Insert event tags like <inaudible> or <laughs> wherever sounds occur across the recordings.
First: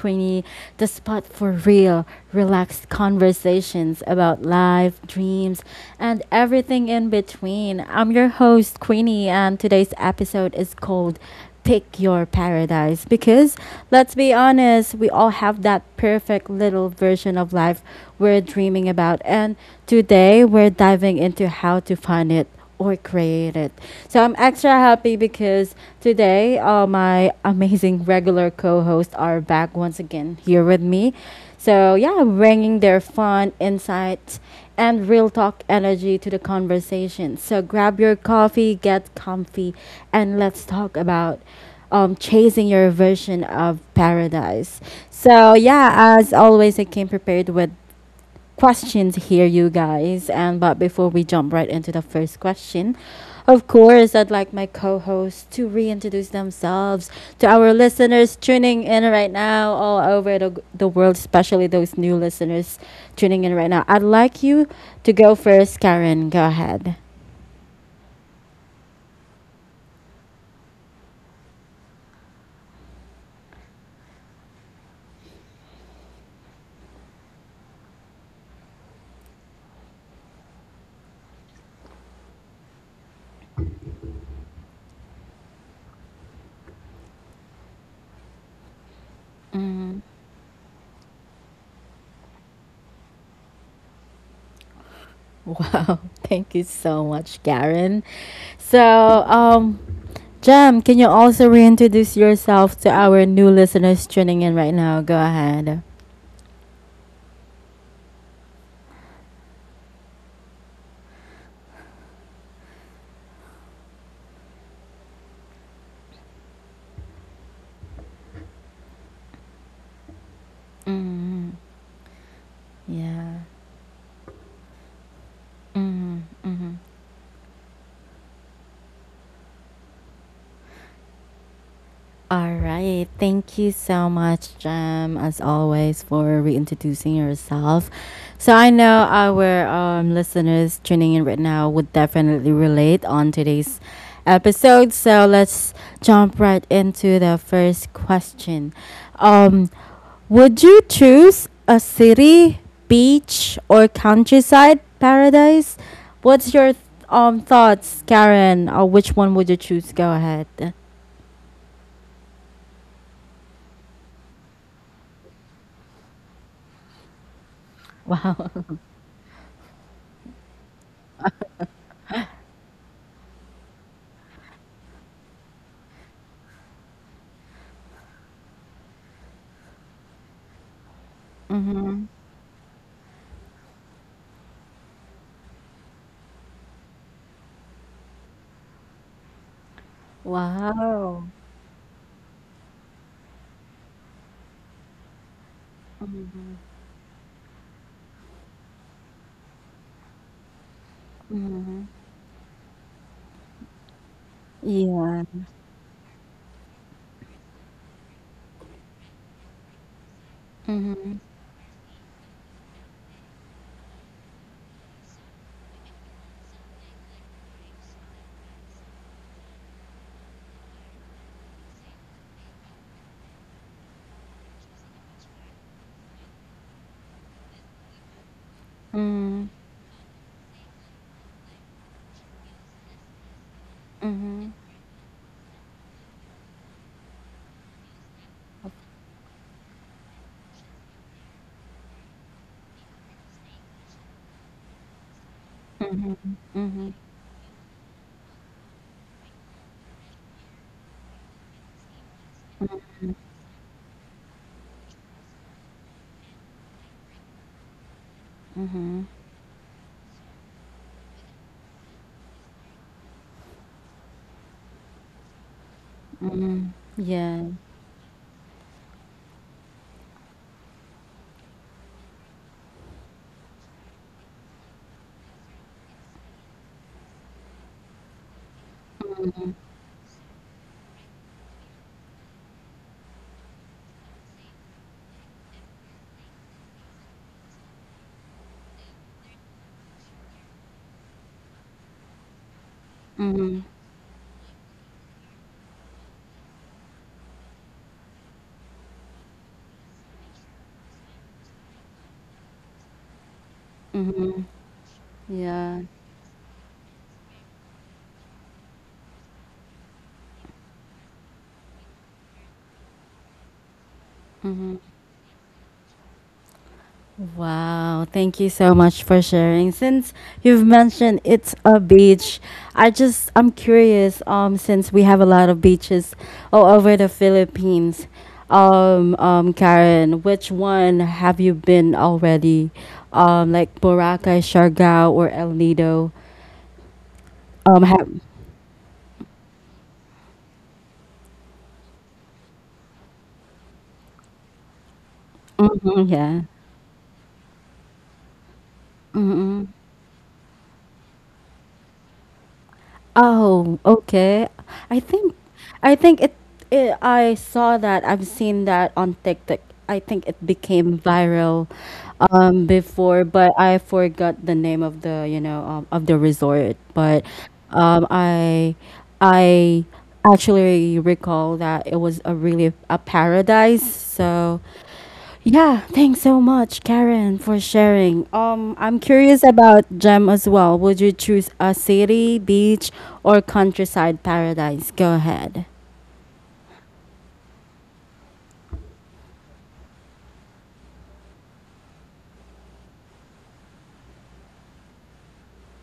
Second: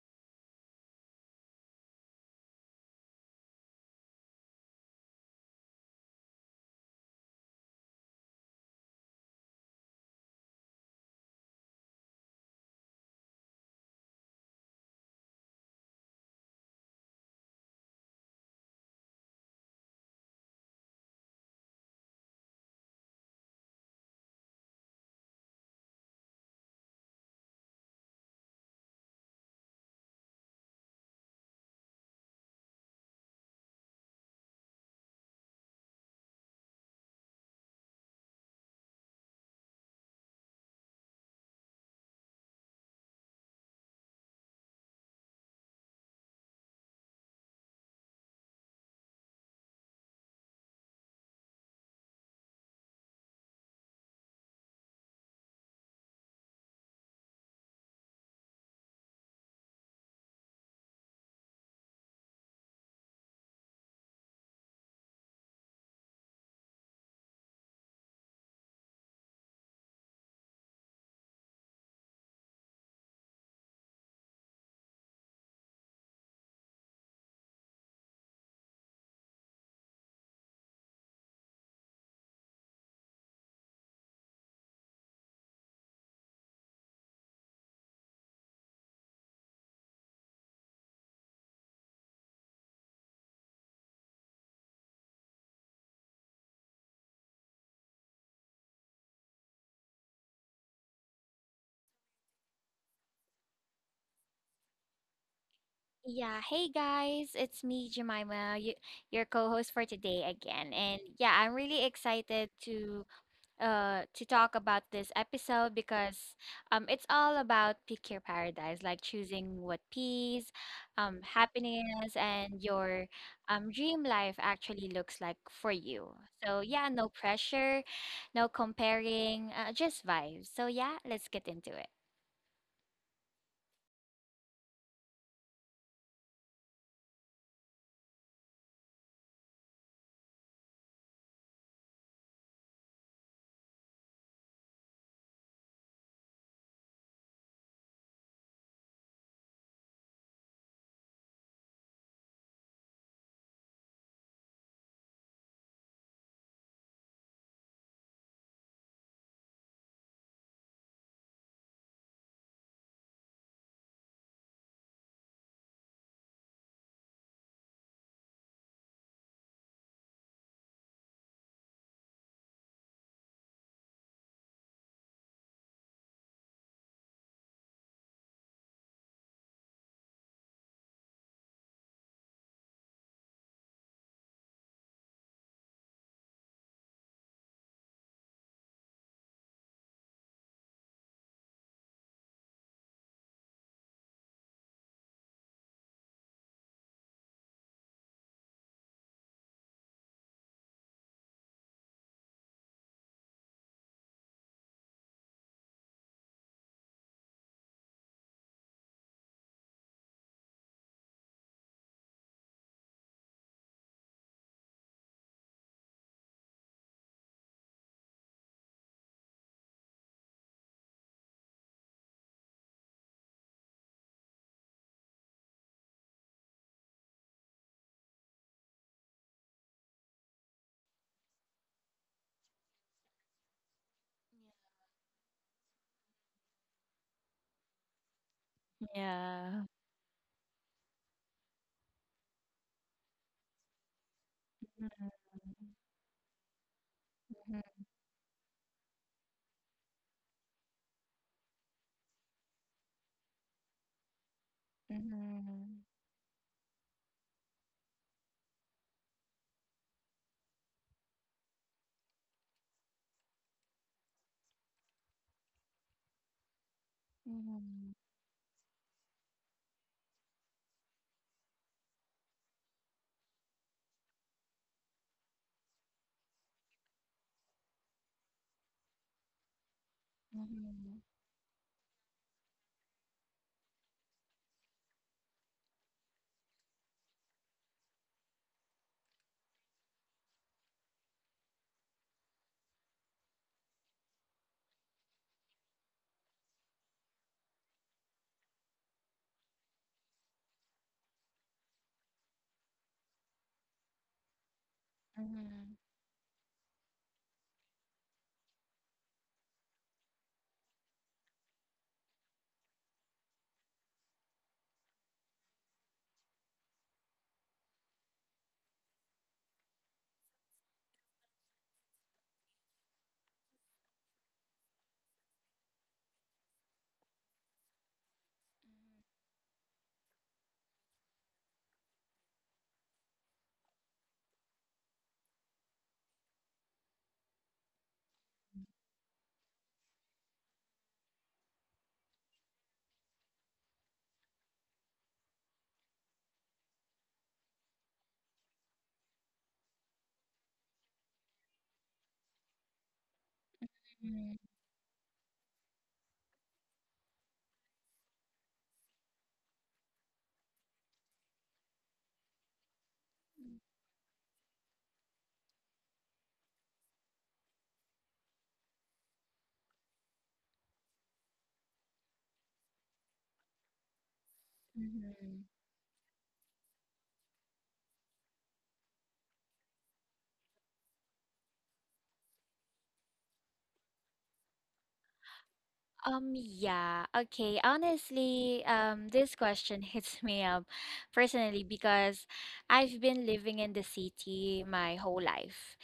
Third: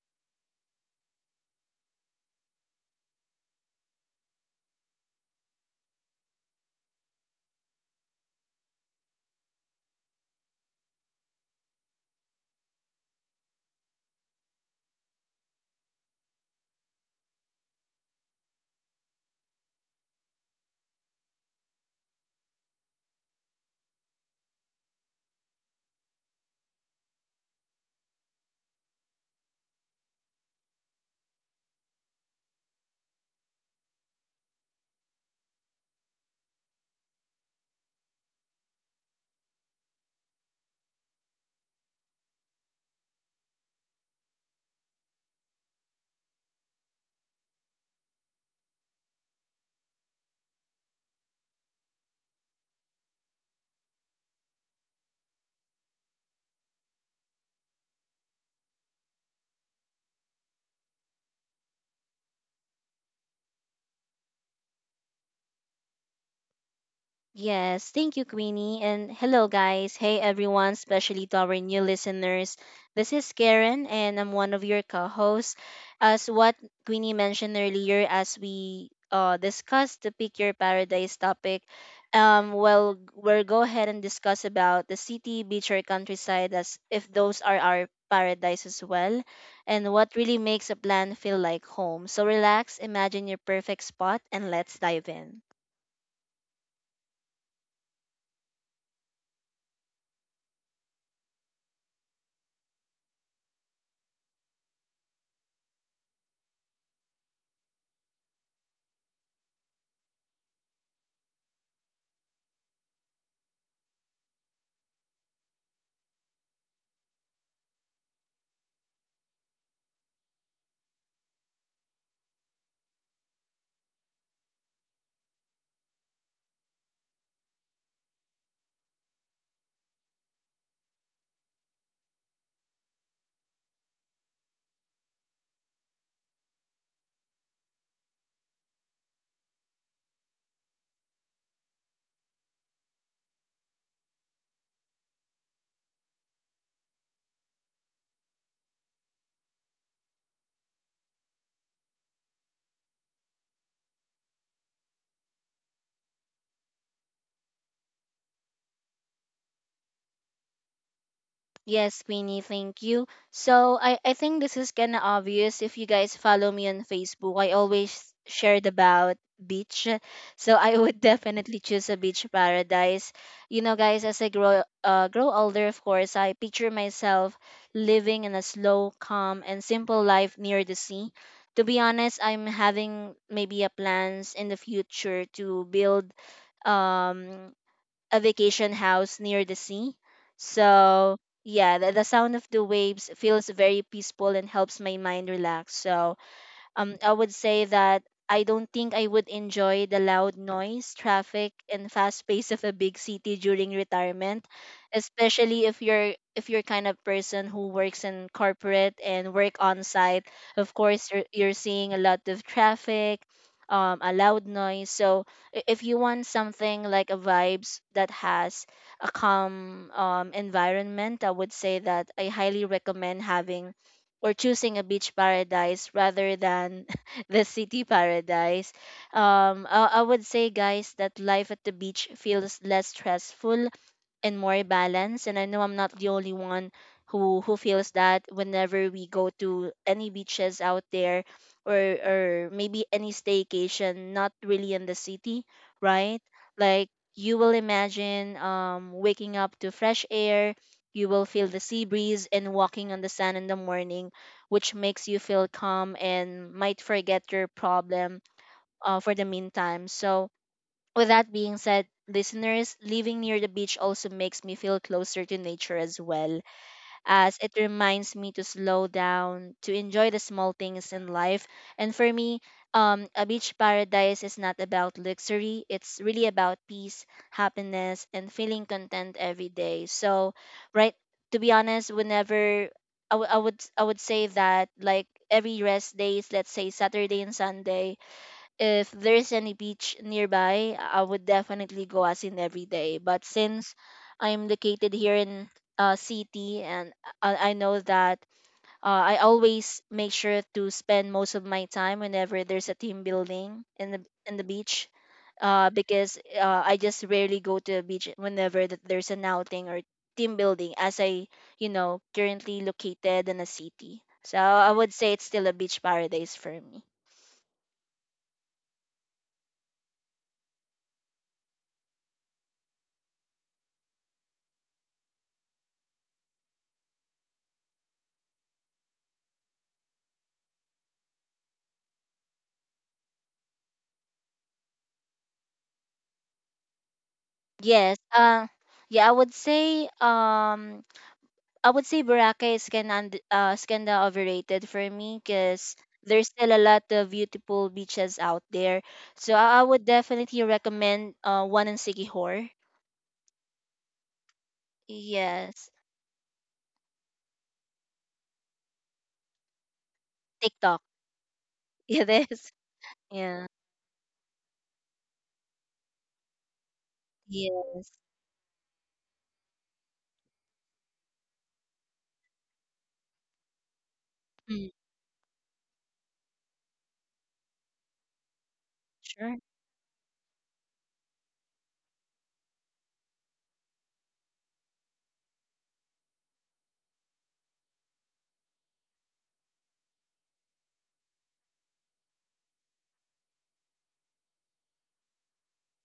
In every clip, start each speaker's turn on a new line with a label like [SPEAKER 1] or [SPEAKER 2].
[SPEAKER 1] Queenie, the spot for real, relaxed conversations about life, dreams, and everything in between. I'm your host, Queenie, and today's episode is called Pick Your Paradise because let's be honest, we all have that perfect little version of life we're dreaming about, and today we're diving into how to find it or create it. So I'm extra happy because today my amazing regular co-hosts are back once again here with me. So yeah, bringing their fun insights and real talk energy to the conversation. So grab your coffee, get comfy, and let's talk about chasing your version of paradise. So yeah, as always, I came prepared with questions here, you guys. And but before we jump right into the first question, of course, I'd like my co-hosts to reintroduce themselves to our listeners tuning in right now all over the world, especially those new listeners tuning in right now. I'd like you to go first, Karen. Go ahead.
[SPEAKER 2] Yes, thank you, Queenie. And hello, guys. Hey, everyone, especially to our new listeners. This is Karen, and I'm one of your co hosts. As what Queenie mentioned earlier, as we discussed the Pick Your Paradise topic, well, we'll go ahead and discuss about the city, beach, or countryside as if those are our paradise as well, and what really makes a plan feel like home. So relax, imagine your perfect spot, and let's dive in.
[SPEAKER 1] Wow, <laughs> thank you so much, Karen. So, Jem, can you also reintroduce yourself to our new listeners tuning in right now? Go ahead.
[SPEAKER 3] Yeah, hey guys, it's me, Jemima, you, your co-host for today again. And yeah, I'm really excited to to talk about this episode because it's all about pick your paradise, like choosing what peace, happiness and your
[SPEAKER 1] Yeah.
[SPEAKER 3] dream life actually looks like for you. So yeah, no pressure, no comparing, just vibes. So yeah, let's get into it.
[SPEAKER 1] All right. Thank you so much, Jem, as always, for reintroducing yourself. So I know our listeners tuning in right now would definitely relate on today's episode. So let's jump right into the first question. Um, would you choose a city, beach, or countryside paradise? What's your thoughts, Karen? Or which one would you choose? Go ahead.
[SPEAKER 2] Yes, Queenie, thank you. So I think this is kind of obvious if you guys follow me on Facebook. I always shared about beach. So I would <laughs> definitely choose a beach paradise. You know, guys, as I grow grow older, of course, I picture myself living in a slow, calm, and simple life near the sea. To be honest, I'm having maybe a plans in the future to build um a vacation house near the sea. So,
[SPEAKER 1] Wow.
[SPEAKER 2] yeah, the sound of the waves feels very peaceful and helps my mind relax. So, I would say that I don't think I would enjoy the loud noise, traffic,
[SPEAKER 1] Mhm.
[SPEAKER 2] and fast pace of a big city during retirement,
[SPEAKER 1] Iyan.
[SPEAKER 2] especially if you're kind of person who works in corporate and work on site. Of course,
[SPEAKER 1] Mhm.
[SPEAKER 2] you're seeing a lot of traffic, a loud noise. So if you want something like a vibes that has a calm environment, I would say that I highly recommend having or choosing a beach paradise rather than <laughs> the city paradise.
[SPEAKER 1] Mhm.
[SPEAKER 2] I would say, guys, that life at the beach feels less stressful and
[SPEAKER 1] Mhm.
[SPEAKER 2] more balance. And I know I'm not the only one who feels that whenever we go
[SPEAKER 3] Yeah.
[SPEAKER 2] to any beaches out there, or or maybe any staycation, not really in the
[SPEAKER 3] Mhm.
[SPEAKER 2] city,
[SPEAKER 1] Mhm.
[SPEAKER 2] right? Like,
[SPEAKER 1] Mhm.
[SPEAKER 2] you will
[SPEAKER 3] Mhm,
[SPEAKER 2] imagine waking up to fresh air, you will feel the sea breeze and walking on the sand in the morning, which makes you feel
[SPEAKER 3] mhm.
[SPEAKER 2] calm and might forget your problem
[SPEAKER 1] Mhm.
[SPEAKER 2] for the meantime. So with that being said, listeners, living near the beach also makes me feel closer to nature as well,
[SPEAKER 1] Mhm.
[SPEAKER 2] as
[SPEAKER 1] Yeah.
[SPEAKER 2] it
[SPEAKER 3] Mhm,
[SPEAKER 2] reminds me to slow down, to enjoy the small things in life. And for me, a beach paradise is not about luxury, it's really about peace, happiness, and feeling content every day. So, right,
[SPEAKER 3] mhm,
[SPEAKER 2] to be honest, whenever I would say that like every rest days, let's say Saturday and Sunday, if there's any beach nearby, I would definitely go as in every day. But
[SPEAKER 1] Mhm.
[SPEAKER 2] since I'm located here in city, and I know that I always make sure to spend most of my time whenever there's a team building in the
[SPEAKER 1] Mhm.
[SPEAKER 2] beach, uh,
[SPEAKER 3] mhm,
[SPEAKER 1] Yeah.
[SPEAKER 2] because uh, I just rarely go to the beach whenever that there's an outing or team building as I, you know, currently located in a city. So I would say it's still a beach paradise for me.
[SPEAKER 1] Wow, thank you so much for sharing. Since you've mentioned it's a beach, I'm curious since we have a lot of beaches all over the Philippines. Karen, which one have you been already? Um, like Boracay, Siargao or El Nido?
[SPEAKER 2] Yes.
[SPEAKER 1] Have
[SPEAKER 2] Yeah, I would say I would say Boracay is kind of overrated for me because
[SPEAKER 1] Hmm,
[SPEAKER 2] there's
[SPEAKER 1] yeah.
[SPEAKER 2] still a lot of beautiful beaches out there. So I would definitely recommend one in Siquijor.
[SPEAKER 1] Oh,
[SPEAKER 3] mhm,
[SPEAKER 1] okay. I think
[SPEAKER 2] Yes.
[SPEAKER 1] I think it, it I saw that. I've seen that on TikTok. I think it
[SPEAKER 2] TikTok.
[SPEAKER 1] became viral
[SPEAKER 2] <laughs> It is.
[SPEAKER 1] before,
[SPEAKER 2] Yeah.
[SPEAKER 1] but I forgot the name of the, you know, of the resort, but
[SPEAKER 2] Yes.
[SPEAKER 1] um I I actually recall that it was a really a paradise. So
[SPEAKER 2] Mm,
[SPEAKER 3] mhm.
[SPEAKER 1] yeah, thanks so much, Karen, for sharing. I'm
[SPEAKER 2] sure.
[SPEAKER 1] curious about Gem as well. Would you choose a city, beach, or countryside paradise? Go ahead.
[SPEAKER 3] Yeah, okay. Honestly, this question <laughs> hits me up personally because I've been living in the city my whole life.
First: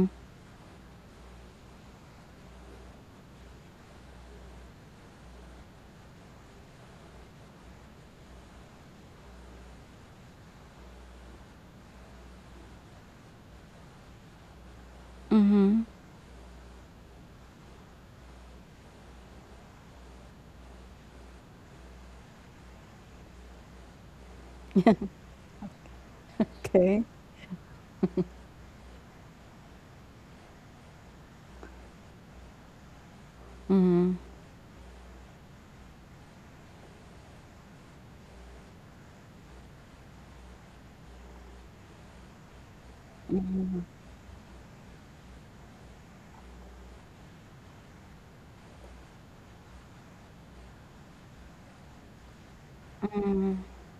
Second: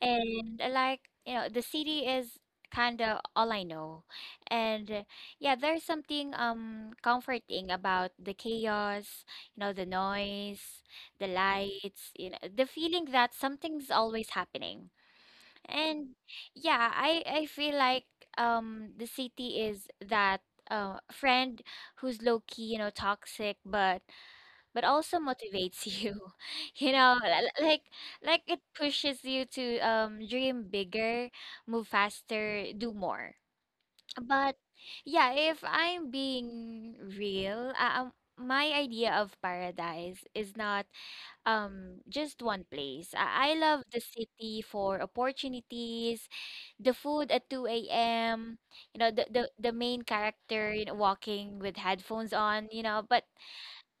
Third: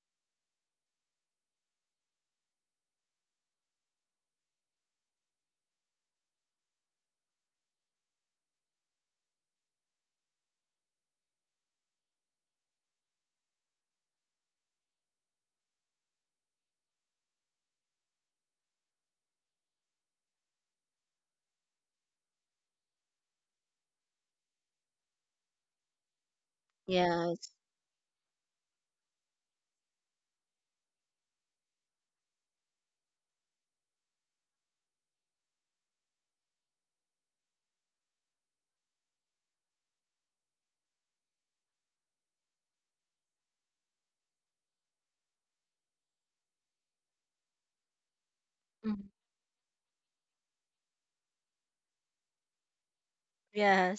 [SPEAKER 3] And like, you know, the city is kind of all I know. And yeah, there's something comforting about the chaos, you know, the noise, the lights, you know, the feeling that something's always happening.
[SPEAKER 1] Mm-hmm.
[SPEAKER 3] And yeah, I feel like the city is that friend who's low key, you know, toxic, but also motivates you. <laughs> You
[SPEAKER 1] Okay.
[SPEAKER 3] know, li-
[SPEAKER 2] Yes.
[SPEAKER 3] li- like like it pushes you to dream bigger, move faster, do more.
[SPEAKER 1] Mm-hmm.
[SPEAKER 3] But yeah, if I'm being real, my idea of paradise is not just one place. I love the city for opportunities, the food at 2 a.m. You
[SPEAKER 2] Mm,
[SPEAKER 3] know, the main character, you know, walking with headphones on, you know,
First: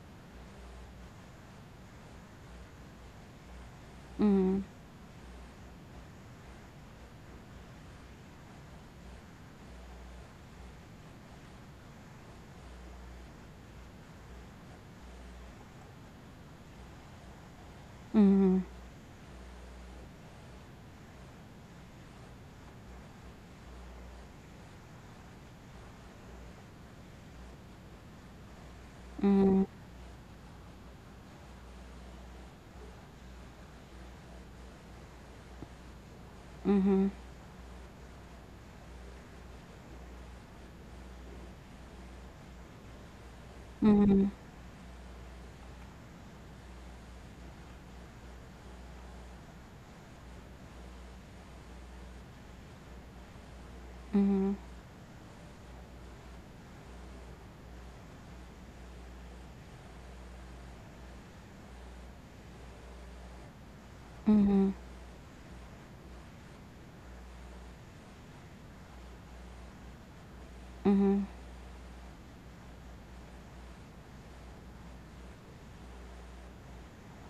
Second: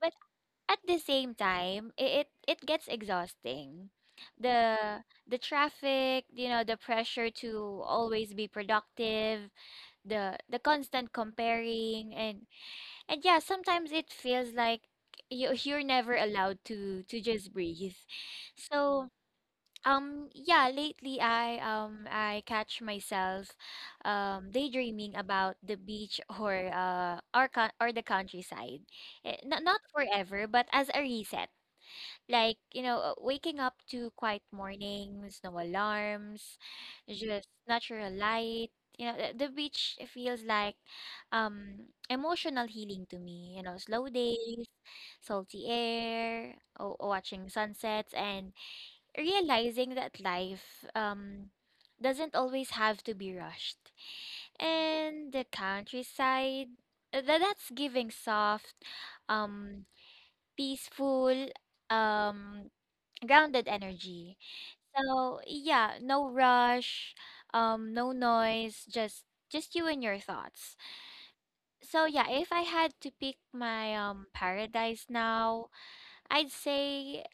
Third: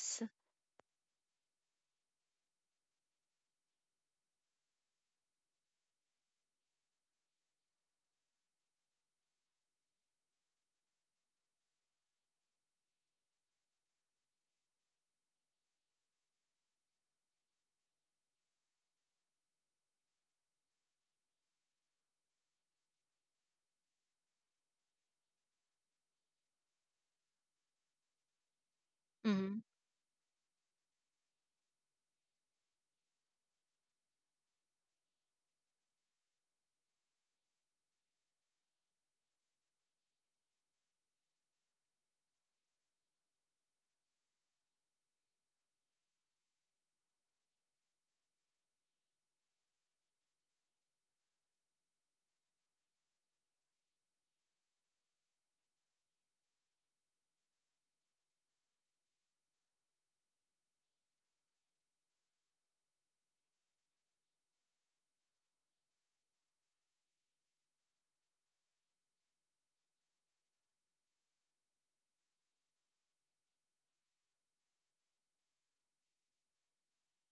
[SPEAKER 3] but at the same time, it gets exhausting.
[SPEAKER 1] Mm-hmm.
[SPEAKER 3] The traffic, you know, the pressure to always be productive, the constant comparing and yeah, sometimes it feels like you're never allowed to just breathe. So yeah, lately I catch myself daydreaming about the beach or con or the countryside.
[SPEAKER 2] Mm,
[SPEAKER 3] Not forever, but as a reset. Like, you know, waking up to quiet mornings, no alarms,
[SPEAKER 1] Mm-hmm.
[SPEAKER 3] just natural light. You know, the beach feels like emotional healing to me. You know, slow
[SPEAKER 1] Mm-hmm.
[SPEAKER 3] days, salty air, watching sunsets, and realizing that life doesn't always have to be rushed. And the countryside, that's giving soft, um, peaceful, um, grounded energy.
[SPEAKER 1] Mm-hmm.
[SPEAKER 3] So yeah, no rush, no noise, just you and your thoughts. So yeah, if I had to pick my paradise now, I'd say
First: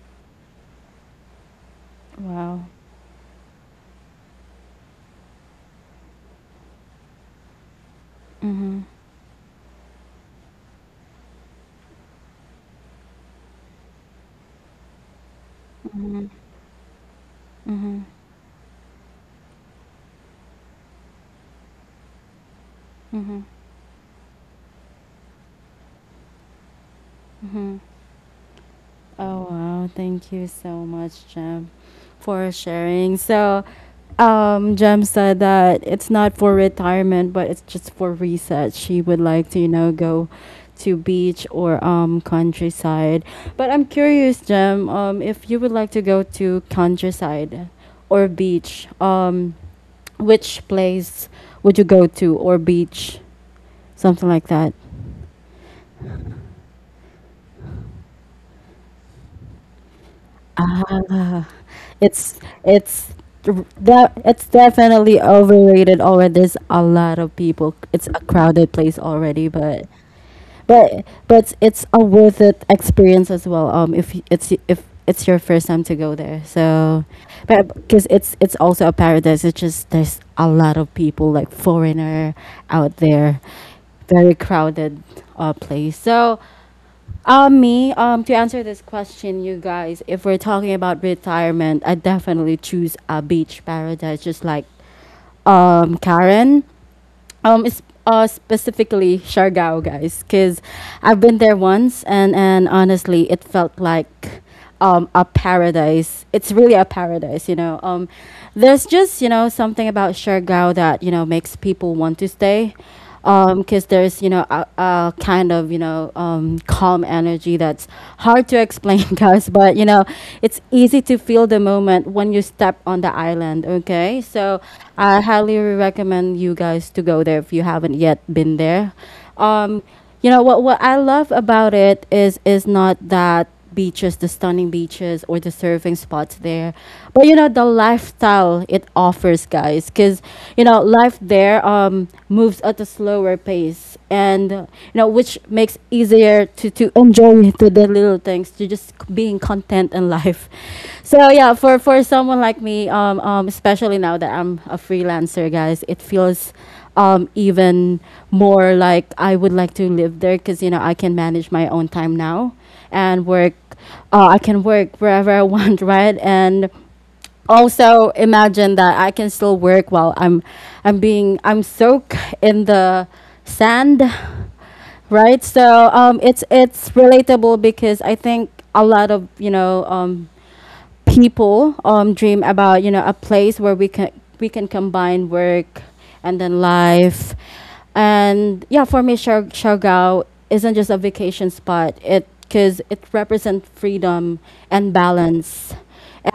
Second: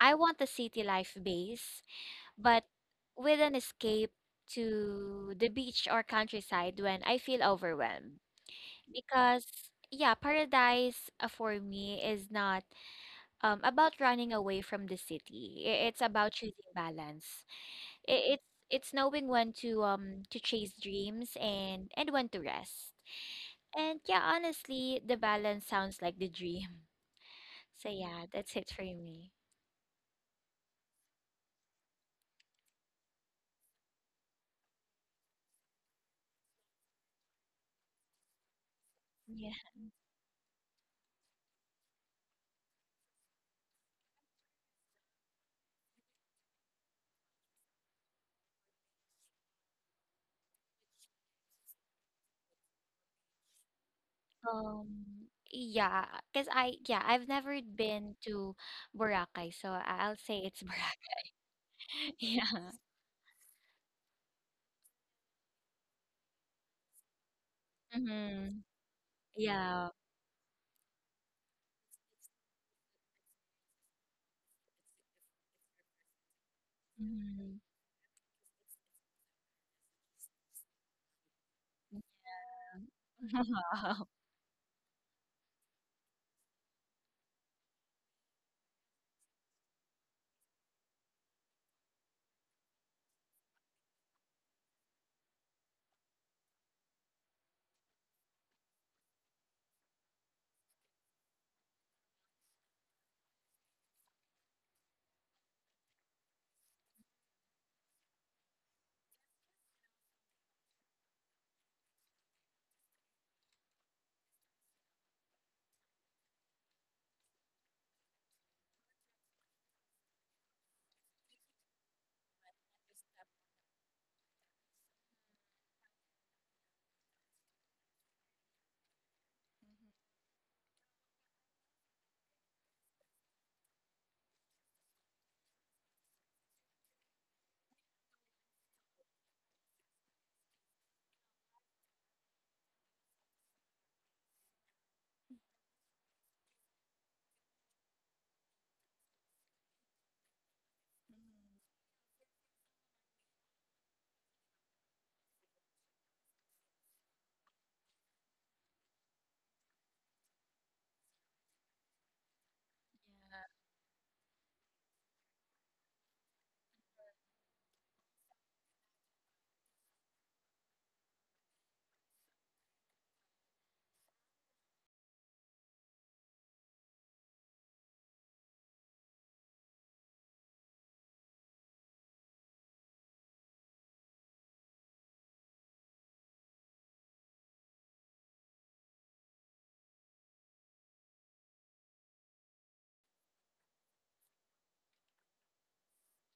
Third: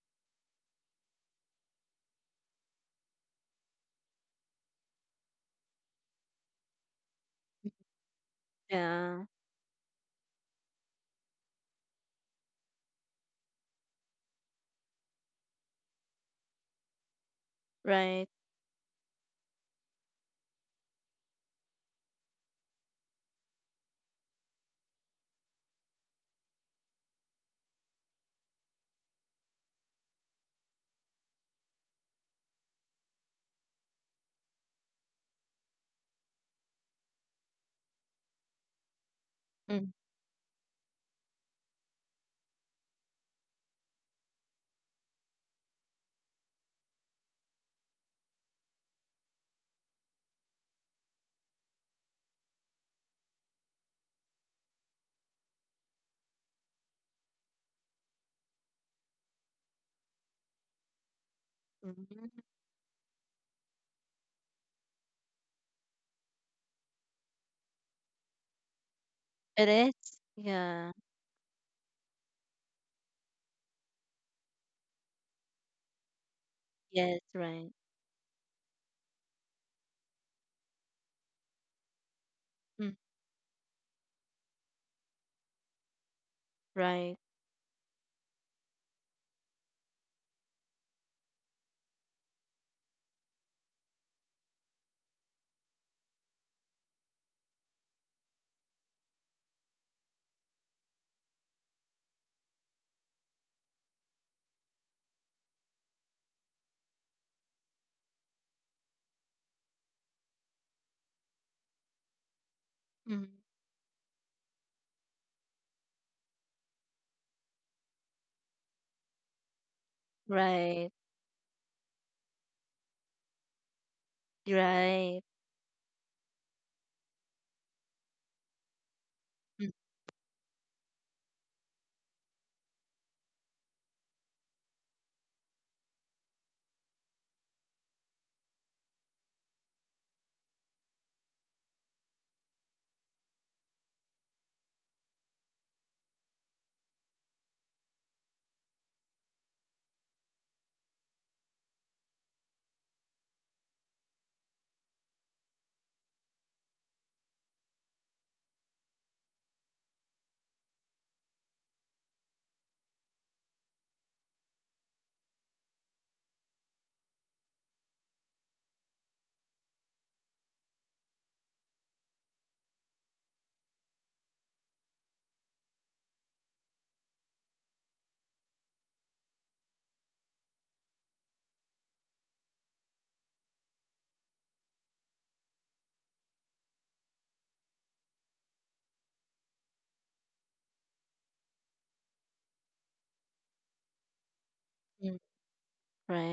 [SPEAKER 3] I want a city life base
[SPEAKER 1] Mm-hmm.
[SPEAKER 3] but with an escape to the beach or countryside when I feel overwhelmed.
[SPEAKER 1] Wow.
[SPEAKER 2] yeah.
[SPEAKER 3] Because, yeah, paradise for me is not about running away from the city. It's about choosing balance.
[SPEAKER 2] Right.
[SPEAKER 3] I- It's it's knowing when to chase dreams and when to rest. And yeah, honestly, the balance sounds like the dream. <laughs> So yeah, that's it for me.
[SPEAKER 1] Oh wow, thank you so much, Jem, for sharing. So, Jem said that it's not for retirement, but it's just for reset. She would like
[SPEAKER 3] Yeah.
[SPEAKER 1] to, you know,
[SPEAKER 2] Mm,
[SPEAKER 1] go to beach or countryside. But I'm curious, Jem, if you would like to go to countryside or beach, which place would you go to or beach, something like that?
[SPEAKER 3] Yeah, because yeah, I've never been to Boracay, so I'll say it's Boracay.
[SPEAKER 1] Ah,
[SPEAKER 3] <laughs>
[SPEAKER 1] it's
[SPEAKER 2] mhm.
[SPEAKER 3] Yeah.
[SPEAKER 1] it's that it's definitely overrated already. There's a lot of people. It's a
[SPEAKER 3] Mm-hmm.
[SPEAKER 1] crowded place already,
[SPEAKER 2] It
[SPEAKER 1] but
[SPEAKER 3] Yeah.
[SPEAKER 2] is. Yeah.
[SPEAKER 1] but but it's a worth it experience as well. If it's if it's your first time to go there, so
[SPEAKER 2] Yes.
[SPEAKER 3] Mm-hmm.
[SPEAKER 2] Right.
[SPEAKER 1] but because it's also a paradise. It's just there's a lot of people like foreigner
[SPEAKER 2] Mm,
[SPEAKER 1] out there. Very crowded place. So
[SPEAKER 2] right.
[SPEAKER 1] me, to answer this question, you guys, if we're talking about retirement, I definitely choose a beach paradise, just like Karen. It's specifically Siargao, guys, because I've been there once, and honestly, it felt like a paradise. It's really a paradise, you know. There's just you know something about Siargao that you know makes people want to stay
[SPEAKER 2] Mhm.
[SPEAKER 1] because there's you know a kind of you know calm energy that's hard to explain <laughs> guys, but you know it's
[SPEAKER 2] Right.
[SPEAKER 1] easy to feel the moment when you step on the island. Okay, so I
[SPEAKER 2] Right.
[SPEAKER 1] highly recommend you guys to go there if you haven't yet been there. Um, you know what I love about it is not that beaches, the stunning beaches, or the surfing spots there. But you know the lifestyle it offers, guys, because you know life there moves at a slower pace, and you know which makes easier to enjoy to the little things, to just being content in life. So yeah, for someone like me, especially now that I'm a freelancer, guys, it feels even more like I would like to live there because you know I can manage my own time now and work. I can work wherever I want, <laughs> right? And also imagine that I can still work while I'm soaked in the sand, right? So it's relatable because I think a lot of you know people dream about you know a place where we can combine work and then life, and yeah, for me Siargao isn't just a vacation spot it because it represents freedom and
[SPEAKER 2] Mhm.
[SPEAKER 1] balance,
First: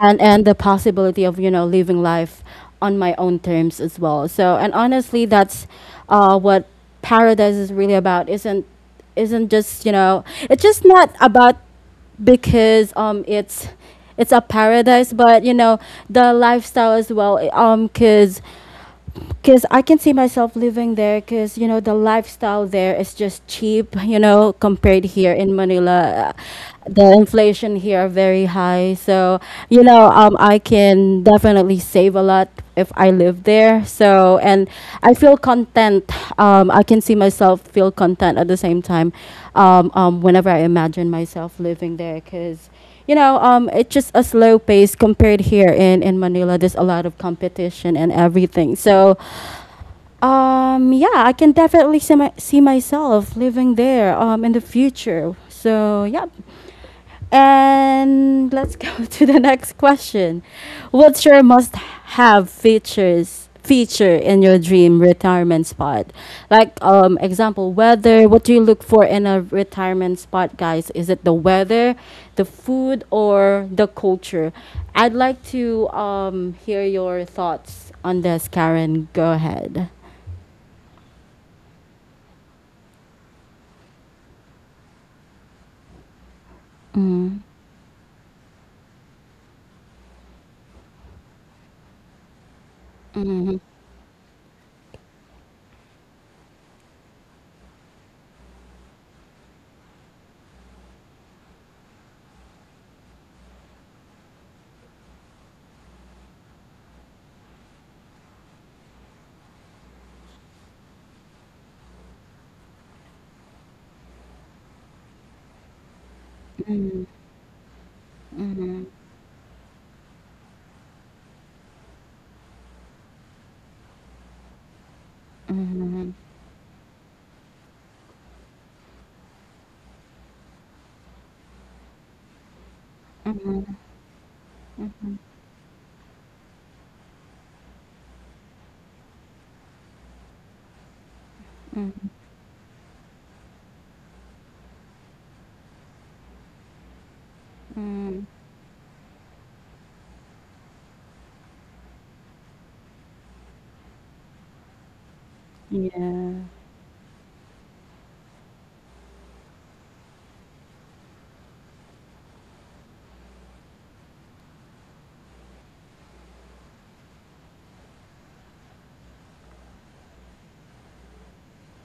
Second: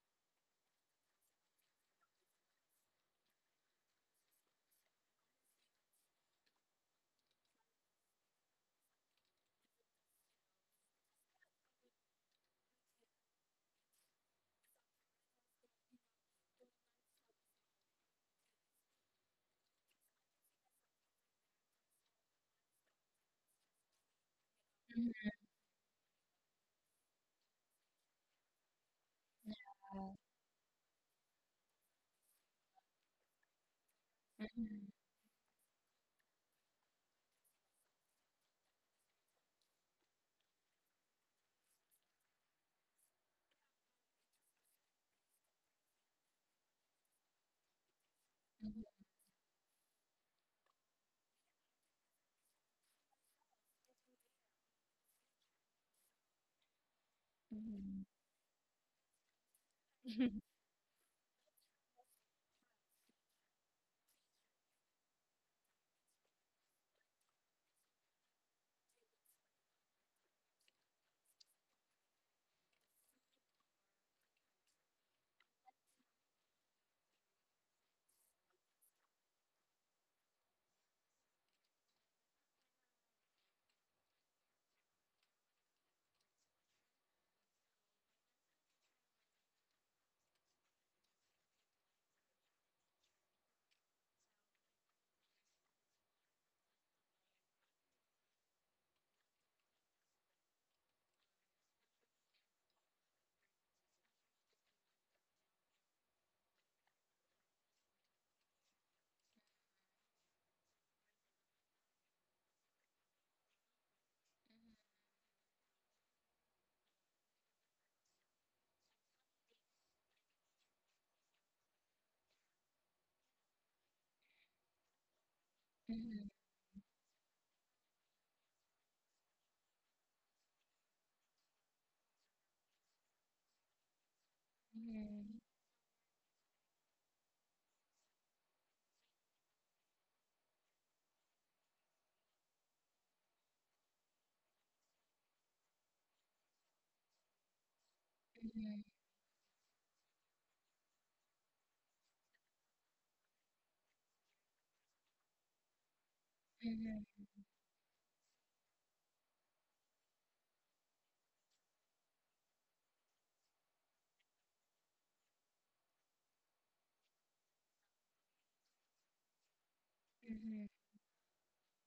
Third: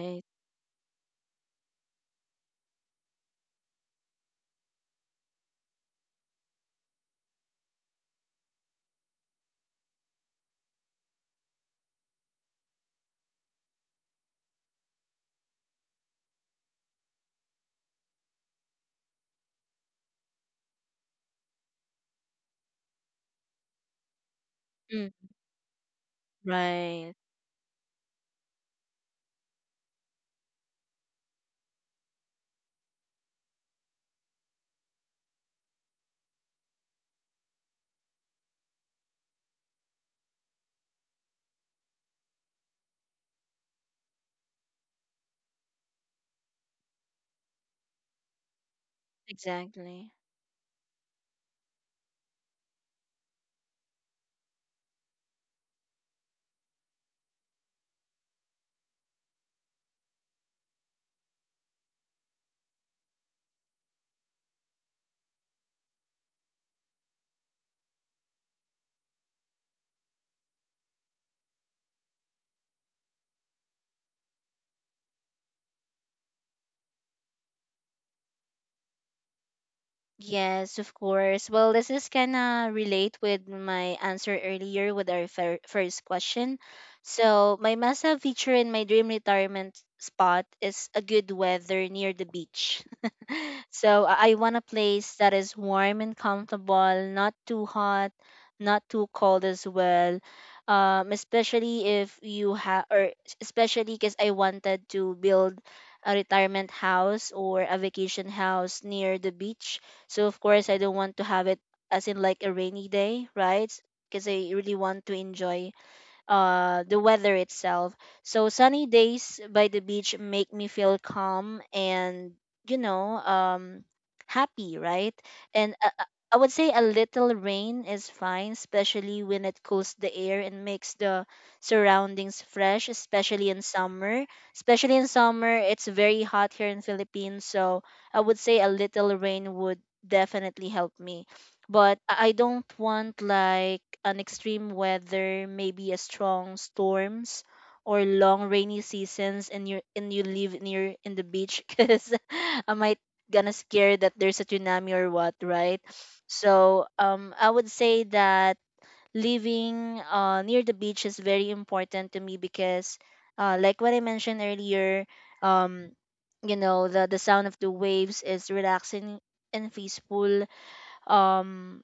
[SPEAKER 1] and the possibility of you know living life on my own terms as well. So and honestly, that's what paradise is really about. Isn't just you know it's just not about because it's a paradise but you know the lifestyle as well, because I can see myself living there because you know the lifestyle there is just cheap you know compared
[SPEAKER 2] Mm.
[SPEAKER 1] here in Manila. The
[SPEAKER 2] Right.
[SPEAKER 1] inflation here are very high so you know I can definitely save a lot if I live there. So and I feel content, I can see myself feel content at the same time, whenever I imagine myself living there because you know, it's just a slow pace compared here in Manila. There's a lot of competition and everything. So
[SPEAKER 2] Exactly.
[SPEAKER 1] yeah, I can definitely see, see myself living there in the future. So, yeah. And let's go <laughs> to the next question. What's your must have features? Feature in your dream retirement spot, like example, weather? What do you look for in a retirement spot, guys? Is it the weather, the food, or the culture? I'd like to hear your thoughts on this, Karen. Go ahead.
[SPEAKER 2] Yes, of course. Well, this is kind of relate with my answer earlier with our first question. So, my must-have feature in my dream retirement spot is a good weather near the beach. <laughs> So, I want a place that is warm and comfortable, not too hot, not too cold as well. Especially if you have, or especially because I wanted to build a retirement house or a vacation house near the beach, so of course I don't want to have it as in like a rainy day, right? Because I really want to enjoy the
[SPEAKER 1] Mhm,
[SPEAKER 2] weather itself. So
[SPEAKER 1] mhm,
[SPEAKER 2] sunny days by the beach make me feel calm and, you know, happy, right? And
[SPEAKER 1] mhm,
[SPEAKER 2] I would say a little rain is fine, especially when it cools the air and makes the surroundings fresh, especially in summer. Especially in summer, it's very hot here in Philippines, so I would say a little rain would definitely help me. But I don't want like an extreme weather, maybe a strong storms or
[SPEAKER 1] mm,
[SPEAKER 2] long rainy seasons, and you live near in the beach <laughs> because I might gonna scare that there's a tsunami or what, right?
[SPEAKER 1] yeah,
[SPEAKER 2] So I would say that living near the beach is very important to me because like what I mentioned earlier, um you know, the sound of the waves is relaxing and peaceful, um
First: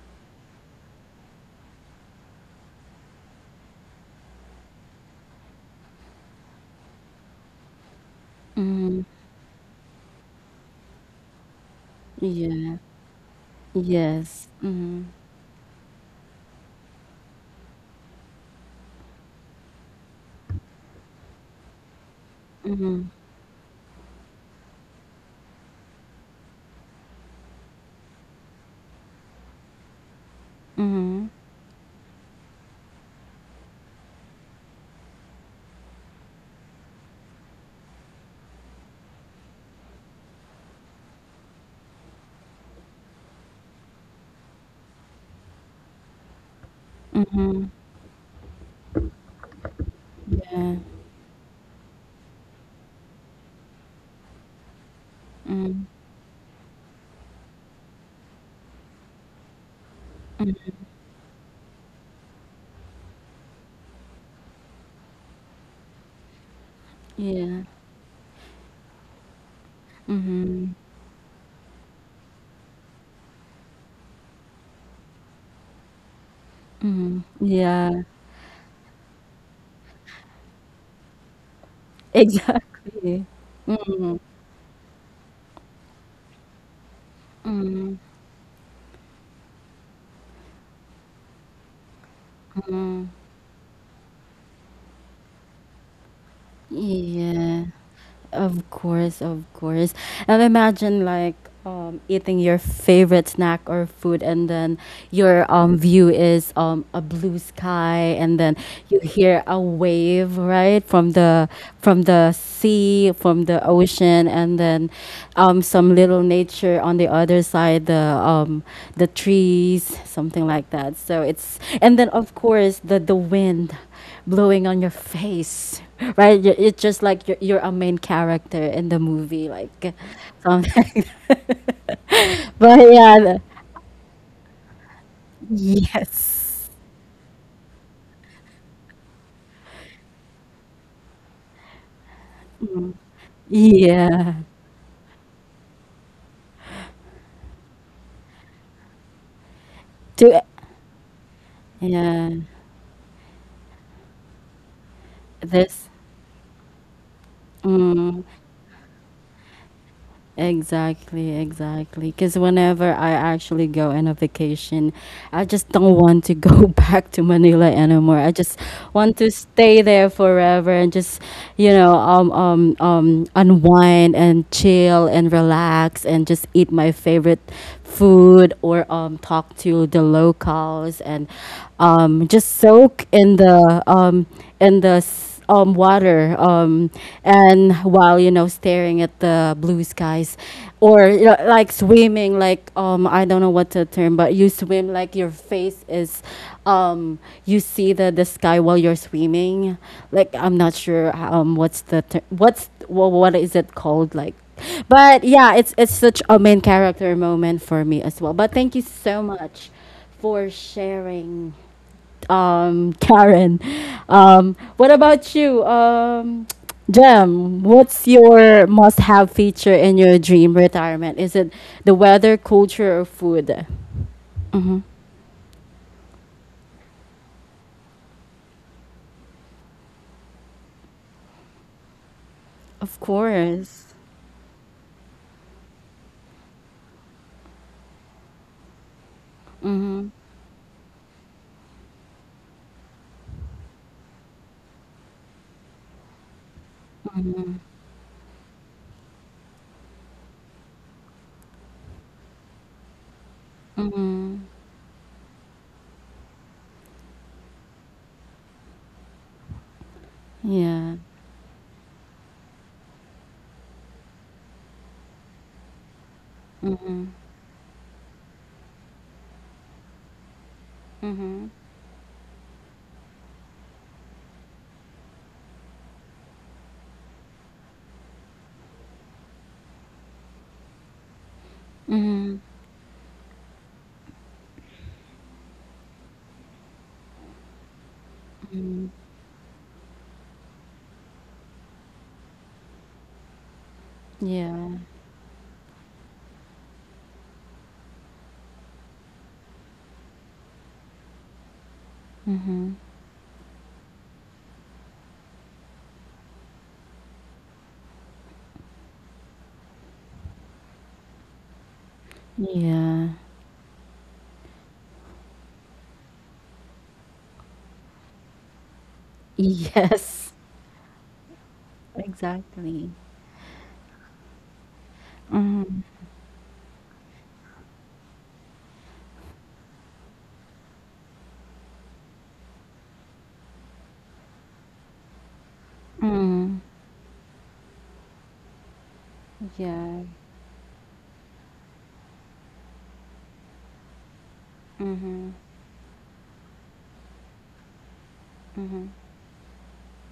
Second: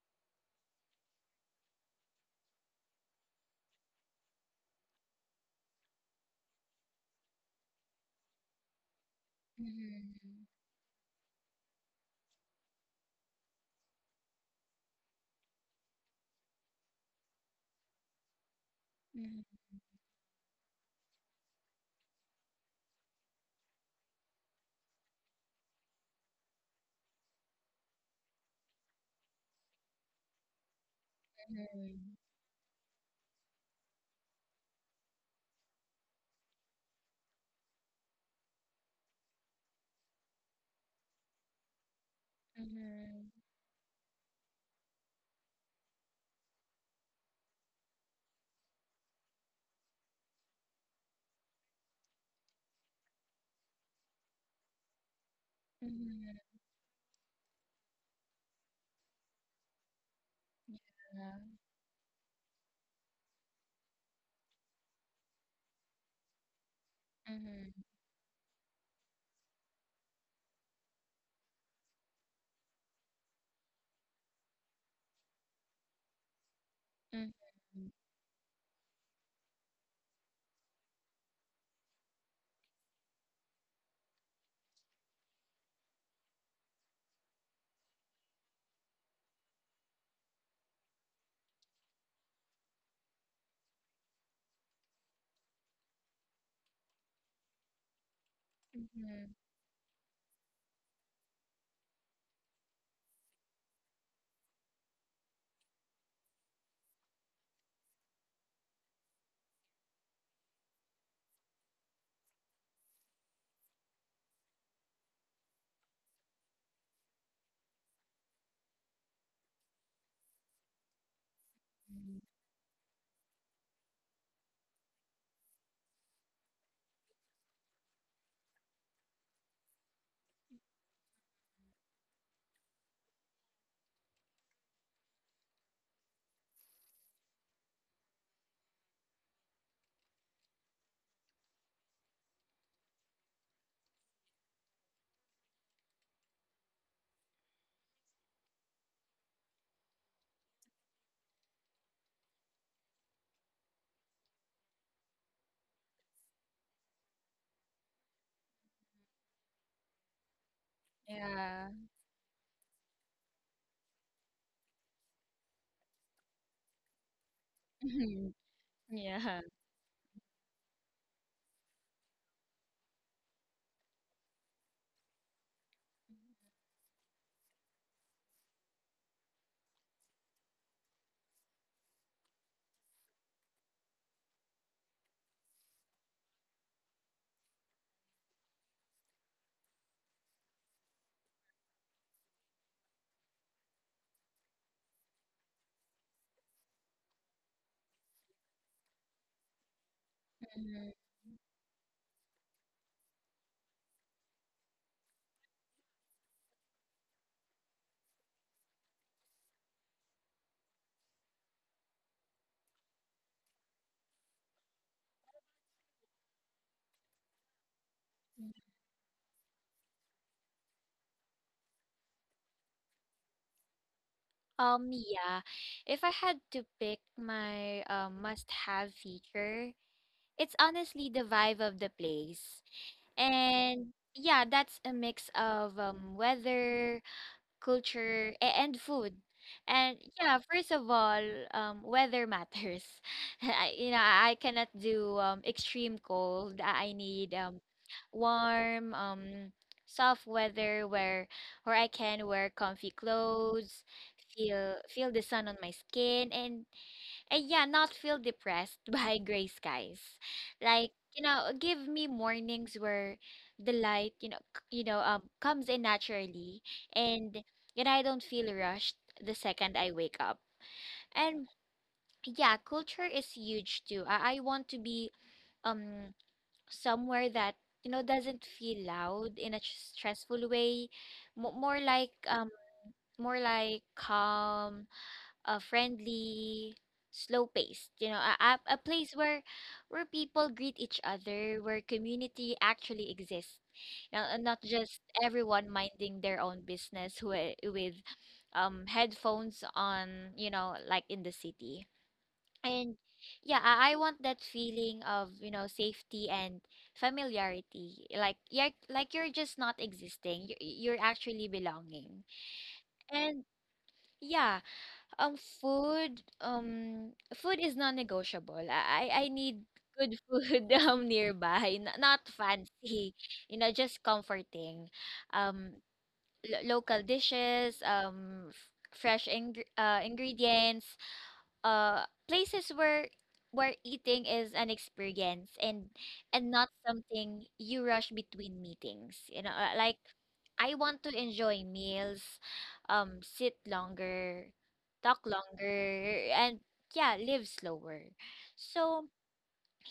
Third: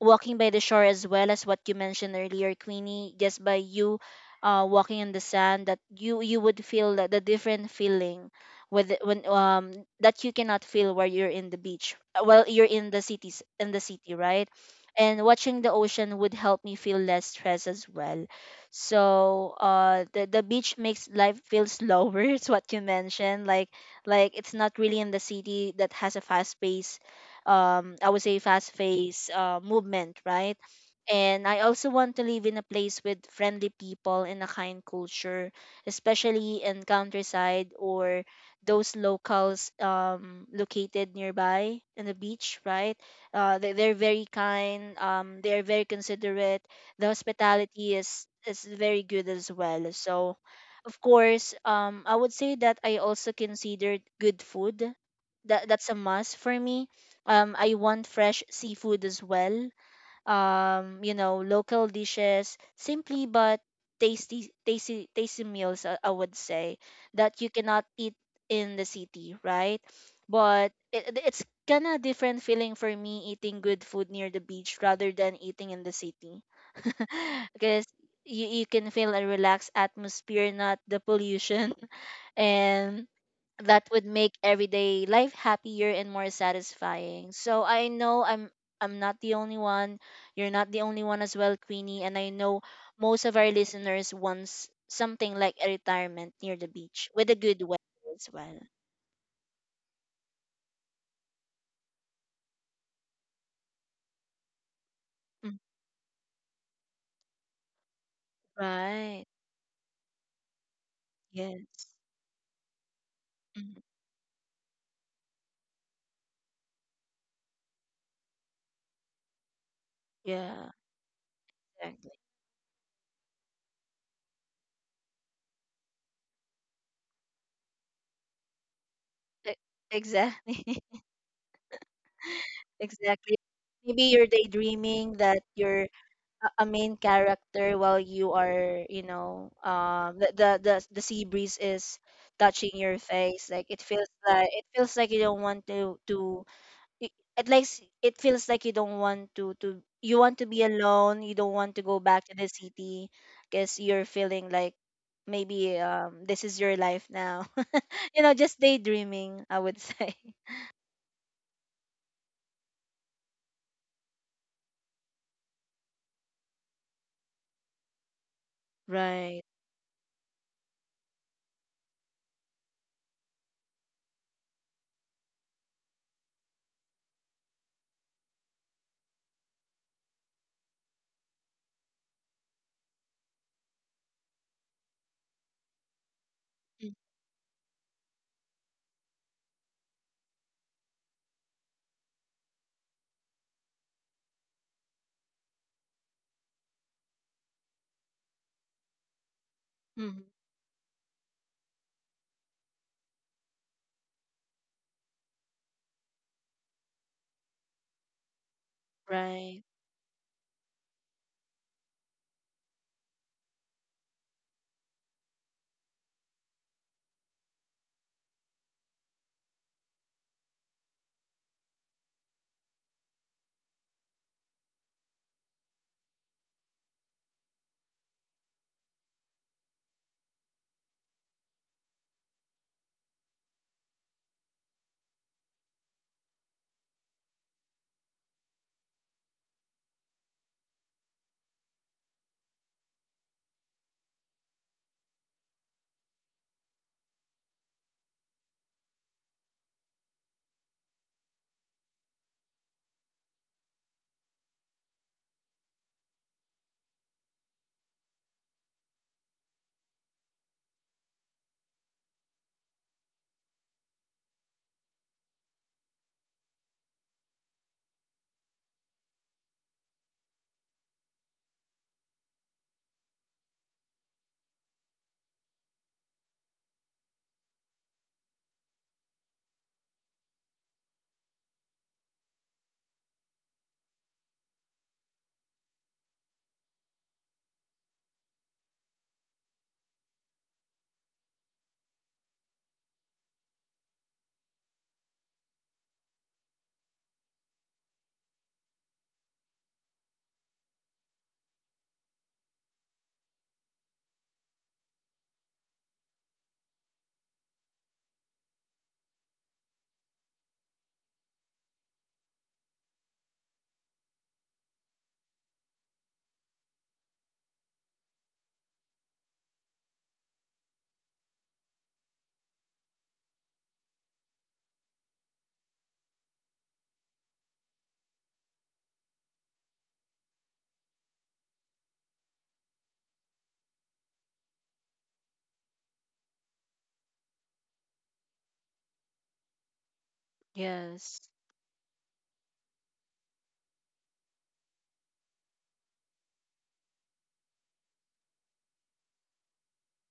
[SPEAKER 2] walking by the shore as well, as what you mentioned earlier, Queenie. Just by you walking in the sand, that you would feel that the different feeling with
[SPEAKER 1] mhm,
[SPEAKER 2] when that you cannot feel where you're in the beach. Well, you're
[SPEAKER 1] yeah,
[SPEAKER 2] in the cities, in the city,
[SPEAKER 1] yes,
[SPEAKER 2] right?
[SPEAKER 1] mhm,
[SPEAKER 2] And watching the ocean would help me feel less stress as well. So the beach makes life feel slower. <laughs> It's what you
[SPEAKER 1] mhm,
[SPEAKER 2] mentioned, like it's not really in the city that has a fast pace, I would say fast paced movement, right?
[SPEAKER 1] mhm,
[SPEAKER 2] And I also want to live in a place with friendly people and a kind culture, especially in countryside, or those locals located nearby in the beach, right? They're very kind, they're very considerate, the
[SPEAKER 1] mhm,
[SPEAKER 2] hospitality is very good as well. So
[SPEAKER 1] yeah,
[SPEAKER 2] of course, I would say that I also considered good food. That
[SPEAKER 1] mm,
[SPEAKER 2] that's a must for me. Um, I want fresh seafood as well. You know, local dishes, simply but tasty meals. I would say that you
[SPEAKER 1] yeah,
[SPEAKER 3] <laughs>
[SPEAKER 2] cannot
[SPEAKER 3] Yeah.
[SPEAKER 2] eat in the city, right? But
[SPEAKER 1] mhm,
[SPEAKER 2] it, it's kinda different feeling for me eating good food near the beach rather than eating in the city,
[SPEAKER 1] mhm,
[SPEAKER 2] <laughs> because
[SPEAKER 1] yeah,
[SPEAKER 2] you can feel a relaxed atmosphere, not the pollution.
[SPEAKER 1] <laughs>
[SPEAKER 2] <laughs> And
[SPEAKER 1] exactly,
[SPEAKER 2] that would make everyday life happier and more satisfying. So I know I'm not the only one. You're not the only one as well, Queenie, and I know most of our listeners wants something like a retirement near the beach with a good
[SPEAKER 1] yeah.
[SPEAKER 2] weather as well.
[SPEAKER 1] Of course, of course. And imagine like eating your favorite snack or food, and then your
[SPEAKER 2] Mm,
[SPEAKER 1] view is a blue sky, and then you
[SPEAKER 2] right.
[SPEAKER 1] hear a wave right from the
[SPEAKER 2] Yes.
[SPEAKER 1] from the sea, from the
[SPEAKER 2] Mhm.
[SPEAKER 1] ocean, and then some little nature on the other side, the trees, something like
[SPEAKER 2] Yeah.
[SPEAKER 1] that. So it's and then
[SPEAKER 2] Exactly.
[SPEAKER 3] <laughs>
[SPEAKER 1] of course the wind blowing on your face, right? It's just like you're a main character in the movie,
[SPEAKER 2] E-
[SPEAKER 1] like
[SPEAKER 2] Exactly. <laughs>
[SPEAKER 1] something. <laughs> But yeah,
[SPEAKER 2] Exactly.
[SPEAKER 1] the-
[SPEAKER 2] Maybe you're daydreaming that you're a
[SPEAKER 1] yes,
[SPEAKER 2] main character while you are, you know, the, the sea breeze is touching your face. Like, it feels
[SPEAKER 1] yeah,
[SPEAKER 2] like, it feels like you don't want to it, it like it feels like you don't want to you want
[SPEAKER 1] to
[SPEAKER 2] to be alone, you don't want to go back
[SPEAKER 1] yeah,
[SPEAKER 2] to the city because you're feeling like maybe
[SPEAKER 1] this.
[SPEAKER 2] this is your life now. <laughs>
[SPEAKER 1] Mm.
[SPEAKER 2] You know, just daydreaming, I would say. <laughs>
[SPEAKER 1] Exactly,
[SPEAKER 3] Yeah.
[SPEAKER 1] exactly. Because whenever I actually go on a vacation, I just don't want to go <laughs> back to Manila anymore.
[SPEAKER 3] Mhm.
[SPEAKER 1] I just want to
[SPEAKER 2] Right.
[SPEAKER 1] stay there forever and just, you know, unwind and chill and relax and just eat my favorite food or talk to the locals and just soak in the water
[SPEAKER 2] Mm,
[SPEAKER 1] and while you know staring at the blue skies or you know, like swimming like I don't know what the term but you swim like your face is um, you see the sky while you're swimming
[SPEAKER 2] mhm.
[SPEAKER 1] like I'm not
[SPEAKER 3] Yeah.
[SPEAKER 1] sure what's the ter- what's wha what is it called like. But yeah, it's such a main character moment for me as well. But thank you so
[SPEAKER 2] Right.
[SPEAKER 1] much for sharing, Karen. What about you, Jem? What's your must-have feature in your dream retirement? Is it the weather, culture, or food? Mm-hmm.
[SPEAKER 3] Yeah. If I had to pick my must-have feature, it's honestly the vibe of the place.
[SPEAKER 1] Of
[SPEAKER 3] And
[SPEAKER 1] course.
[SPEAKER 3] yeah, that's a mix of weather, culture, and food. And yeah, first of all, weather matters. <laughs> I, you know, I cannot do extreme cold. I need warm, soft weather where I can wear comfy clothes,
[SPEAKER 1] Mm-hmm.
[SPEAKER 3] feel the sun on my skin, and yeah, not feel depressed <laughs> by gray skies.
[SPEAKER 1] Yeah.
[SPEAKER 3] Like, you know, give me mornings where the light, you know, you know, comes in naturally,
[SPEAKER 1] Mm-hmm.
[SPEAKER 3] and you know, I don't feel rushed the second I wake up.
[SPEAKER 1] Mm-hmm.
[SPEAKER 3] And yeah, culture is huge too. I want to be um somewhere that you know doesn't feel loud in a stressful way. Mo More like
[SPEAKER 1] Mm-hmm.
[SPEAKER 3] more like calm, a friendly, slow paced. You know, a place where people greet each other, where community actually exists. You know, and
[SPEAKER 1] Yeah.
[SPEAKER 3] not just everyone minding their own business with, headphones on. You know, like in the city.
[SPEAKER 1] Mm-hmm.
[SPEAKER 3] And yeah, I want that feeling of you know safety and familiarity. Like yeah, like you're just not existing, you you're actually belonging.
[SPEAKER 1] Yeah.
[SPEAKER 3] And yeah food, food is non-negotiable. I need
[SPEAKER 1] Yes.
[SPEAKER 3] good food <laughs> nearby, not
[SPEAKER 1] Exactly.
[SPEAKER 3] fancy, <laughs> you know, just comforting.
[SPEAKER 1] Mm-hmm.
[SPEAKER 3] Um, local dishes, fresh ingredients, places where eating is an experience and
[SPEAKER 1] Mm-hmm.
[SPEAKER 3] not something you rush between meetings, you know,
[SPEAKER 1] Yeah.
[SPEAKER 3] like I
[SPEAKER 2] Yes.
[SPEAKER 3] want to enjoy meals, sit longer,
[SPEAKER 1] Mm-hmm.
[SPEAKER 3] talk longer, and yeah live slower.
[SPEAKER 1] Mm-hmm.
[SPEAKER 3] So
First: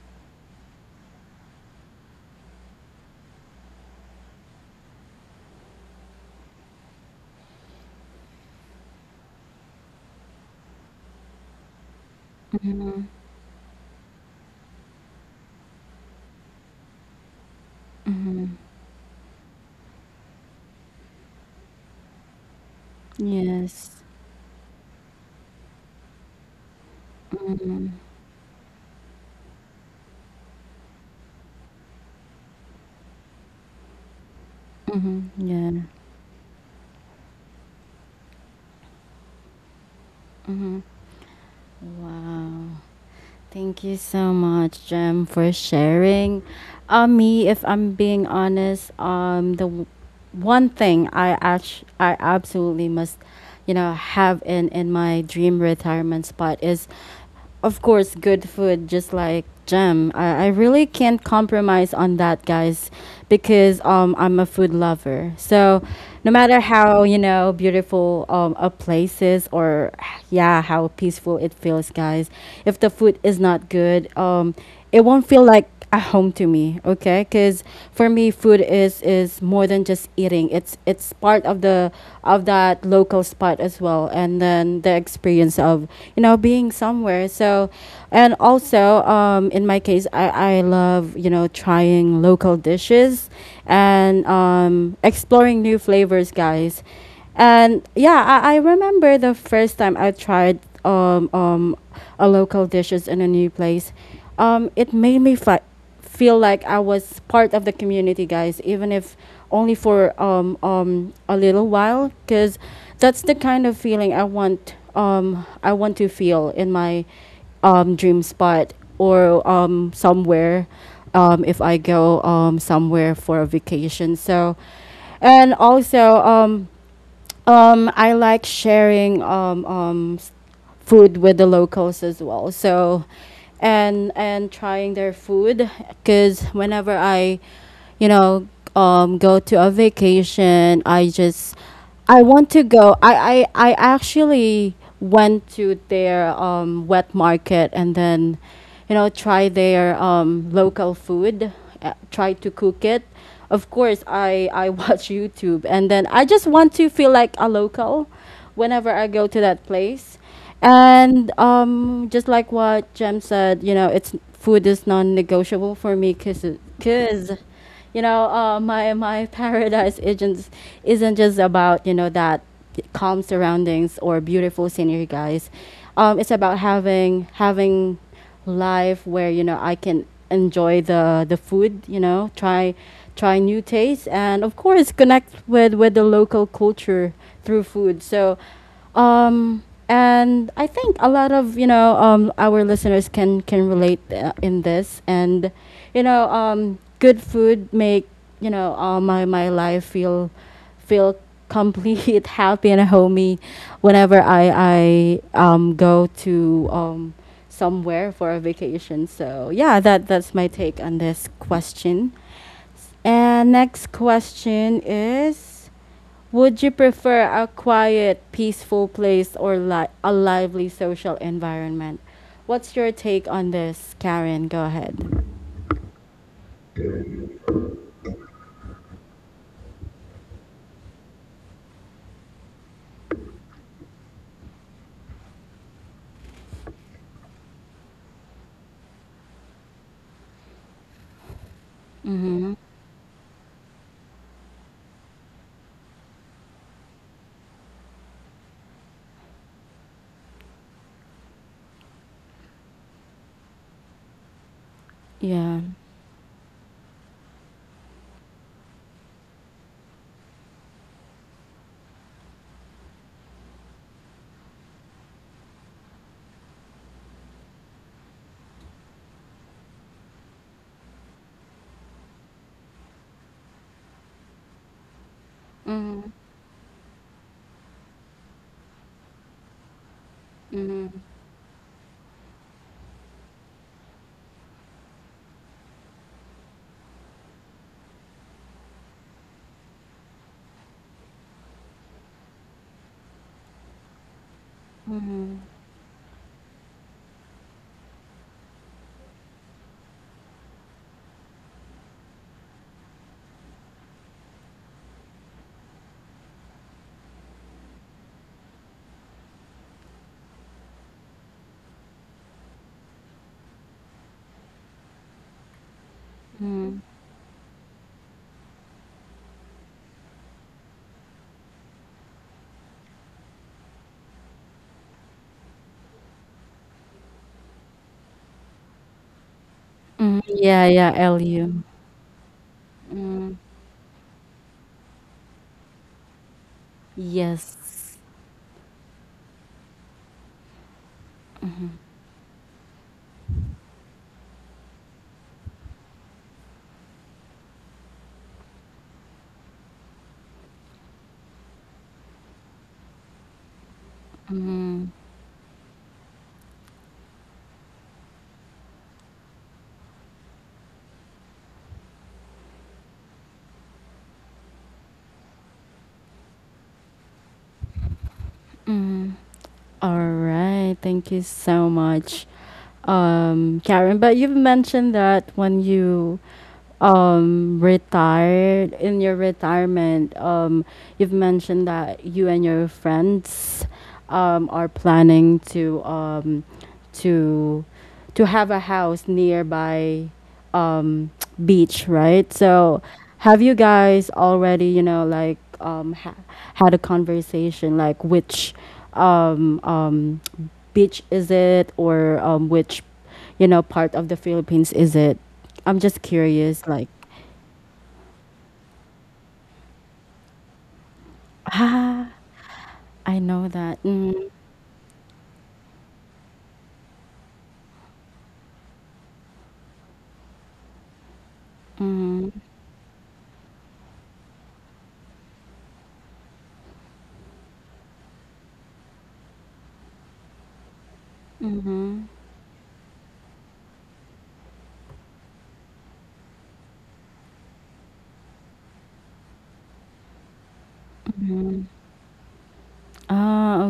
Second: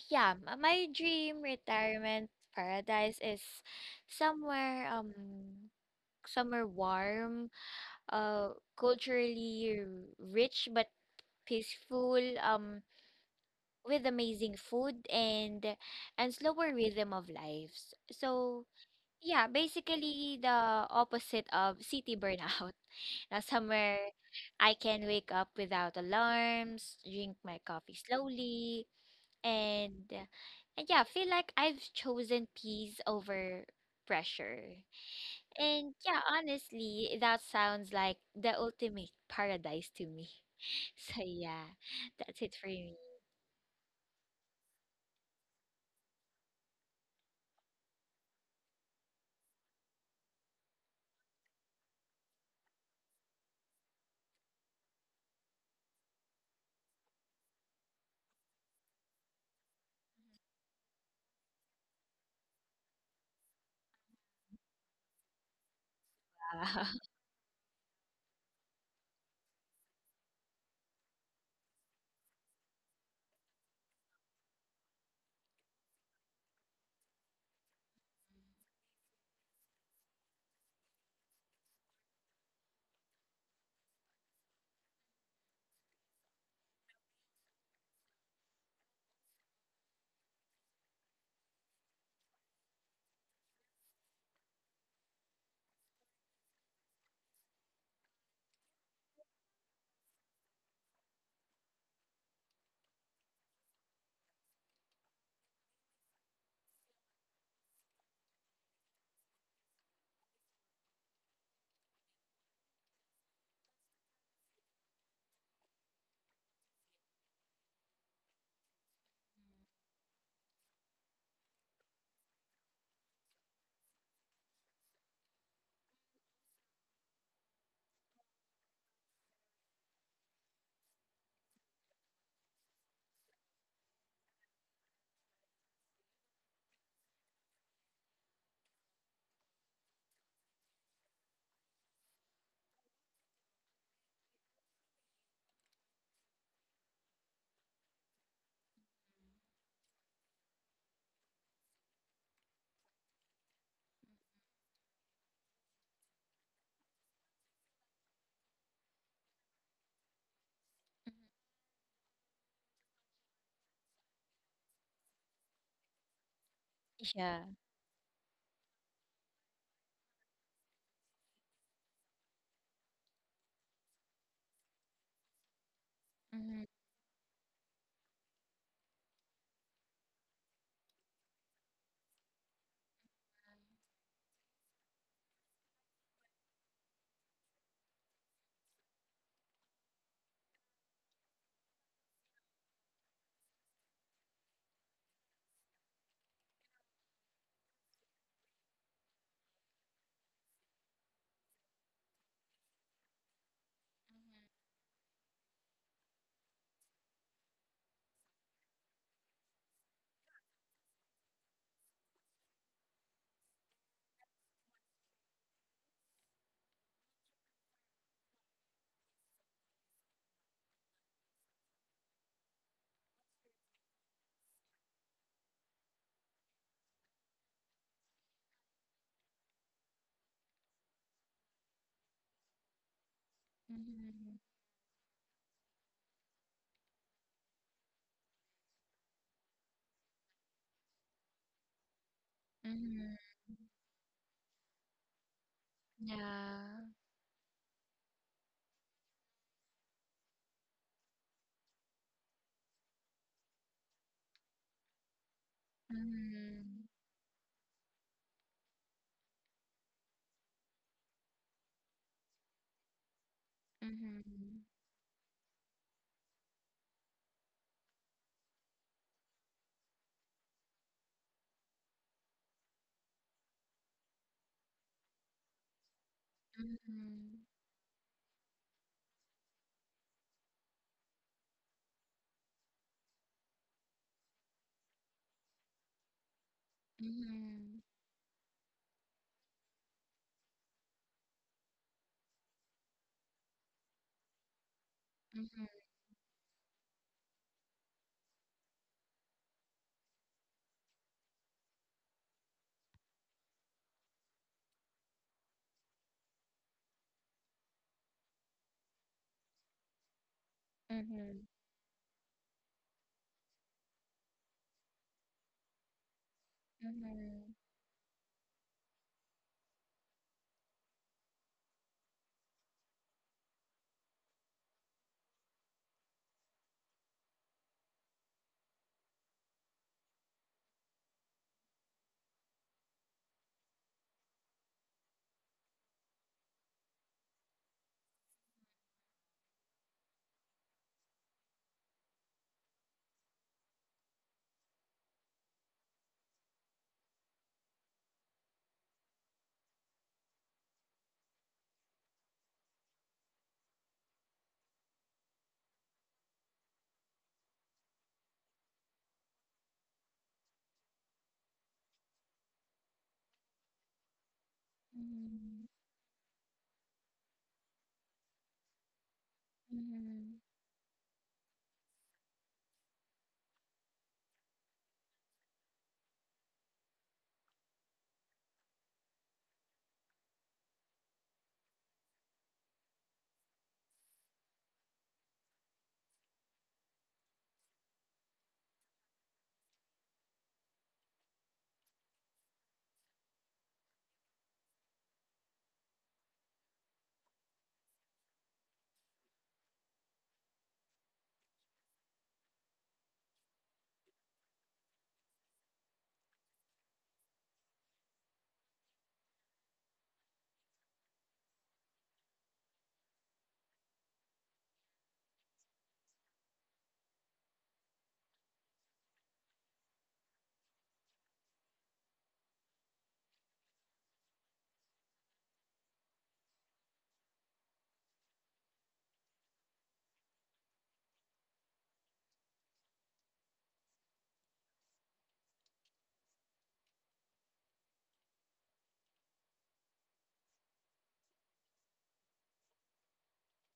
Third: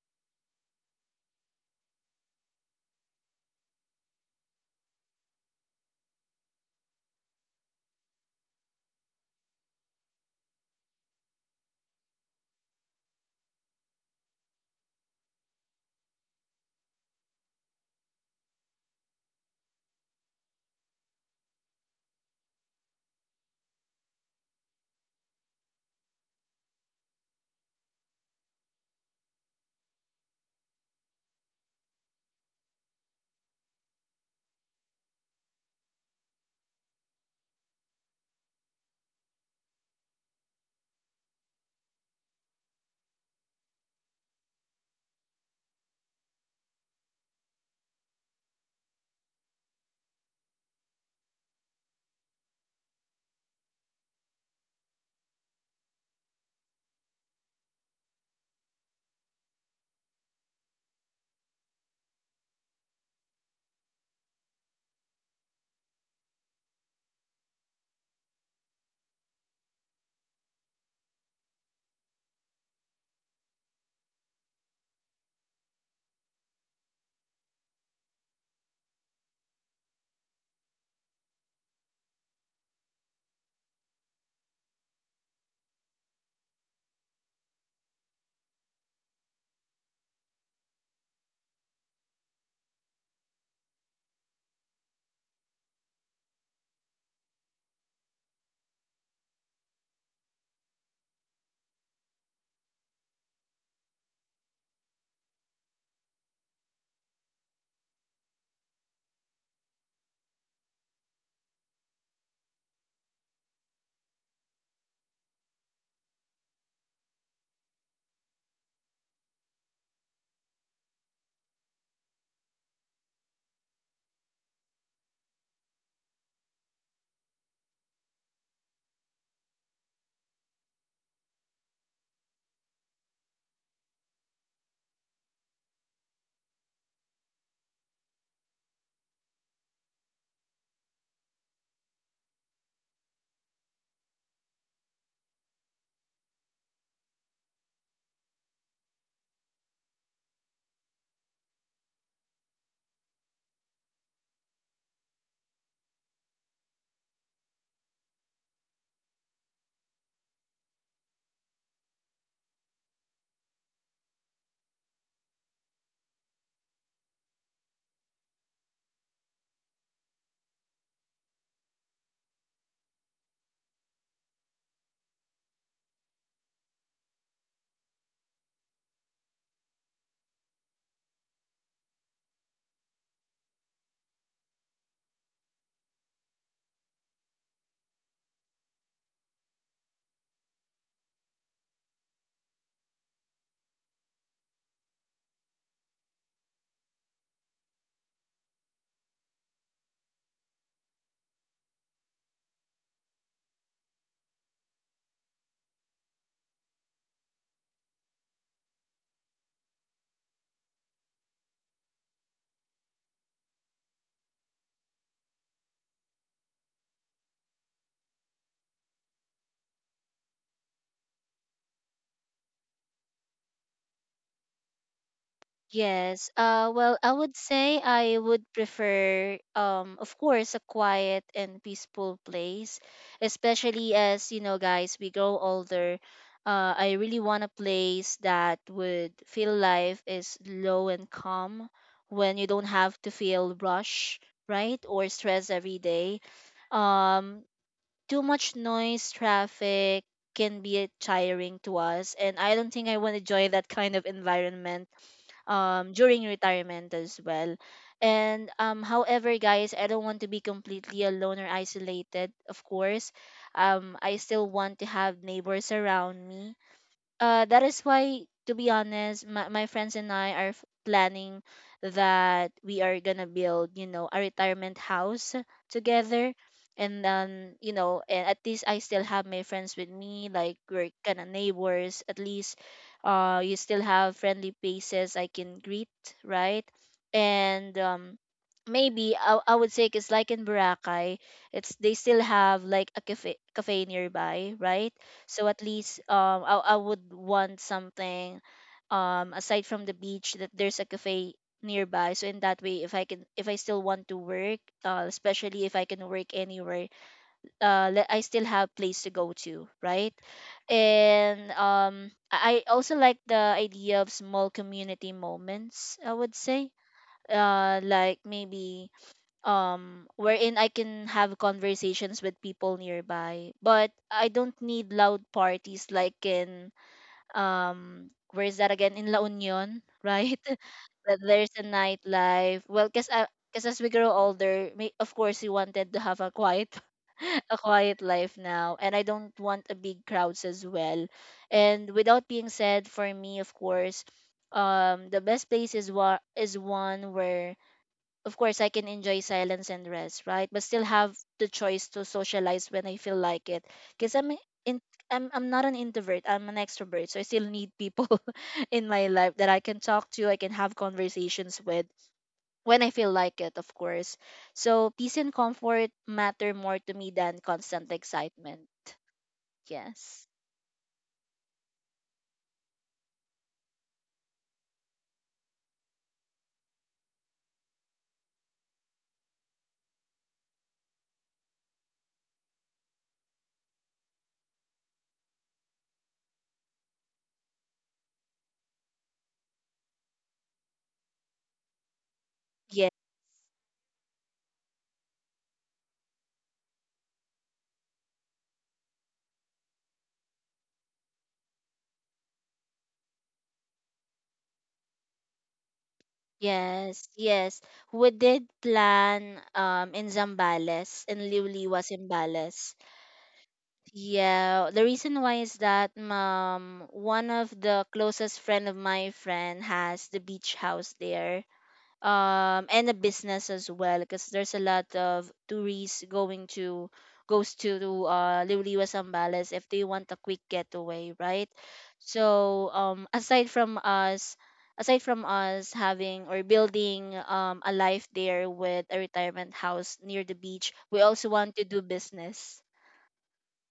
[SPEAKER 3] yeah, my dream retirement paradise is somewhere somewhere warm, uh culturally rich but peaceful,
[SPEAKER 1] Mm-hmm.
[SPEAKER 3] with amazing food and slower rhythm of lives.
[SPEAKER 1] Mm-hmm.
[SPEAKER 3] So yeah, basically the opposite of city burnout. <laughs> Now
[SPEAKER 1] Yes.
[SPEAKER 3] somewhere I can wake up without alarms, drink my
[SPEAKER 1] Mm,
[SPEAKER 3] coffee slowly, and yeah, feel like I've chosen peace over pressure.
[SPEAKER 1] yeah.
[SPEAKER 3] And yeah, honestly, that sounds like the ultimate paradise to me. <laughs> So yeah, that's it for
[SPEAKER 1] Wow.
[SPEAKER 3] me.
[SPEAKER 1] Thank you so much, Jem, for sharing. Me, if I'm being honest, the one thing I actually, I absolutely must, you know, have in my dream retirement spot is, of course, good food. Just like Jem, I really can't compromise on that, guys, because I'm a food lover. So, no matter how beautiful a place is, or yeah, how peaceful it feels, guys, if the food is not good, it won't feel like a home to me, okay, because for me, food is more than just eating. It's part of the of that local spot as well, and then the experience of being somewhere. So, and also in my case, I love trying local dishes, and exploring new flavors, guys. And yeah, I remember the first time I tried um, um, a local dishes in a new place. It made me feel like I was part of the community, guys, even if only for a little while, because that's the kind of feeling I want. I want to feel in my dream spot, or somewhere. If I go somewhere for a vacation. So, and also, I like sharing food with the locals as well. So, and trying their food, because whenever I, you know, go to a vacation, I just I want to go. I actually went to their wet market, and then, you know, try their local food, try to cook it. Of course, I <laughs> watch YouTube, and then I just want to feel like a local whenever I go to that place. And just like what Jem said, you know, it's food is non-negotiable for me, because
[SPEAKER 3] <laughs>
[SPEAKER 1] because
[SPEAKER 3] Yeah.
[SPEAKER 1] you know, my <laughs> paradise isn't just about, you know, that calm surroundings or beautiful scenery, guys. It's about
[SPEAKER 3] Mhm,
[SPEAKER 1] having life where, you know, I can enjoy the food, you know, try new tastes, and of course connect with the local culture through food. So um, and I think a lot of, you know, our listeners can relate in this, and you know, good food make, you know, my life feel feel complete, <laughs> happy and homey, whenever I go to somewhere for a vacation. So yeah, that's my take on this question. And next question is. Would you prefer a quiet, peaceful place, or a lively social environment? What's your take on this, Karen? Go ahead.
[SPEAKER 2] Yes. Well, I would say I would prefer of course a quiet and peaceful place, especially as
[SPEAKER 3] mhm,
[SPEAKER 2] you know, guys, we grow older. I really want a place that would feel life is low and calm when you don't have to
[SPEAKER 3] mhm.
[SPEAKER 2] feel rush, right? Or stress every day.
[SPEAKER 3] Yeah.
[SPEAKER 2] Um, too much noise, traffic can be tiring to us, and I don't think I want to join that kind of environment
[SPEAKER 1] Yeah.
[SPEAKER 2] during
[SPEAKER 3] Mhm,
[SPEAKER 2] retirement as well. And however, guys, I don't want to be completely alone or isolated. Of course, I still
[SPEAKER 3] mhm,
[SPEAKER 2] want to have neighbors around me. That is why, to be honest, my friends and I are planning that we are gonna build, you know, a retirement house
[SPEAKER 1] Mm-hmm.
[SPEAKER 2] together.
[SPEAKER 3] mhm,
[SPEAKER 2] And
[SPEAKER 3] mhm,
[SPEAKER 2] then, you know, and at least I still have my friends with me, like we're
[SPEAKER 1] Mm-hmm.
[SPEAKER 2] kind of neighbors. At least, you still have friendly faces I can greet, right? And
[SPEAKER 3] mhm,
[SPEAKER 2] maybe I would say, cause like in Boracay, it's they still have like a cafe nearby, right?
[SPEAKER 1] Mm-hmm.
[SPEAKER 3] mhm,
[SPEAKER 2] So at
[SPEAKER 3] mhm,
[SPEAKER 2] least I would want something aside from the beach that there's a cafe nearby. So in that way, if I can, if I still want to work, especially if I can work anywhere, I still have place to go to, right?
[SPEAKER 3] mhm, mhm,
[SPEAKER 2] And I also like the idea of small community moments, I would say.
[SPEAKER 1] Mm-hmm.
[SPEAKER 3] mhm, mhm, mhm,
[SPEAKER 2] Uh, like maybe wherein I can have conversations with people nearby. But I don't need loud parties like in where is that again, in La Union,
[SPEAKER 1] Mm-hmm.
[SPEAKER 2] right? <laughs>
[SPEAKER 1] Yeah, yeah,
[SPEAKER 2] That there's a
[SPEAKER 1] LU.
[SPEAKER 2] nightlife. Well,
[SPEAKER 1] Mm.
[SPEAKER 2] cause as we grow older, of course we wanted to have a quiet <laughs> a
[SPEAKER 1] Yes.
[SPEAKER 2] quiet life now, and I don't want a big crowds as well. And without being said, for me, of course, the best place is is one where, of course, I can enjoy silence and rest, right? But still have the choice to socialize when I feel like it. Because in I'm not an introvert, I'm an extrovert. So I still need people <laughs> in my life that I can talk to, I can have conversations with when I feel like it, of course. So peace and comfort matter more to me than constant excitement.
[SPEAKER 1] All
[SPEAKER 2] Yes.
[SPEAKER 3] mhm,
[SPEAKER 1] right. Thank you so much, Karen. But you've mentioned that when you retired, in your retirement, you've mentioned that you and your friends are planning to to to have a house nearby, um <tsk> beach, right? So
[SPEAKER 2] Yes.
[SPEAKER 1] have you guys already, you know, like had a conversation, like, which um beach is it, or which you know, part of the Philippines is it? I'm just curious, like,
[SPEAKER 2] Yes. We did plan in Zambales, in Liuliwa,
[SPEAKER 1] <laughs>
[SPEAKER 2] Zambales.
[SPEAKER 1] I know that. Mm.
[SPEAKER 2] Yeah, the reason why is that one of the closest friend of my friend has the beach house there. Um, and a business as well, because there's a lot of tourists going to Liwliwa Zambales if they want a quick getaway, right? So aside from us having or building a life there with a retirement house near the beach, we also want to do business.
[SPEAKER 1] Oh,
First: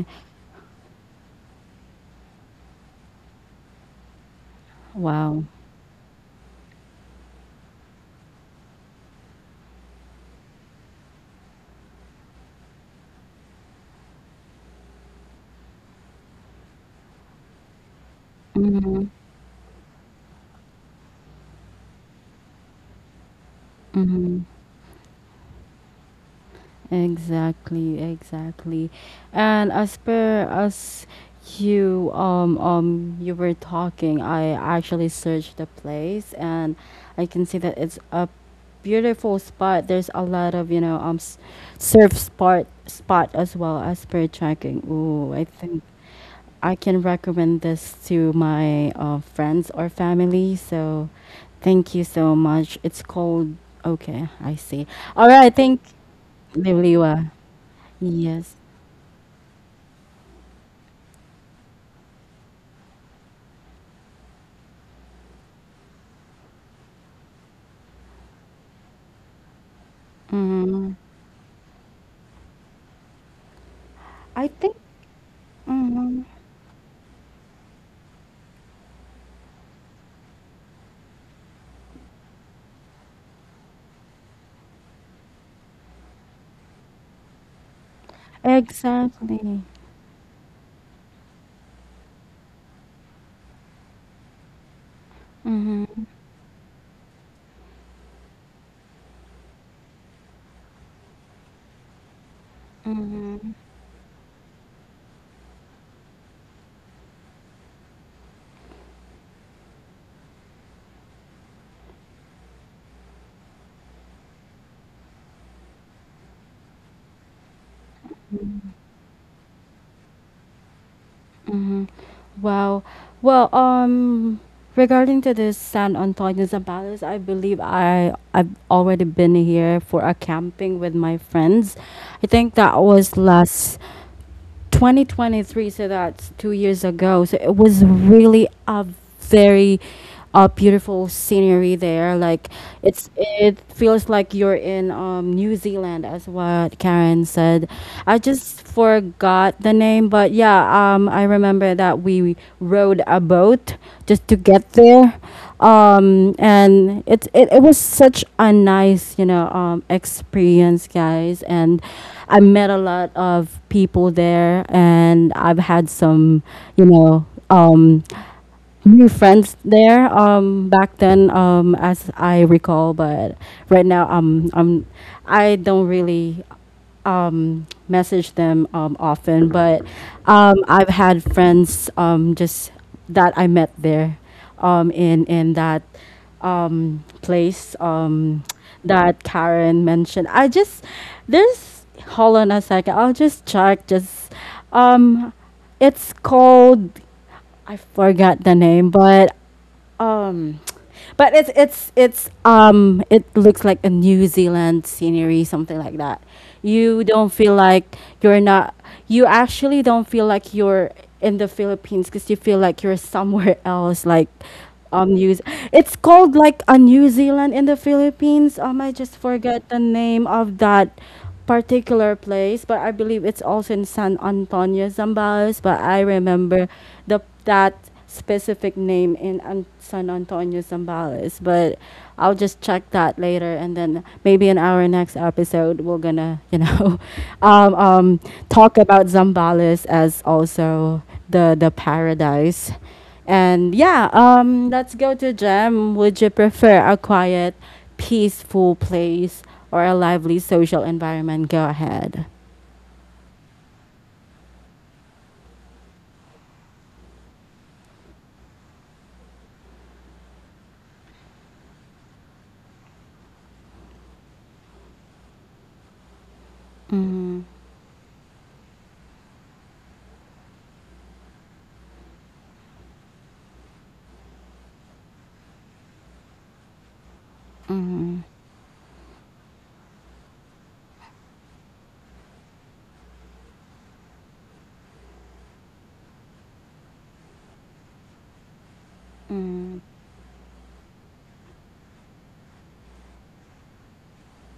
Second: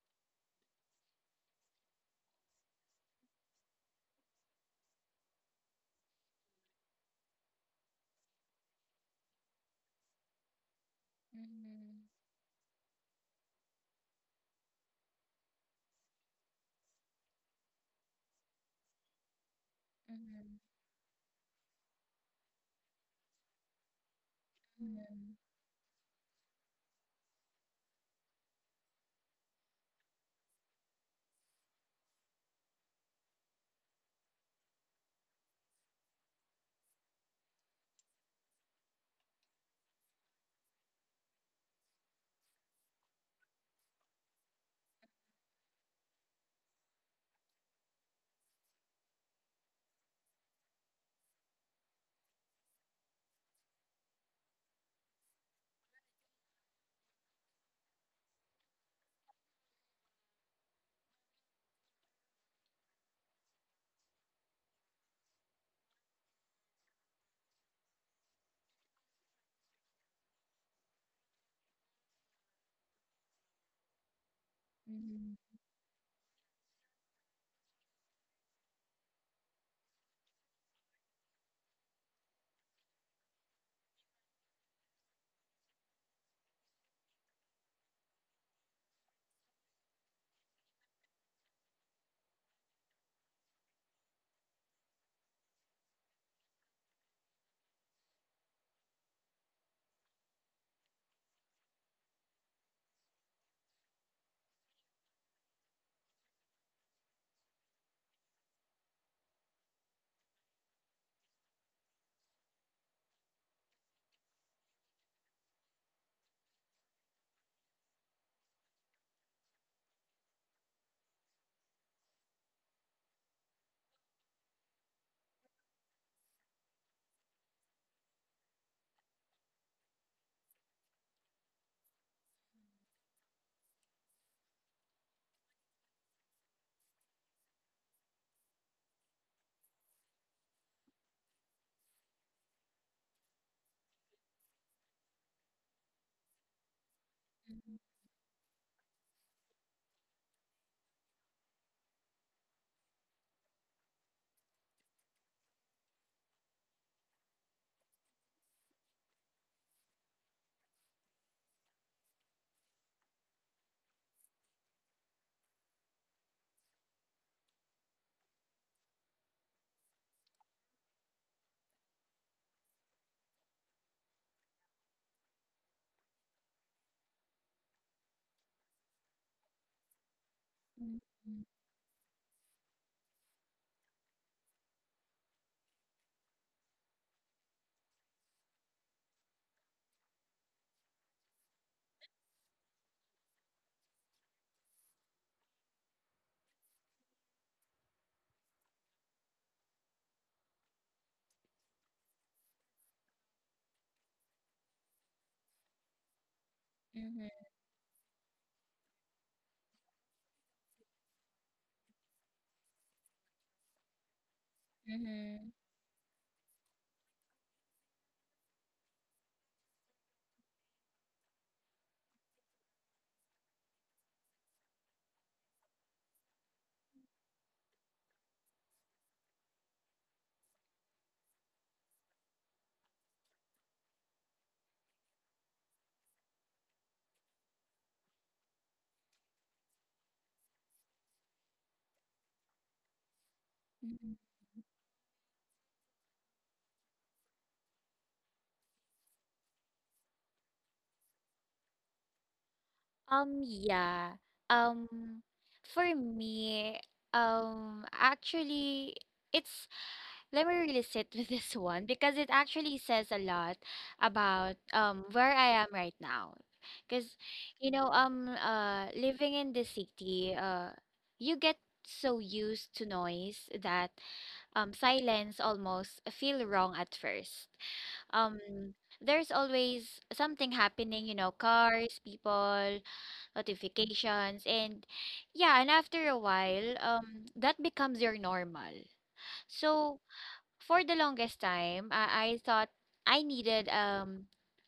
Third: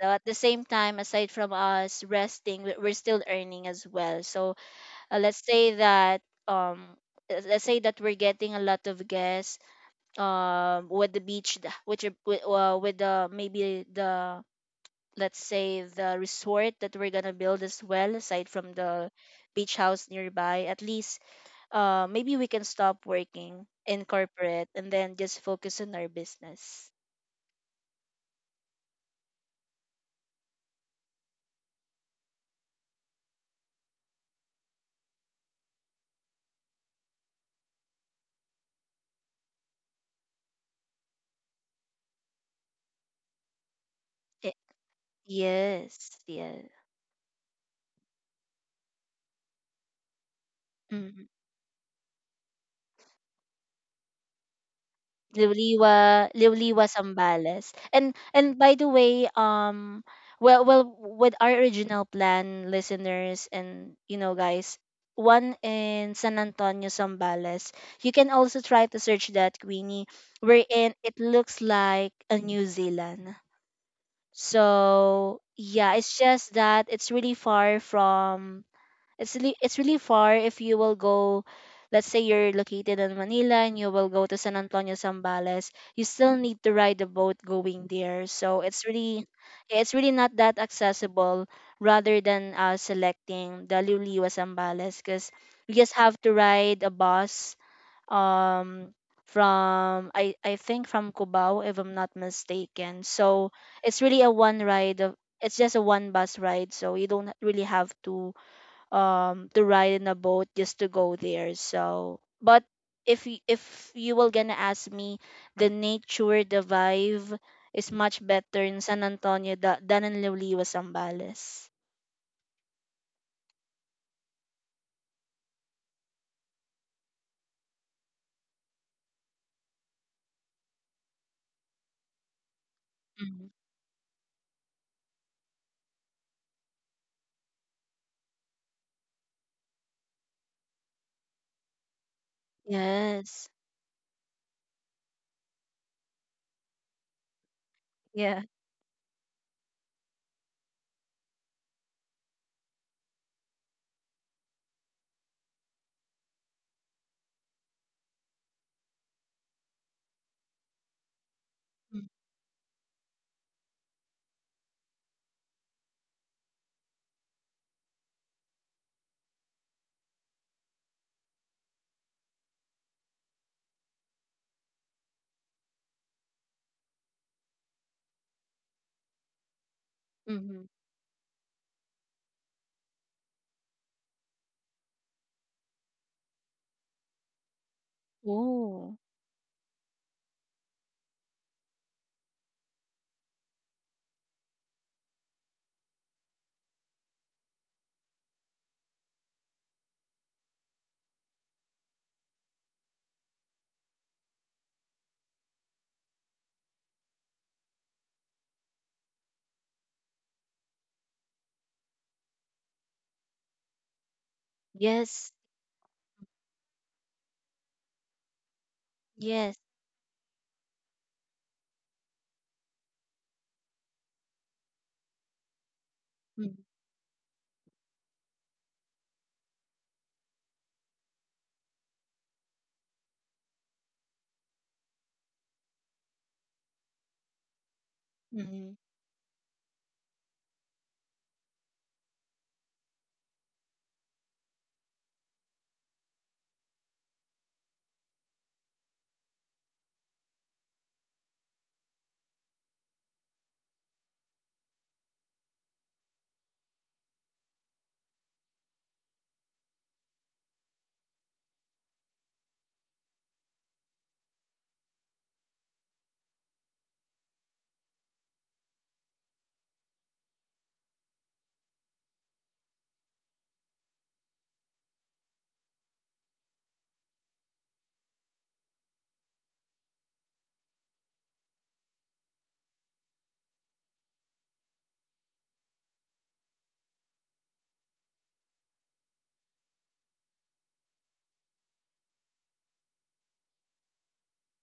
[SPEAKER 2] So at the same time, aside from us resting, we're still earning as well. So uh, let's
[SPEAKER 1] Wow.
[SPEAKER 2] say that um let's say that we're getting a lot of guests with the which are, with the maybe the, let's say, the resort that we're gonna build as well, aside from
[SPEAKER 1] Mhm.
[SPEAKER 2] the beach house nearby. At least maybe we can stop working in corporate and then
[SPEAKER 3] mhm,
[SPEAKER 2] just focus on our business.
[SPEAKER 1] Exactly, exactly. And as per as you you were talking, I actually searched the place, and I can see that it's a beautiful spot. There's a lot of, you know, surf spot as well as per
[SPEAKER 2] Eh,
[SPEAKER 1] checking. Ooh, I think
[SPEAKER 2] yes, yeah.
[SPEAKER 1] I can recommend this to my friends or family. So, thank you so much. It's called. Okay, I see. All right, thank
[SPEAKER 2] Liwliwa, Liwliwa
[SPEAKER 1] Liwliwa.
[SPEAKER 2] Sambales. And
[SPEAKER 1] Yes.
[SPEAKER 2] and by the way, well, well, with our original plan, listeners and you know guys, one in San Antonio Sambales. You can also try to search that, Queenie, wherein
[SPEAKER 1] Mhm.
[SPEAKER 2] it looks like a New Zealand.
[SPEAKER 1] I think
[SPEAKER 3] mhm,
[SPEAKER 2] So yeah, it's
[SPEAKER 1] mhm.
[SPEAKER 2] just that it's really far from it's really far. If you will go, let's say you're located in Manila and you will go to San Antonio Zambales, you still need to ride a boat going there. So it's really,
[SPEAKER 1] Exactly.
[SPEAKER 2] yeah, it's really not that accessible, rather than selecting the Luliwa Zambales, because you just have to ride a bus um from I think from Cubao if I'm not mistaken. So
[SPEAKER 1] Mhm,
[SPEAKER 2] it's really a one ride of it's just a one bus ride, so you don't really have to ride in a boat just to go there. So, but if if you were gonna ask me, the nature, the vibe is much better in San Antonio than in Liliwa Zambales.
[SPEAKER 1] mhm. Wow. Well, regarding to the San Antonio Zambales, I believe I've already been here for a camping with my friends. I think that was
[SPEAKER 2] Mm-hmm.
[SPEAKER 1] last 2023, so that's 2 years ago. So it was really a very A beautiful scenery there. Like, it's
[SPEAKER 2] Yes,
[SPEAKER 1] it feels like you're in New Zealand, as what Karen said.
[SPEAKER 3] mhm,
[SPEAKER 1] I
[SPEAKER 2] yeah.
[SPEAKER 1] just forgot the name, but yeah, I remember that we rode a boat just to get there. And it, it was such a nice, you know, experience, guys. And I met a lot of people there, and I've had some, you know, new friends there back then, as I recall. But right now, I don't really message them often. But
[SPEAKER 2] Mm-hmm.
[SPEAKER 1] I've had friends just that I met there, in that place,
[SPEAKER 2] Oh,
[SPEAKER 1] that Karen mentioned. I just there's hold on a second, I'll just check. Just um it's called I forgot the name. But um, but it's it looks like a New Zealand scenery, something like that. You don't feel like you're not. You actually don't feel like you're in the Philippines, because you feel like you're somewhere <laughs> else. Like,
[SPEAKER 2] yes.
[SPEAKER 1] New.
[SPEAKER 3] mhm.
[SPEAKER 1] It's called like a New Zealand in the Philippines. I just
[SPEAKER 2] Yes.
[SPEAKER 1] forget the name of that particular place, but I believe it's also in San Antonio, Zambales. But I
[SPEAKER 2] Mm-hmm.
[SPEAKER 1] remember the that specific name in San Antonio, Zambales. But I'll just check that later, and then maybe in our next episode, we're gonna, you know, <laughs> um, um,
[SPEAKER 2] Mm-hmm.
[SPEAKER 1] talk about Zambales as also the paradise. And yeah, let's go to Jem. Would you prefer a quiet, peaceful place, or a lively social environment? Go ahead.
[SPEAKER 3] Yeah. Um, for me, actually, it's let me really sit <laughs> with this one because it actually says a lot about where I am right now. Because
[SPEAKER 1] Mm-hmm.
[SPEAKER 3] you know, living in the city, you get so used to noise that silence almost feel wrong at first.
[SPEAKER 1] Mm-hmm.
[SPEAKER 3] Um, there's always something happening, you know, cars, people, notifications, and yeah, and after a while, that becomes your normal. So for the longest time, I thought I needed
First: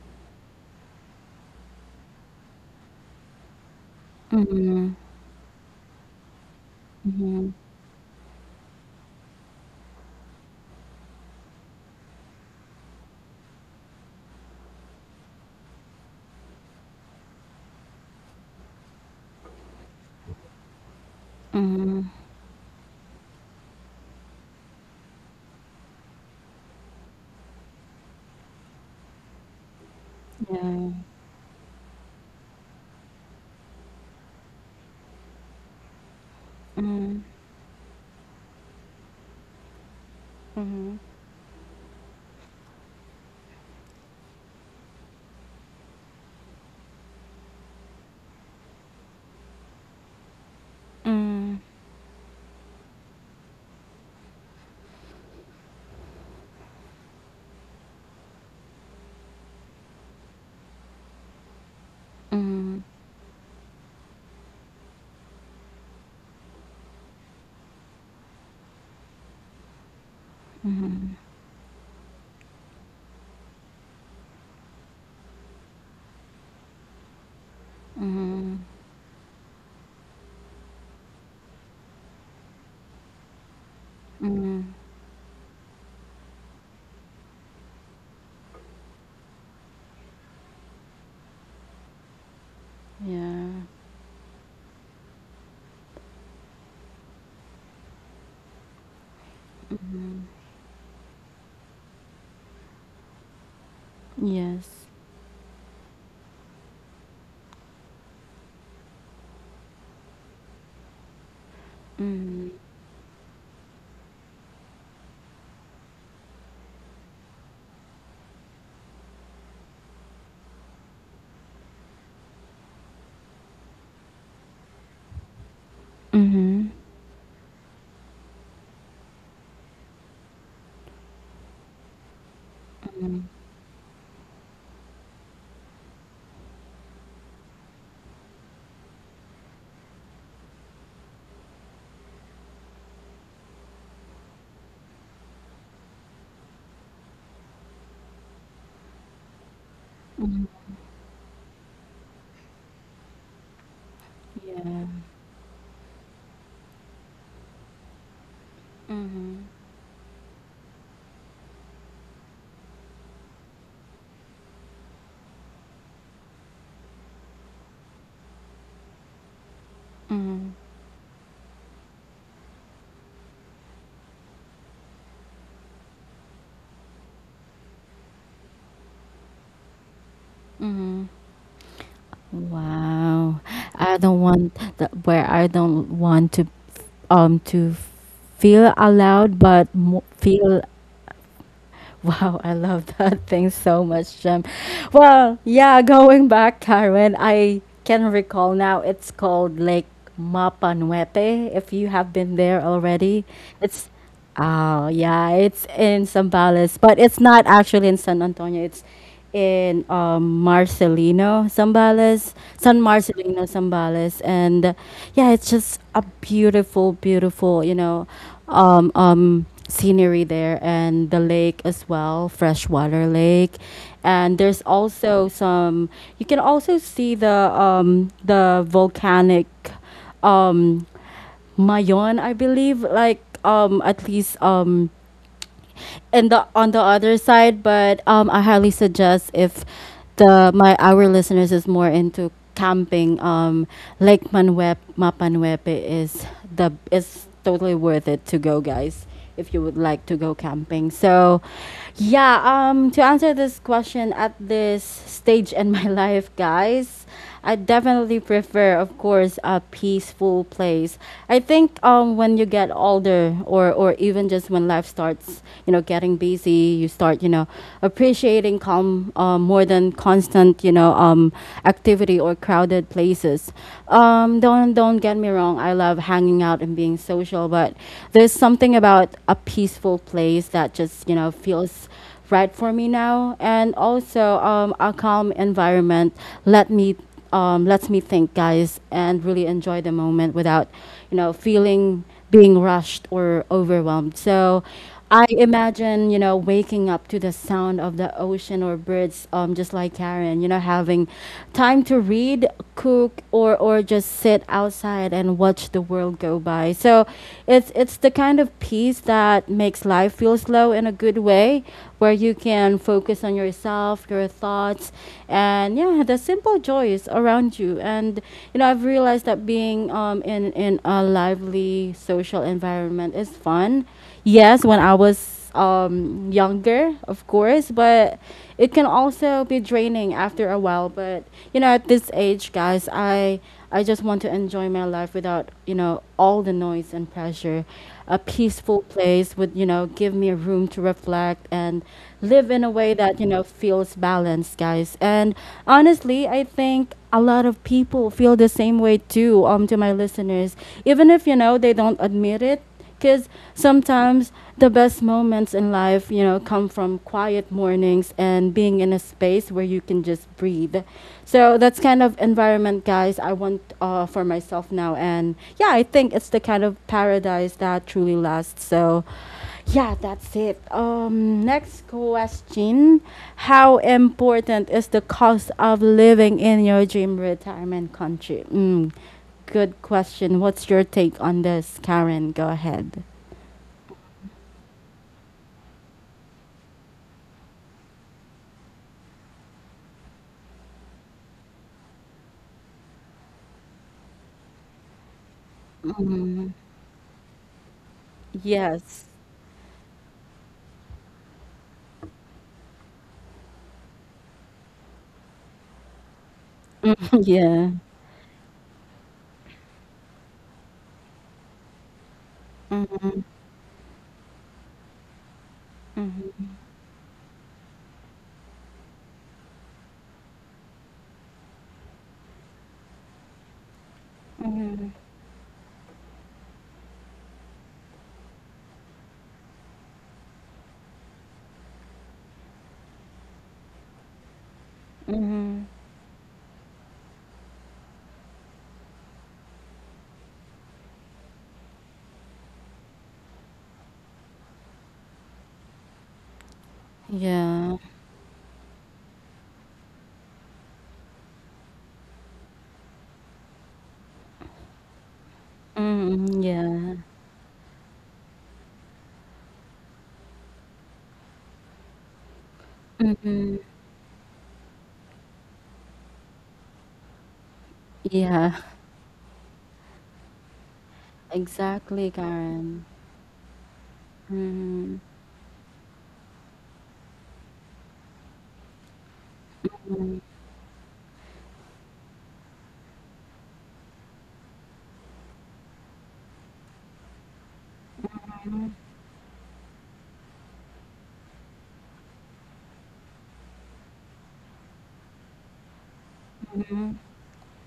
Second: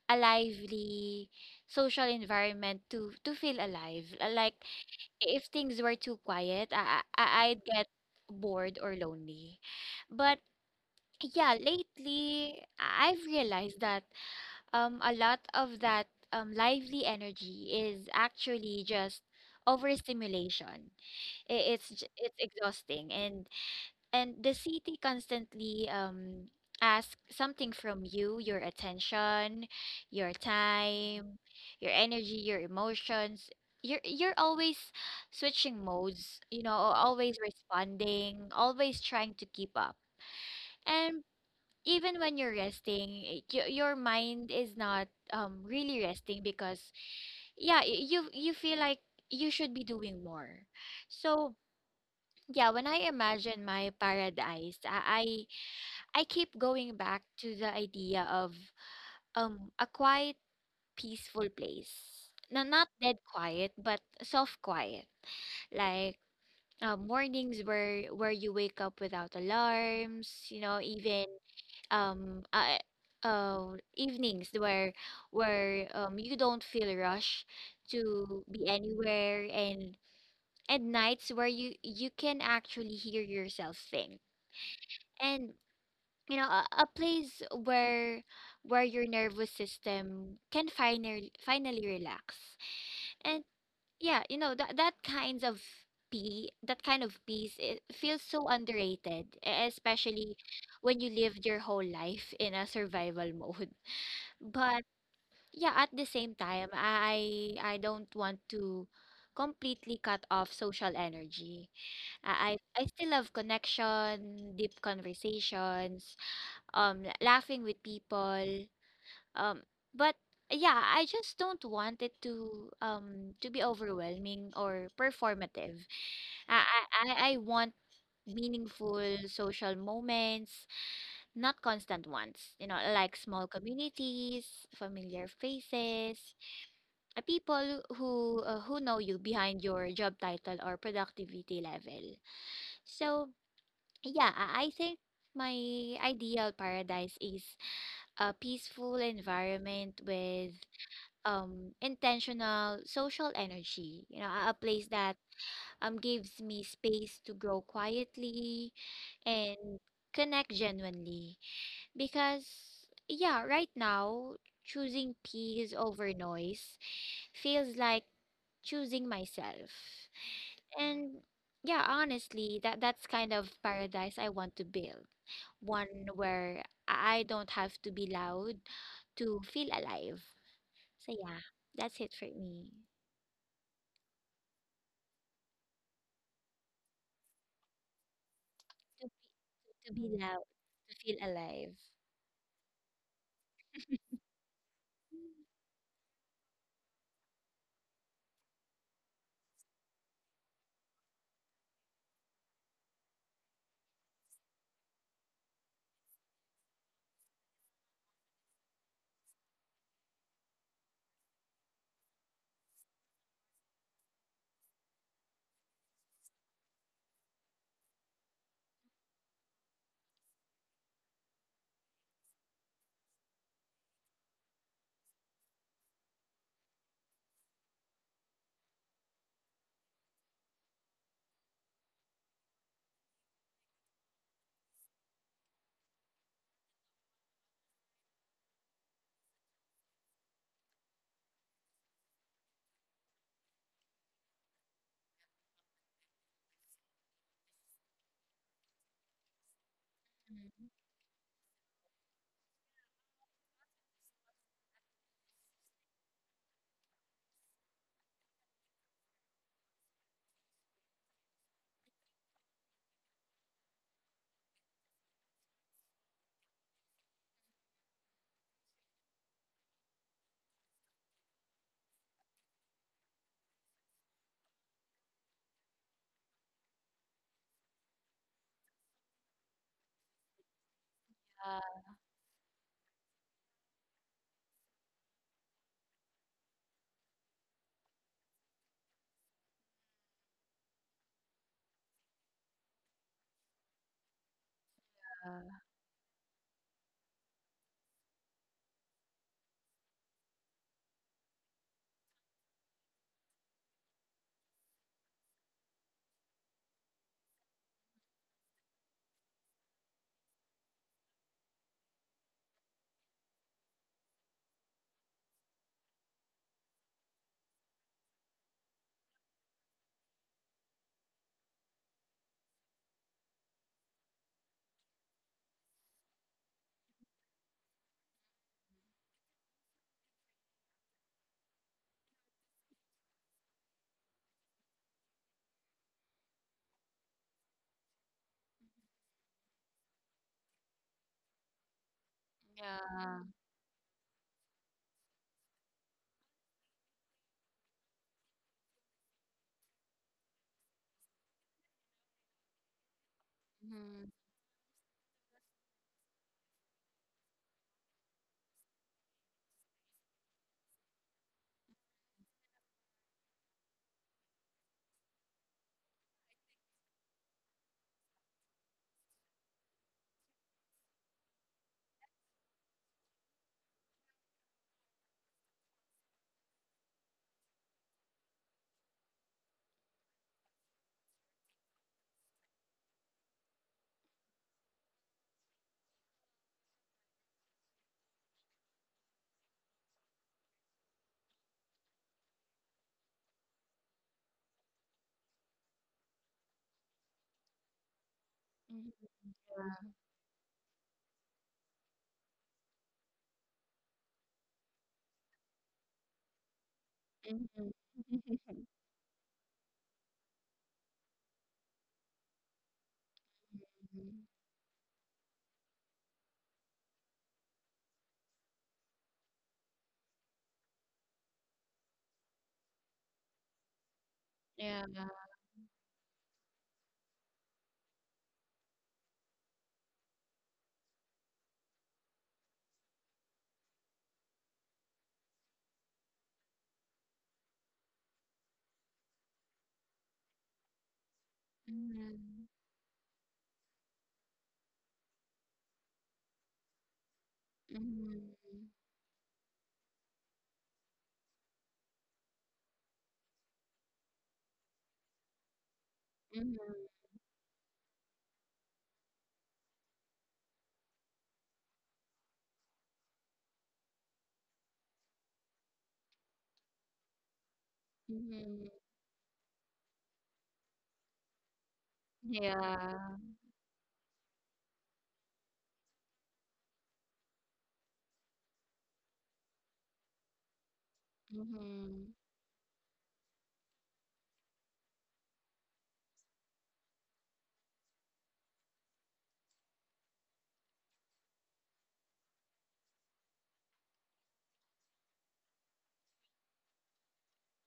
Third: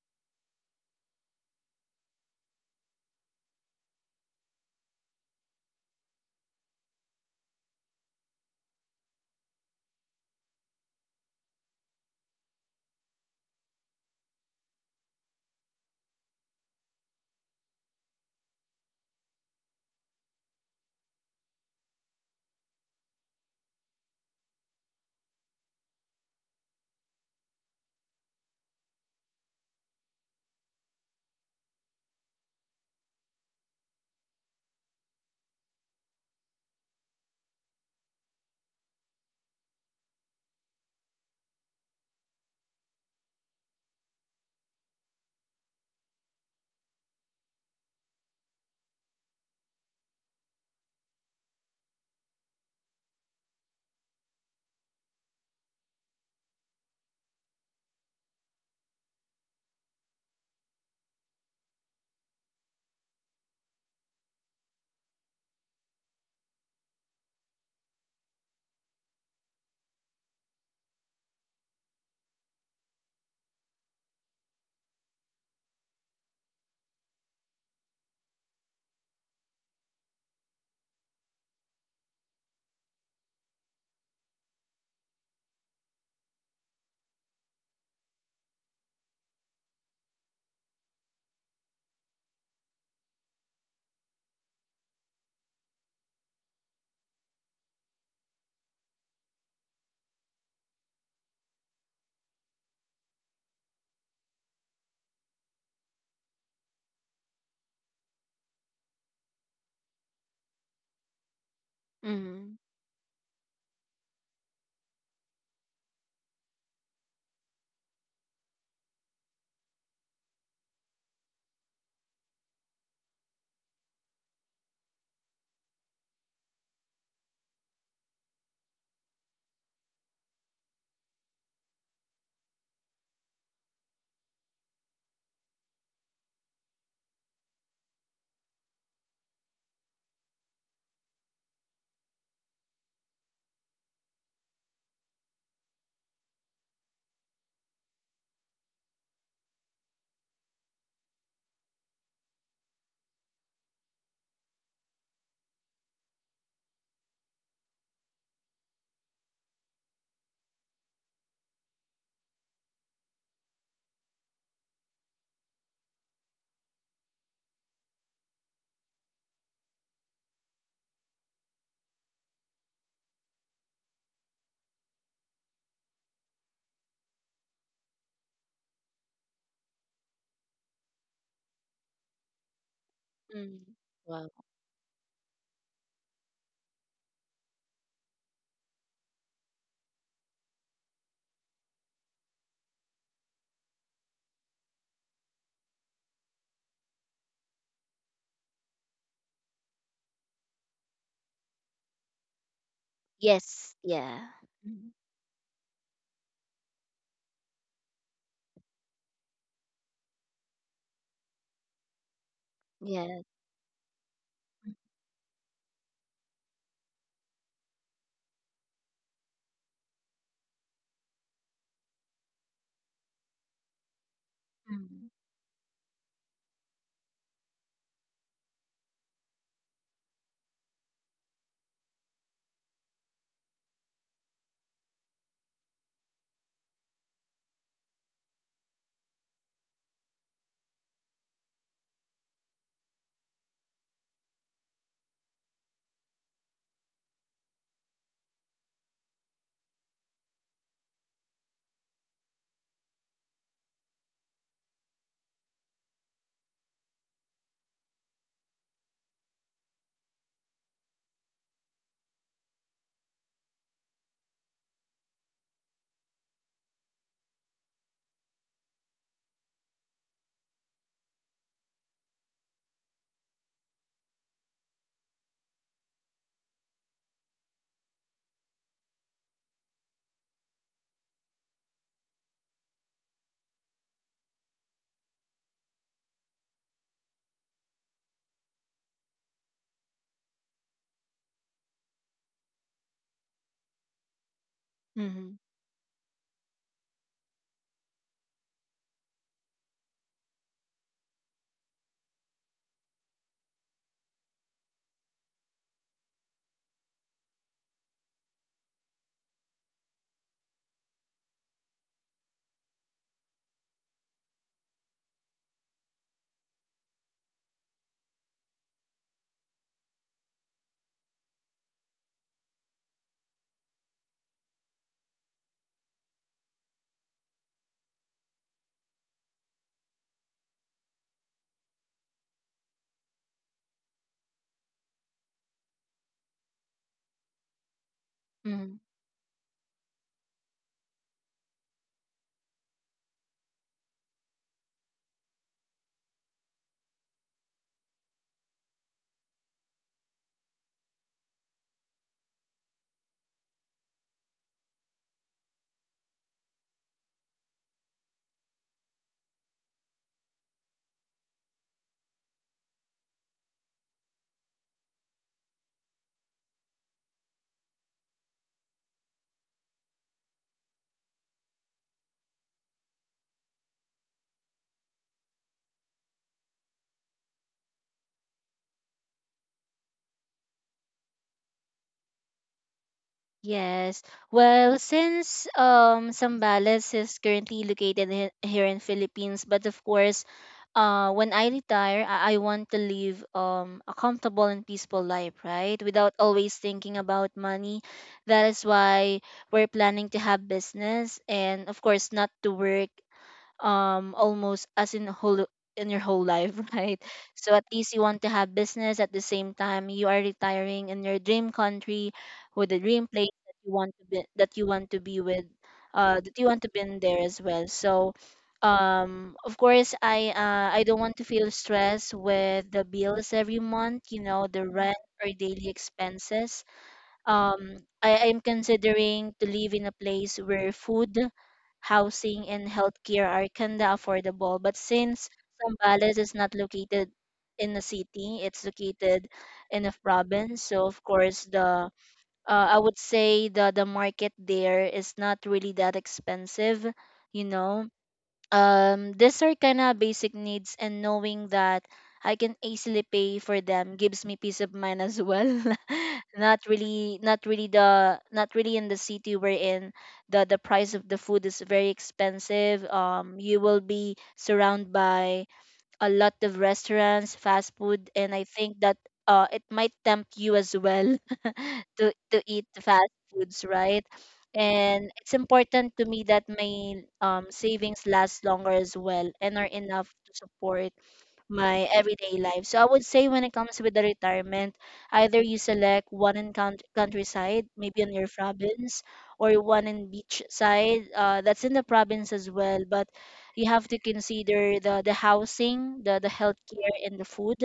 [SPEAKER 3] a lively social environment to feel alive.
[SPEAKER 1] Mm-hmm.
[SPEAKER 3] Like
[SPEAKER 1] Mm-hmm.
[SPEAKER 3] if things were too quiet,
[SPEAKER 1] Mm-hmm.
[SPEAKER 3] I'd get bored or lonely. But yeah, lately I've realized that a lot of that lively energy is actually just overstimulation.
[SPEAKER 1] Mm-hmm.
[SPEAKER 3] It's exhausting and the city constantly asks something from you, your attention, your
[SPEAKER 1] Yeah.
[SPEAKER 3] time, your energy, your emotions. You're always switching modes, you know,
[SPEAKER 1] Mm-hmm.
[SPEAKER 3] always responding, always trying to keep up.
[SPEAKER 1] Mm-hmm.
[SPEAKER 3] And even when you're resting, your mind is not really resting because yeah, you you feel like you should be doing more.
[SPEAKER 1] Mm-hmm.
[SPEAKER 3] So yeah, when I imagine my paradise, I I keep going back to the idea of a quiet, peaceful place. No, not dead quiet, but soft quiet. Like mornings where you wake up without alarms, you know, even um uh, evenings where you don't feel rush to
[SPEAKER 1] Mm-hmm.
[SPEAKER 3] be anywhere and nights where you can actually hear yourself think.
[SPEAKER 1] Mm-hmm.
[SPEAKER 3] And you know a place where your nervous system can finally relax
[SPEAKER 1] Yeah.
[SPEAKER 3] and yeah you know that that kinds of pea that kind of peace, it feels so underrated, especially when you lived your whole life in a survival <laughs> mode.
[SPEAKER 1] Yes.
[SPEAKER 3] But yeah at the same time, I don't want to completely cut off social energy.
[SPEAKER 1] Mm-hmm.
[SPEAKER 2] Hmm.
[SPEAKER 3] I still love connection, deep conversations, laughing with people, um but yeah I just don't want it to be overwhelming or performative.
[SPEAKER 1] Mm-hmm.
[SPEAKER 3] I want meaningful social moments, not constant ones, you know, like small communities, familiar faces, people who know you behind your job title or productivity level. So yeah I think my ideal paradise is a peaceful environment with intentional social energy, you know, a
[SPEAKER 1] Yeah.
[SPEAKER 3] place that gives me space to grow quietly
[SPEAKER 1] Mm-hmm.
[SPEAKER 3] and connect genuinely. Because yeah right now choosing peace over noise feels like choosing myself.
[SPEAKER 1] Mm-hmm.
[SPEAKER 3] And yeah, honestly, that that's kind of paradise I want to build. One where I don't have to be loud to feel alive.
[SPEAKER 1] Mm-hmm.
[SPEAKER 3] So yeah, that's it for me.
[SPEAKER 1] Wow. I don't
[SPEAKER 2] Wow.
[SPEAKER 1] want that, where I don't want to um to feel
[SPEAKER 3] To,
[SPEAKER 1] allowed, but
[SPEAKER 3] to be loud,
[SPEAKER 1] feel
[SPEAKER 3] to feel alive.
[SPEAKER 1] <laughs> Wow, I love that <laughs> thing so much, Jem. Well,
[SPEAKER 3] Mm.
[SPEAKER 1] yeah, going back, Karen, I can recall now, it's called Lake Mapanuete, if you have been there already.
[SPEAKER 2] Yes,
[SPEAKER 1] It's,
[SPEAKER 2] yeah.
[SPEAKER 1] oh,
[SPEAKER 2] Mm.
[SPEAKER 1] yeah, it's in Zambales, but it's not actually in San Antonio. It's in Marcelino, Zambales, San
[SPEAKER 2] Yes.
[SPEAKER 1] Marcelino, Zambales. And yeah, it's just a beautiful, beautiful, you know, scenery there, and the lake as well, freshwater lake. And there's
[SPEAKER 2] Mm-hmm.
[SPEAKER 1] also some. You can also see the volcanic um, Mayon, I believe. Like, at least, and the on the other side. But I highly suggest, if the my our listeners is more into camping, Lake Manwep Mapanwepe is the is totally worth it to go, guys. If you would like to go camping, so yeah. To answer this question at this stage in my <laughs> life, guys. I definitely prefer, of course, a peaceful place. I think when you get older, or even just when life starts, you know, getting busy, you start, you know, appreciating calm, more than constant, you know, activity or crowded places. Don't get me wrong. I love hanging out and being social, but there's something about a peaceful place that just, you know,
[SPEAKER 3] Uh,
[SPEAKER 1] feels right for me now. And also, a calm environment let me lets me think, guys, and really enjoy the moment without, you know, feeling being rushed or overwhelmed. So, I imagine, you know, waking up to the sound of the ocean or birds, just like Karen, you know, having time to read, cook, or, just sit outside and watch the world go by. So it's the kind of peace that makes life feel slow in a good way, where you can focus on yourself, your thoughts, and yeah, the simple joys around you. And you know, I've realized that being in a lively social environment is fun. Yes, when I was younger, of course, but it can also be draining after a while. But you know, at this age, guys, I just want to enjoy my life, without, you know, all the noise and pressure. A
[SPEAKER 2] Mm-hmm.
[SPEAKER 1] peaceful place would, you know, give me a room to reflect, and live in a way
[SPEAKER 3] yeah.
[SPEAKER 1] that, you know, feels balanced, guys. And honestly, I think a lot of people feel the same way too. To my listeners, even if you know, they don't admit it, because
[SPEAKER 3] Mhm,
[SPEAKER 1] sometimes the best moments in life, you know, come from quiet mornings, and being in a space where you can just breathe. So that's kind of environment, guys, I want, for myself now. And yeah, I think it's the kind of paradise that truly lasts. So yeah, that's it. Next question. How important is the cost of living in your dream retirement country? Mm, good question. What's your take on this, Karen? Go ahead.
[SPEAKER 2] Yes. Well, since Zambales is currently located here in Philippines, but of course, when I retire, I want to live a comfortable and peaceful life, right? Without always thinking about money. That is
[SPEAKER 1] Yes.
[SPEAKER 2] why we're planning to have business and of course not to work almost as in whole in your whole life <laughs> right?
[SPEAKER 1] <laughs>
[SPEAKER 3] mhm,
[SPEAKER 2] So at
[SPEAKER 1] yeah.
[SPEAKER 2] least you
[SPEAKER 3] mhm,
[SPEAKER 2] want to
[SPEAKER 3] <laughs>
[SPEAKER 2] have
[SPEAKER 3] mhm.
[SPEAKER 2] business at the same time you are retiring in your dream country with the dream place that you want to be, that
[SPEAKER 1] Mm-hmm.
[SPEAKER 2] you want to be in there as well. So of course, I don't want to feel stressed with the bills every month, you know, the
[SPEAKER 3] Yeah.
[SPEAKER 1] Mm-hmm.
[SPEAKER 2] rent or daily expenses. Um, I am considering to live in a place where food, housing, and healthcare are kinda affordable. But since
[SPEAKER 1] Hmm.
[SPEAKER 2] Zambales is not located in a city, it's located in a province. So of course, the
[SPEAKER 3] Mhm,
[SPEAKER 2] I would say the market there is not really that expensive, you
[SPEAKER 1] Yeah.
[SPEAKER 2] know.
[SPEAKER 3] mhm,
[SPEAKER 2] Um, these are kind of basic needs, and knowing that I can easily pay for them gives me peace of mind as well. <laughs>
[SPEAKER 1] Mm-hmm.
[SPEAKER 2] Not
[SPEAKER 3] mhm,
[SPEAKER 1] Yeah.
[SPEAKER 2] really, not really the not really in the city we're in. The price of the food is very expensive. Um,
[SPEAKER 1] Mm-hmm.
[SPEAKER 2] you will be surrounded by a lot of restaurants, fast food, and I
[SPEAKER 1] Yeah.
[SPEAKER 3] mhm.
[SPEAKER 2] think that it might tempt you as well <laughs>
[SPEAKER 1] Exactly,
[SPEAKER 2] to eat the
[SPEAKER 1] Karen.
[SPEAKER 2] fast
[SPEAKER 3] Yeah.
[SPEAKER 2] foods, right?
[SPEAKER 1] Mm-hmm.
[SPEAKER 2] And it's important to me that my savings last longer as well and are enough to support my
[SPEAKER 3] Mhm,
[SPEAKER 2] everyday life. So I would say, when it comes with the retirement, either you select one in countryside, maybe on your province, or one in beach side. That's in the province as well, but you have to consider the housing, the
[SPEAKER 1] Mm-hmm.
[SPEAKER 2] healthcare, and the food.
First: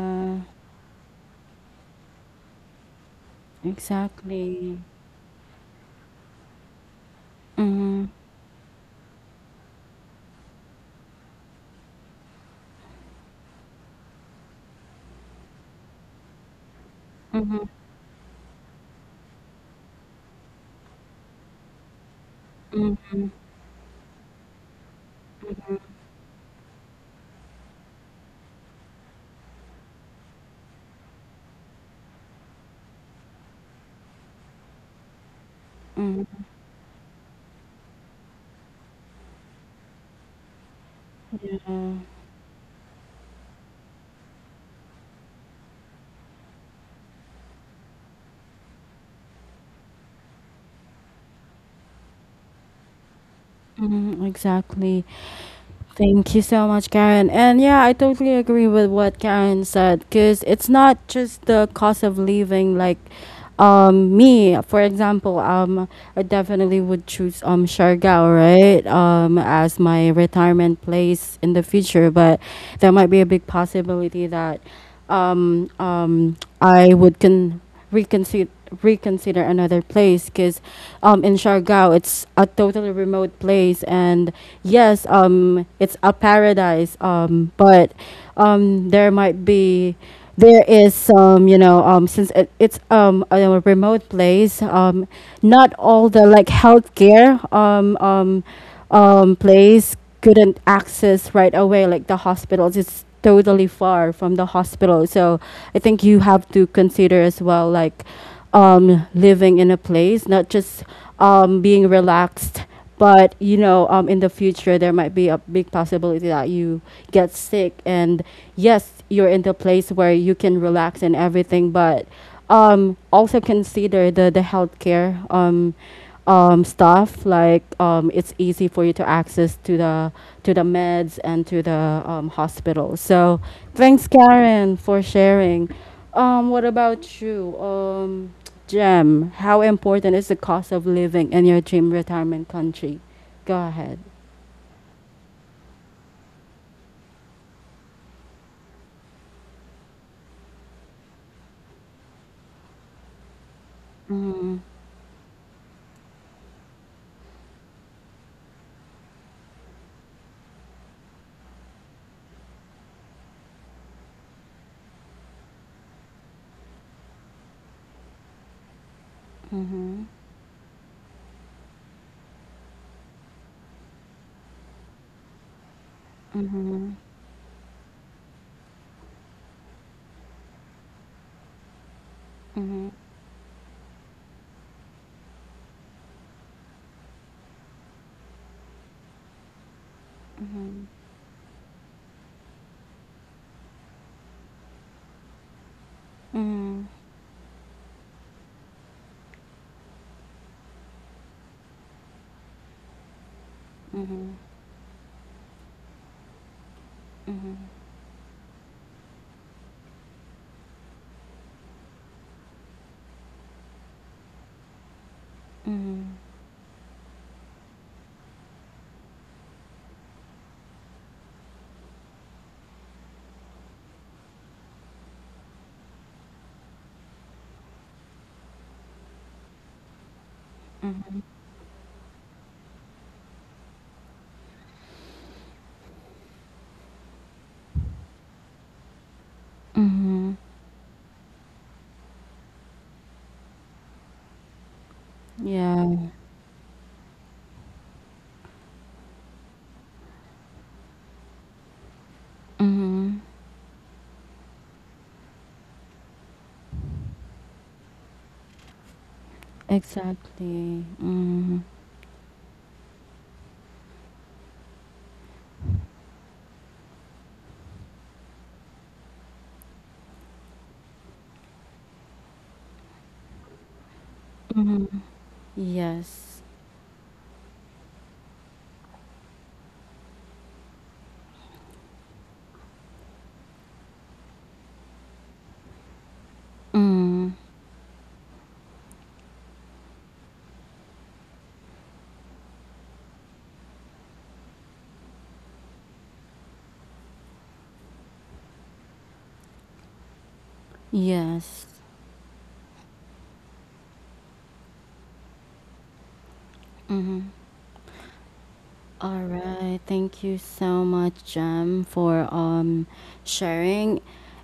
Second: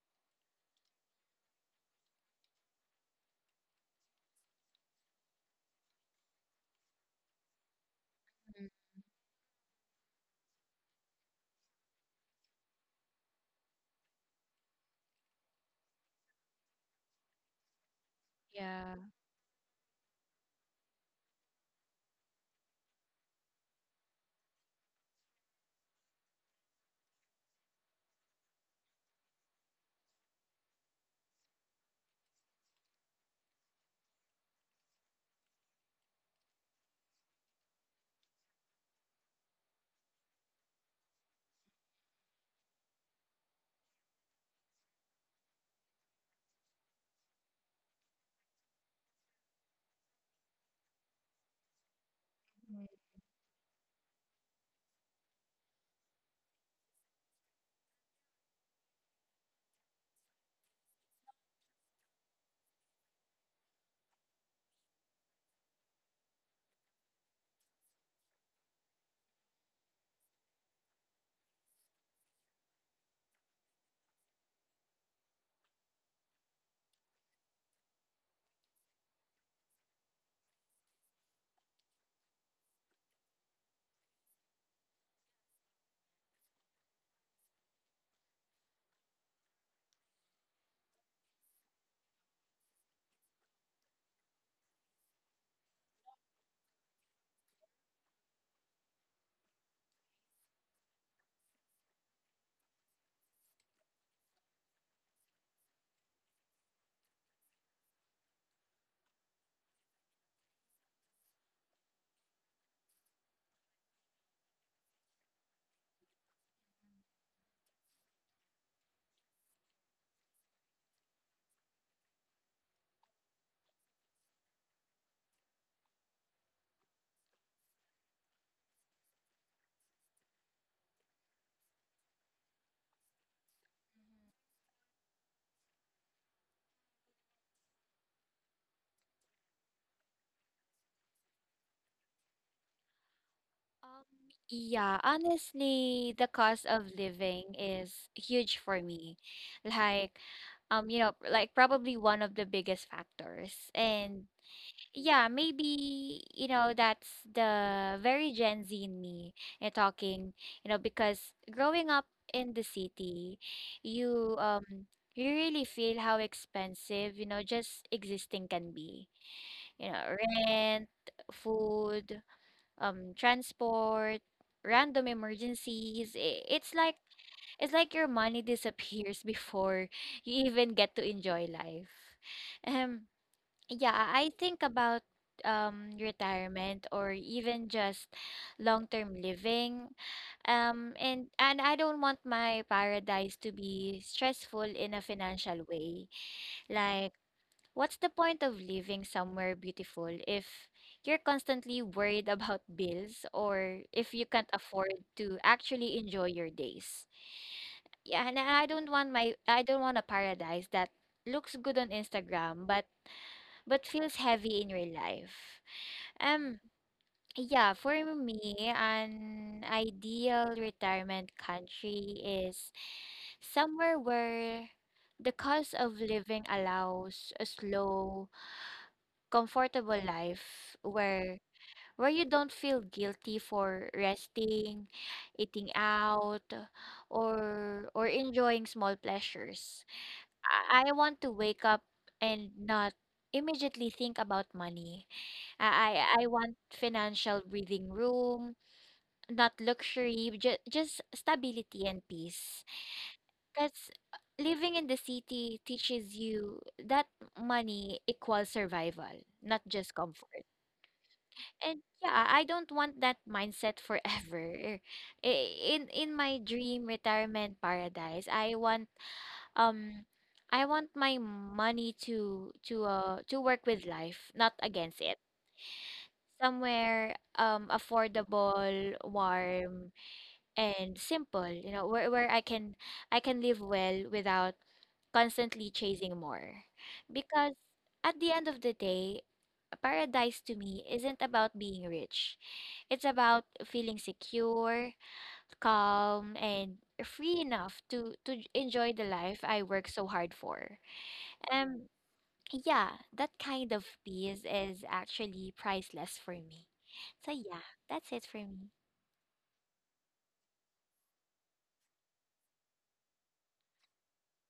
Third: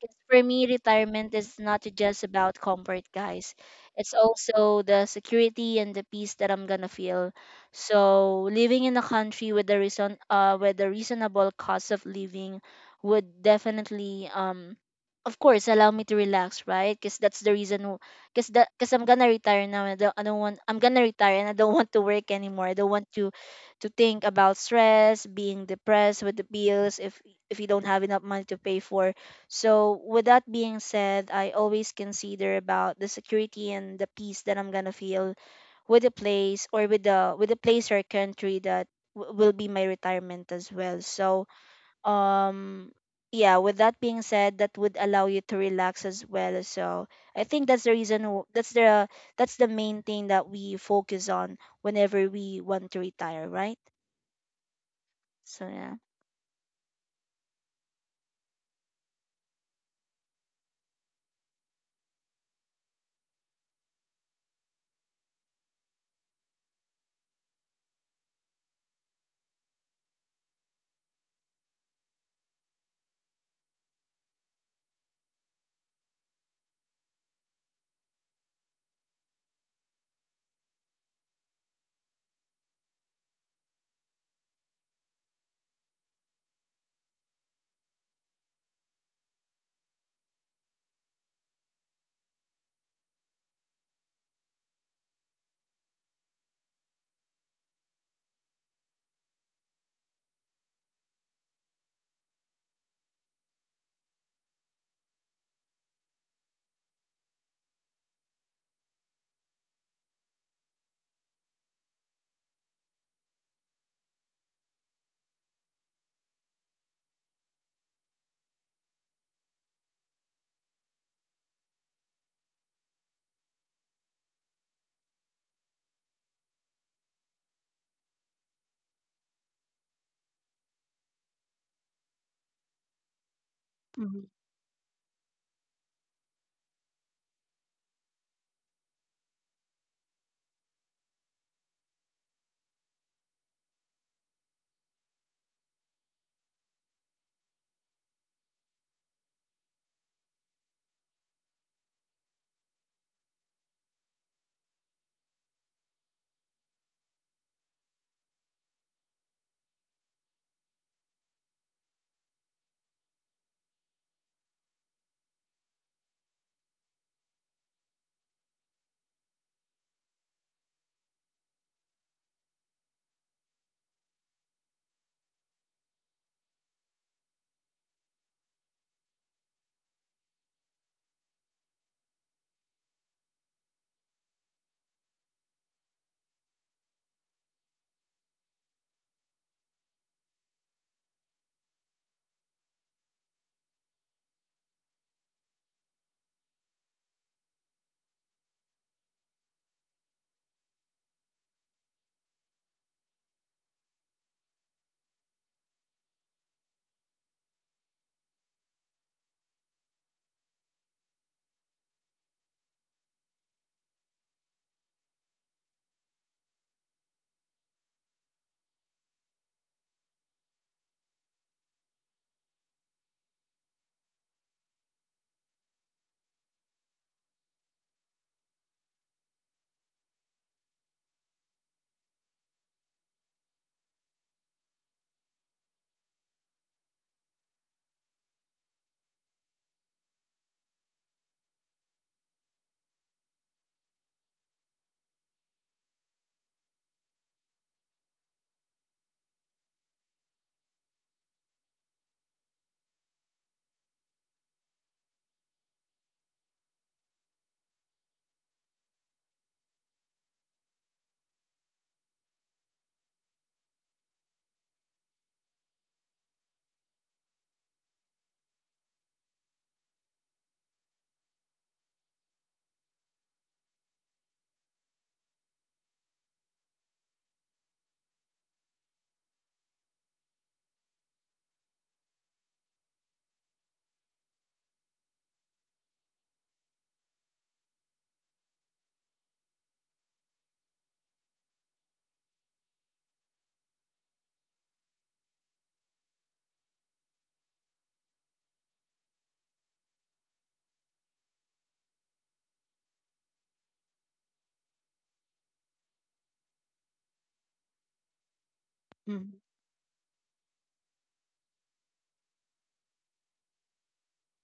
[SPEAKER 2] 'Cause for me, retirement is not just about comfort, guys. It's
[SPEAKER 1] Exactly.
[SPEAKER 2] also the security and the peace that I'm gonna feel.
[SPEAKER 1] Mm-hmm.
[SPEAKER 2] So
[SPEAKER 3] mhm.
[SPEAKER 2] living in a country with a with a reasonable cost of living would definitely, of course, allow me to relax, right? Because that's the
[SPEAKER 1] Mm-hmm.
[SPEAKER 2] reason, because
[SPEAKER 3] Yeah.
[SPEAKER 2] I'm gonna retire now. I don't want, I'm gonna retire and I don't want to work anymore. I don't want
[SPEAKER 1] Mm-hmm.
[SPEAKER 2] to think about stress, being depressed with the bills, if you don't have enough money to pay for. So with that being said, I always consider about the security and the peace that I'm gonna feel with the
[SPEAKER 1] Mm-hmm.
[SPEAKER 2] place, or with the place or country that will be my retirement as well. So
[SPEAKER 1] Yeah.
[SPEAKER 2] um yeah, with that being said, that would allow you to relax as well. So I think that's the reason, that's the, that's the main thing that we focus on whenever we want to retire, right?
[SPEAKER 1] Mm, exactly.
[SPEAKER 2] So yeah.
[SPEAKER 1] Thank you so much, Karen. And yeah, I totally agree with what Karen said, because it's not just the cost of living. Like, me, for example, I definitely would choose Siargao, right, as my retirement place in the future. But there might be a big possibility that I would reconsider reconsider another place, because in Siargao, it's a totally remote place. And yes, it's a paradise, but there might be there is some, you know, since it's a remote place, not all the, like, healthcare place couldn't access right away, like the hospitals. It's totally far from the hospital. So I think you have to consider as well, like, living in a place, not just being relaxed. But you know, in the future, there might be a big possibility that you get sick. And yes, you're in the place where you can relax and everything. But also consider the healthcare. Stuff like it's easy for you to access to the meds and to the hospital. So thanks,
[SPEAKER 2] Hmm.
[SPEAKER 1] Karen, for sharing. What about you, Jem? How important is the cost of living in your dream retirement country? Go ahead.
[SPEAKER 3] Um, yeah, honestly, the cost of living is huge for me. Like, you know, like probably one of the biggest factors. And
[SPEAKER 1] Mm-hmm,
[SPEAKER 3] yeah, maybe, you know, that's the very Gen Z in me and talking, you know, because growing up in the city, you um you really feel how expensive, you know, just existing can be. You
[SPEAKER 1] mm-hmm,
[SPEAKER 3] know, rent, food, transport, random emergencies. It's like your money disappears <laughs> before you even get to enjoy life.
[SPEAKER 1] mm-hmm,
[SPEAKER 3] Um yeah, I think about retirement or even just long-term living. And I don't want my paradise to be stressful in a financial way.
[SPEAKER 1] mm-hmm,
[SPEAKER 3] Like, what's the point of living somewhere beautiful if you're constantly worried about <laughs> bills or if you can't afford to actually enjoy your days? Yeah, and I don't want a paradise that looks good on Instagram but feels heavy in real life.
[SPEAKER 1] mm-hmm.
[SPEAKER 3] Um yeah, for me, an ideal retirement country is somewhere where the cost of living allows a slow comfortable life where you don't feel guilty for resting, eating out, or enjoying small pleasures. I want to wake up and not immediately think about money.
[SPEAKER 1] Yeah.
[SPEAKER 3] I want financial breathing room, not luxury, just stability and peace.
[SPEAKER 1] Mm-hmm.
[SPEAKER 3] Because living in the city teaches you that money equals survival, not just comfort.
[SPEAKER 1] Exactly. Mm-hmm.
[SPEAKER 3] And yeah, I don't want that mindset forever. <laughs> In my dream retirement paradise, um I want my money to to work with life, not
[SPEAKER 1] Mm-hmm.
[SPEAKER 3] against it.
[SPEAKER 1] Yes.
[SPEAKER 3] Somewhere affordable, warm, and simple, you know, where I can live well without constantly chasing more.
[SPEAKER 1] Mm-hmm.
[SPEAKER 3] Because at the end of the day, paradise to me isn't about being rich. It's about feeling secure, calm, and free enough to enjoy the life I work so hard for.
[SPEAKER 1] Yes.
[SPEAKER 3] Um yeah, that kind of peace is actually priceless for me. So yeah, that's it for me.
[SPEAKER 1] All
[SPEAKER 2] Hmm.
[SPEAKER 1] right. Thank you so much, Jem, for sharing.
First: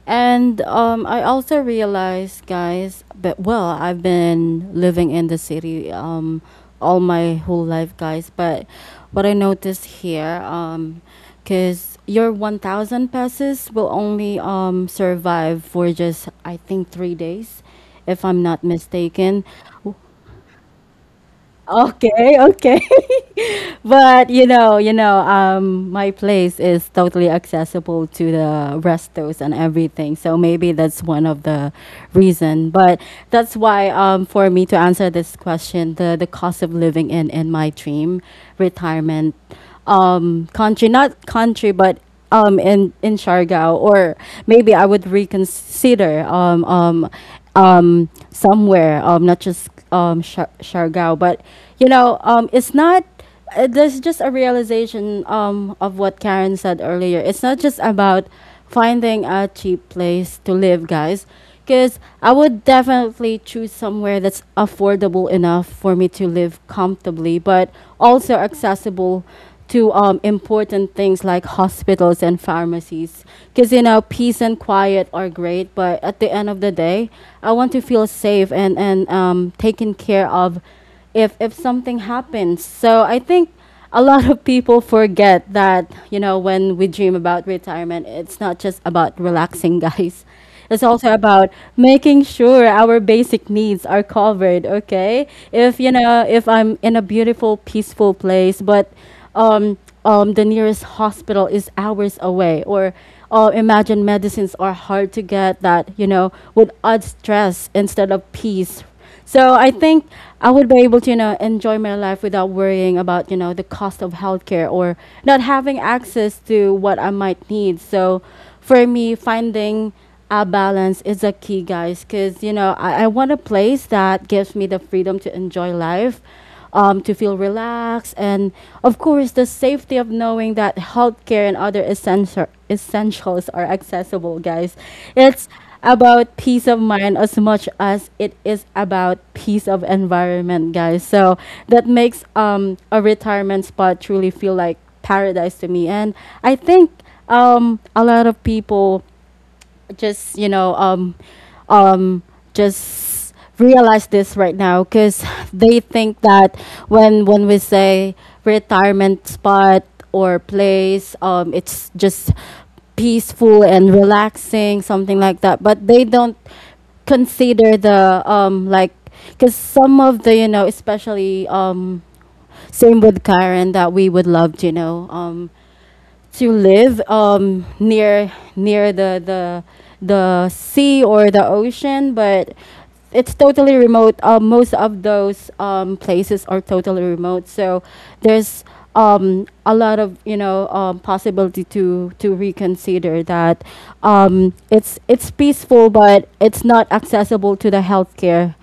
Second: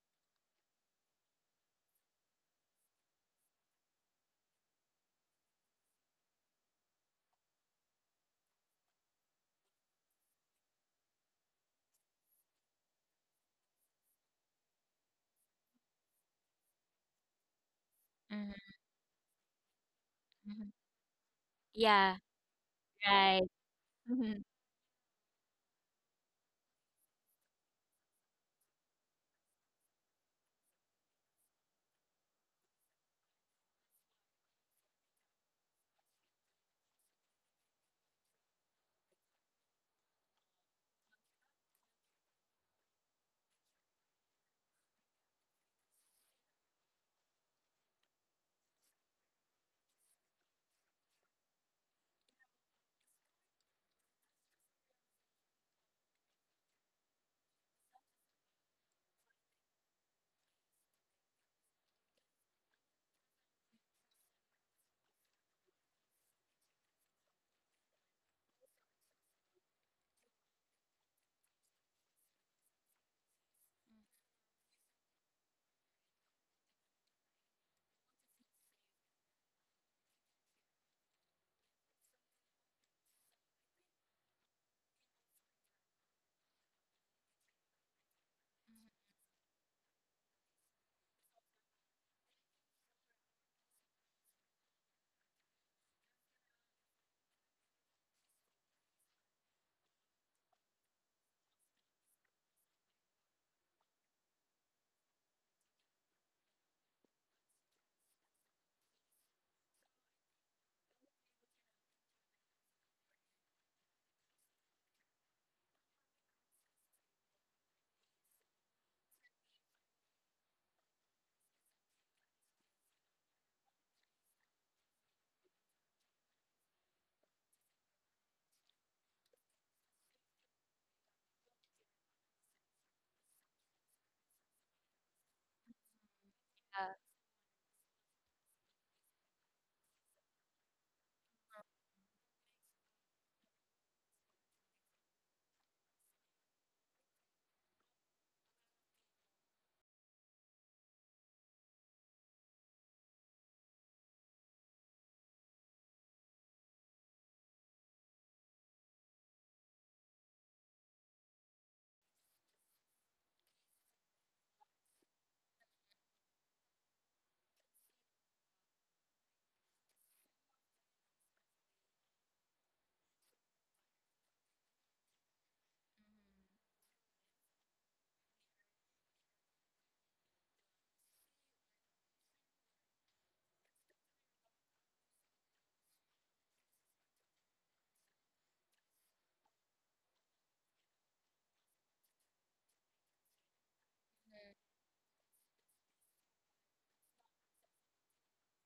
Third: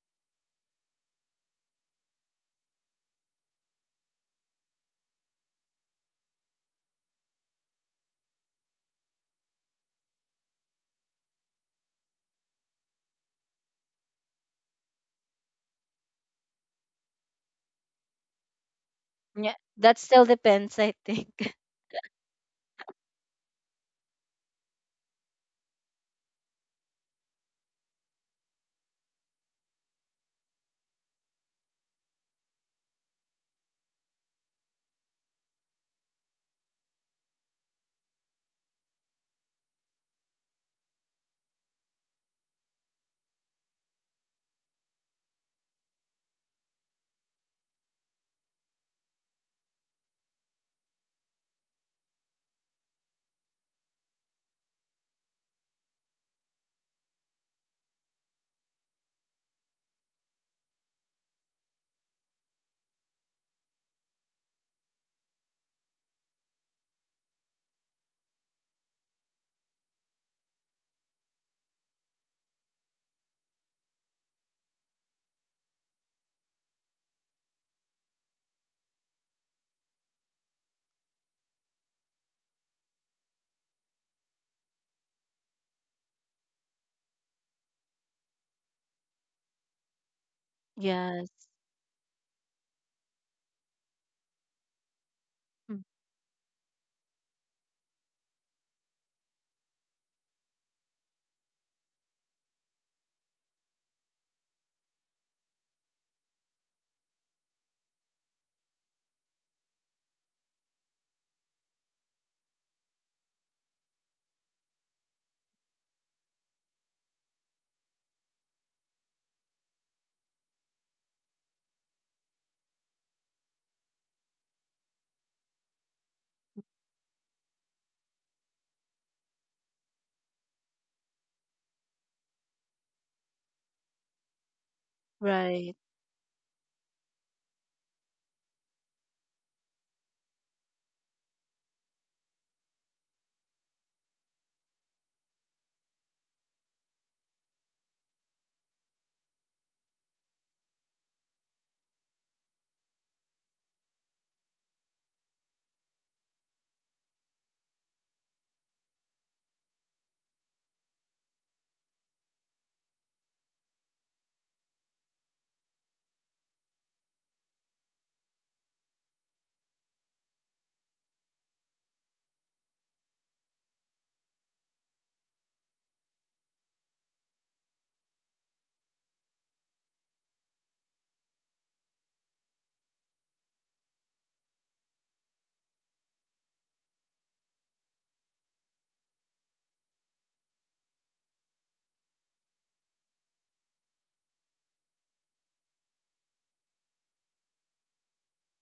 [SPEAKER 1] And I also realized, guys, but well, I've been living in the city all my whole life, guys, but what I noticed here cuz your 1,000 pesos will only survive for just I think 3 days if I'm
[SPEAKER 3] Mhm,
[SPEAKER 1] not mistaken.
[SPEAKER 2] Yeah, that still
[SPEAKER 3] mhm.
[SPEAKER 2] depends, I think.
[SPEAKER 3] Yeah,
[SPEAKER 1] Okay, okay.
[SPEAKER 3] right.
[SPEAKER 1] <laughs> But
[SPEAKER 3] Mhm.
[SPEAKER 1] you know, my place is totally accessible to the restos and everything. So maybe that's one of the reason. But that's why, for me to answer this question, the cost of living in my dream retirement, country not country, but in Siargao, or maybe I would reconsider somewhere not just Siargao, but you know it's not there's just a realization of what Karen said earlier. It's not just about finding a cheap place to live, guys. Because I would definitely choose somewhere that's affordable enough for me to live comfortably, but also accessible to important things like hospitals and pharmacies. Because, you know, peace and quiet are great, but at the end of the day, I want to feel safe and, taken care of if something happens. So I think a lot of people forget that, you know, when we dream about retirement, it's not just about relaxing, <laughs> guys.
[SPEAKER 2] <laughs>
[SPEAKER 1] It's also
[SPEAKER 2] Yes.
[SPEAKER 1] about making sure our basic needs are covered. Okay, if you know if I'm in a beautiful, peaceful place, but um, the nearest hospital is hours away, or imagine medicines are hard to get that you know would add stress instead of peace. So I think I would be able to, you know, enjoy my life without worrying about, you know, the cost of healthcare or not having access to what I might need. So for me, finding a balance is a key, guys, because, you know, I want a place that gives me the freedom to enjoy life, to feel relaxed, and of course, the safety of knowing that healthcare and other essential essentials are accessible, guys. It's
[SPEAKER 2] Right,
[SPEAKER 1] about peace of
[SPEAKER 3] Yeah.
[SPEAKER 1] mind as much as it is about peace of environment, guys. So that makes a retirement spot truly feel like paradise to me. And I think a lot of people just you know um just realize this right now because they think that when we say retirement spot or place, it's just peaceful and relaxing, something like that, but they don't consider the like, because some of the you know especially same with Karen, that we would love you know to live near the sea or the ocean, but it's totally remote. Most of those places are totally remote, so there's a lot of you know possibility to reconsider that. It's peaceful, but it's not accessible to the healthcare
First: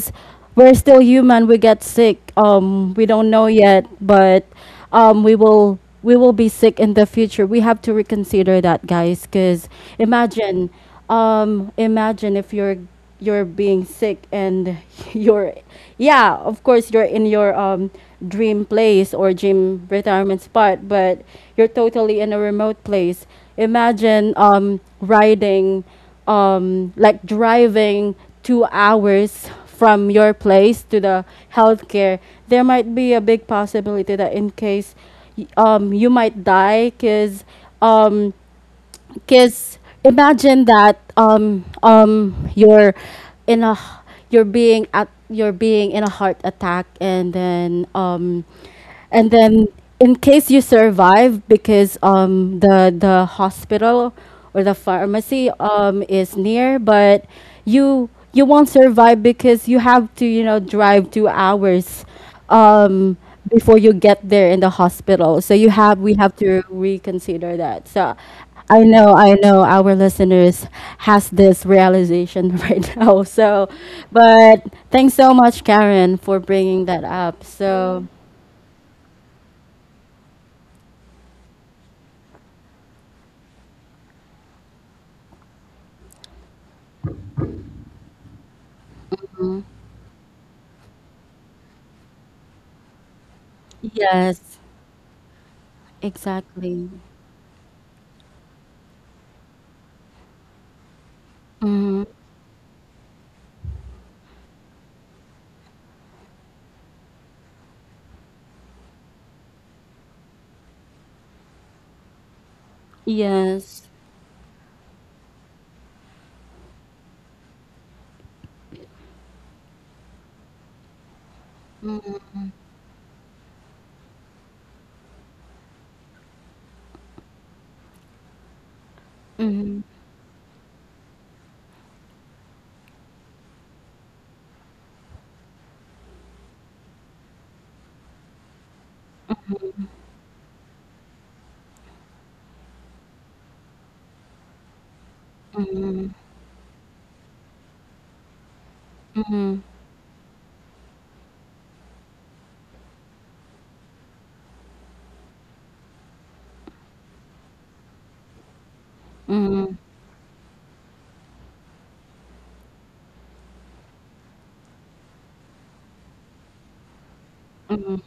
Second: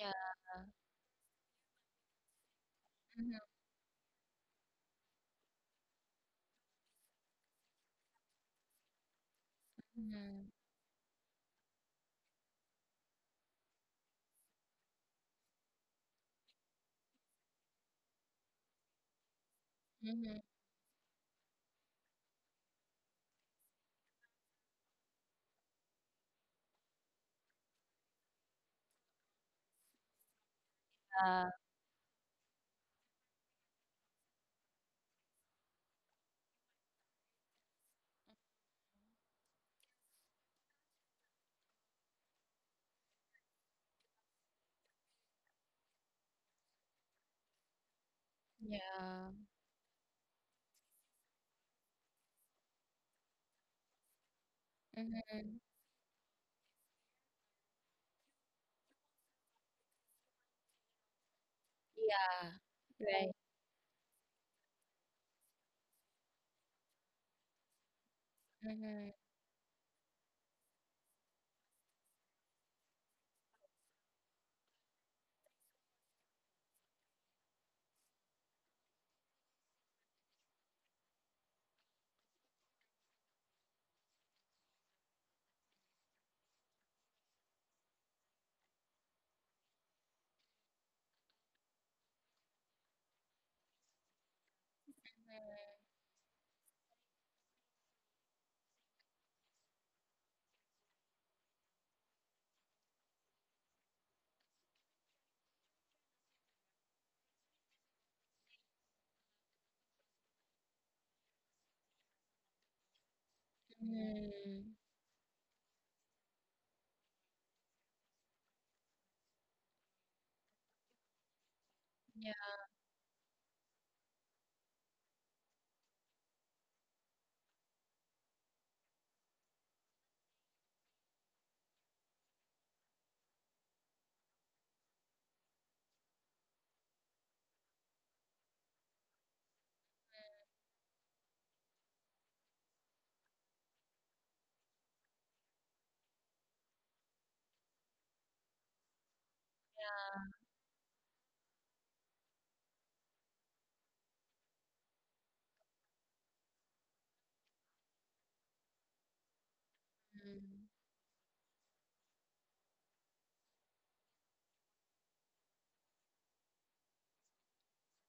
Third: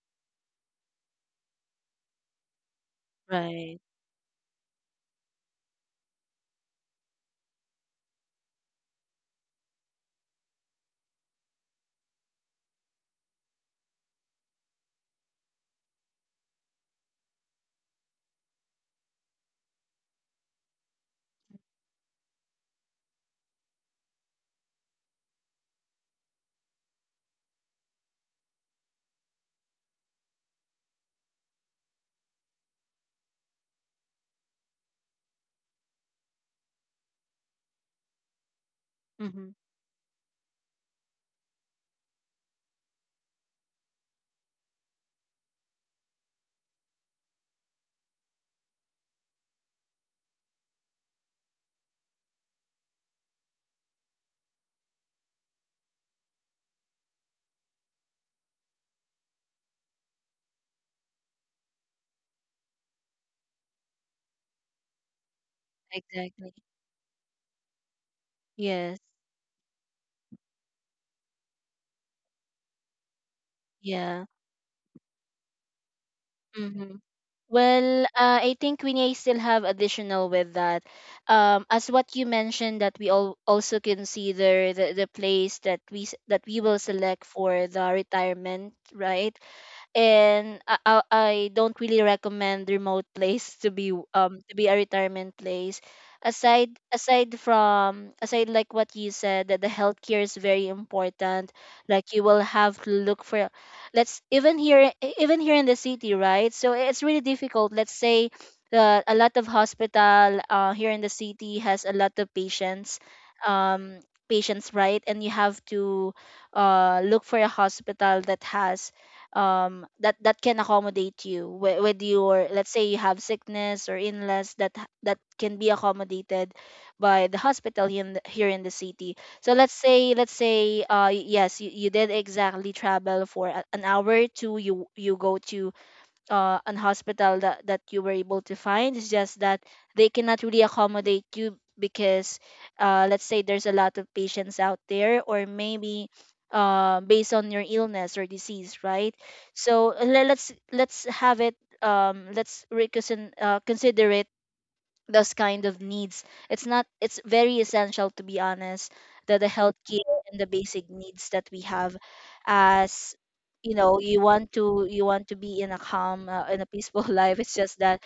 [SPEAKER 3] Yeah.
[SPEAKER 1] we're still human. We get sick. We don't
[SPEAKER 3] Mhm,
[SPEAKER 1] know
[SPEAKER 2] right.
[SPEAKER 1] yet, but we will be sick in the future. We have to reconsider that, guys. Cause
[SPEAKER 3] mhm,
[SPEAKER 1] imagine, imagine if you're you're being sick and <laughs> you're, yeah, of course you're in your dream place or dream
[SPEAKER 3] mhm.
[SPEAKER 1] retirement spot, but you're totally in a remote place. Imagine riding like driving 2 hours from your place to the
[SPEAKER 3] Yeah.
[SPEAKER 1] healthcare, there might be a big possibility that in case you might die um,
[SPEAKER 2] Mm-hmm.
[SPEAKER 1] because imagine that you're in a you're being at you're being in a heart attack,
[SPEAKER 3] Yeah.
[SPEAKER 1] and then in case you survive because the hospital or the pharmacy
[SPEAKER 3] Mhm.
[SPEAKER 1] is near, but you won't survive because you have to, you know, drive 2 hours
[SPEAKER 3] Yeah.
[SPEAKER 1] um
[SPEAKER 3] Right.
[SPEAKER 1] before you get there in the hospital, so you have we have
[SPEAKER 2] Exactly.
[SPEAKER 1] to reconsider that. So I
[SPEAKER 2] Yes.
[SPEAKER 1] know I know our listeners has this realization <laughs> right now, so
[SPEAKER 2] Yeah.
[SPEAKER 1] but thanks so much, Karen, for bringing
[SPEAKER 2] Mm-hmm.
[SPEAKER 1] that up.
[SPEAKER 2] Well,
[SPEAKER 1] So
[SPEAKER 2] I think we may still have additional with that. As what you mentioned, that we all also consider the place that we that we will select for the retirement, right? And I don't really recommend remote place
[SPEAKER 1] mm. Yes,
[SPEAKER 2] to be a retirement place. Aside
[SPEAKER 1] exactly.
[SPEAKER 2] aside from aside like what you said, that the healthcare is very important.
[SPEAKER 1] Mm-hmm.
[SPEAKER 2] Like, you will have to look for, let's even here, even here in the city, right? So it's really difficult. Let's say that a lot of hospital here in the city has a lot of patients,
[SPEAKER 1] Yes.
[SPEAKER 2] um
[SPEAKER 3] Mm-hmm.
[SPEAKER 2] right? And you have to look for a hospital that has that that can accommodate you with your, let's say you have sickness or illness that that can be accommodated by the hospital here in the city. So let's
[SPEAKER 1] Mm-hmm.
[SPEAKER 2] say, yes, you did exactly travel for an hour or two, you go to an hospital that, that you were able to find. It's just that they cannot really accommodate you because, let's say, there's a lot of patients out there, or maybe
[SPEAKER 1] Mm-hmm.
[SPEAKER 2] based on your illness or disease, right? So let's have it. Let's reconsider, consider it, those kind of needs. It's not it's very essential to be honest that the
[SPEAKER 1] Mm-hmm.
[SPEAKER 2] healthcare and the
[SPEAKER 3] Mhm,
[SPEAKER 2] basic needs that we have. As you know, you want to, you want to be in a calm, in a peaceful <laughs> life. It's just
[SPEAKER 1] Mm-hmm.
[SPEAKER 2] that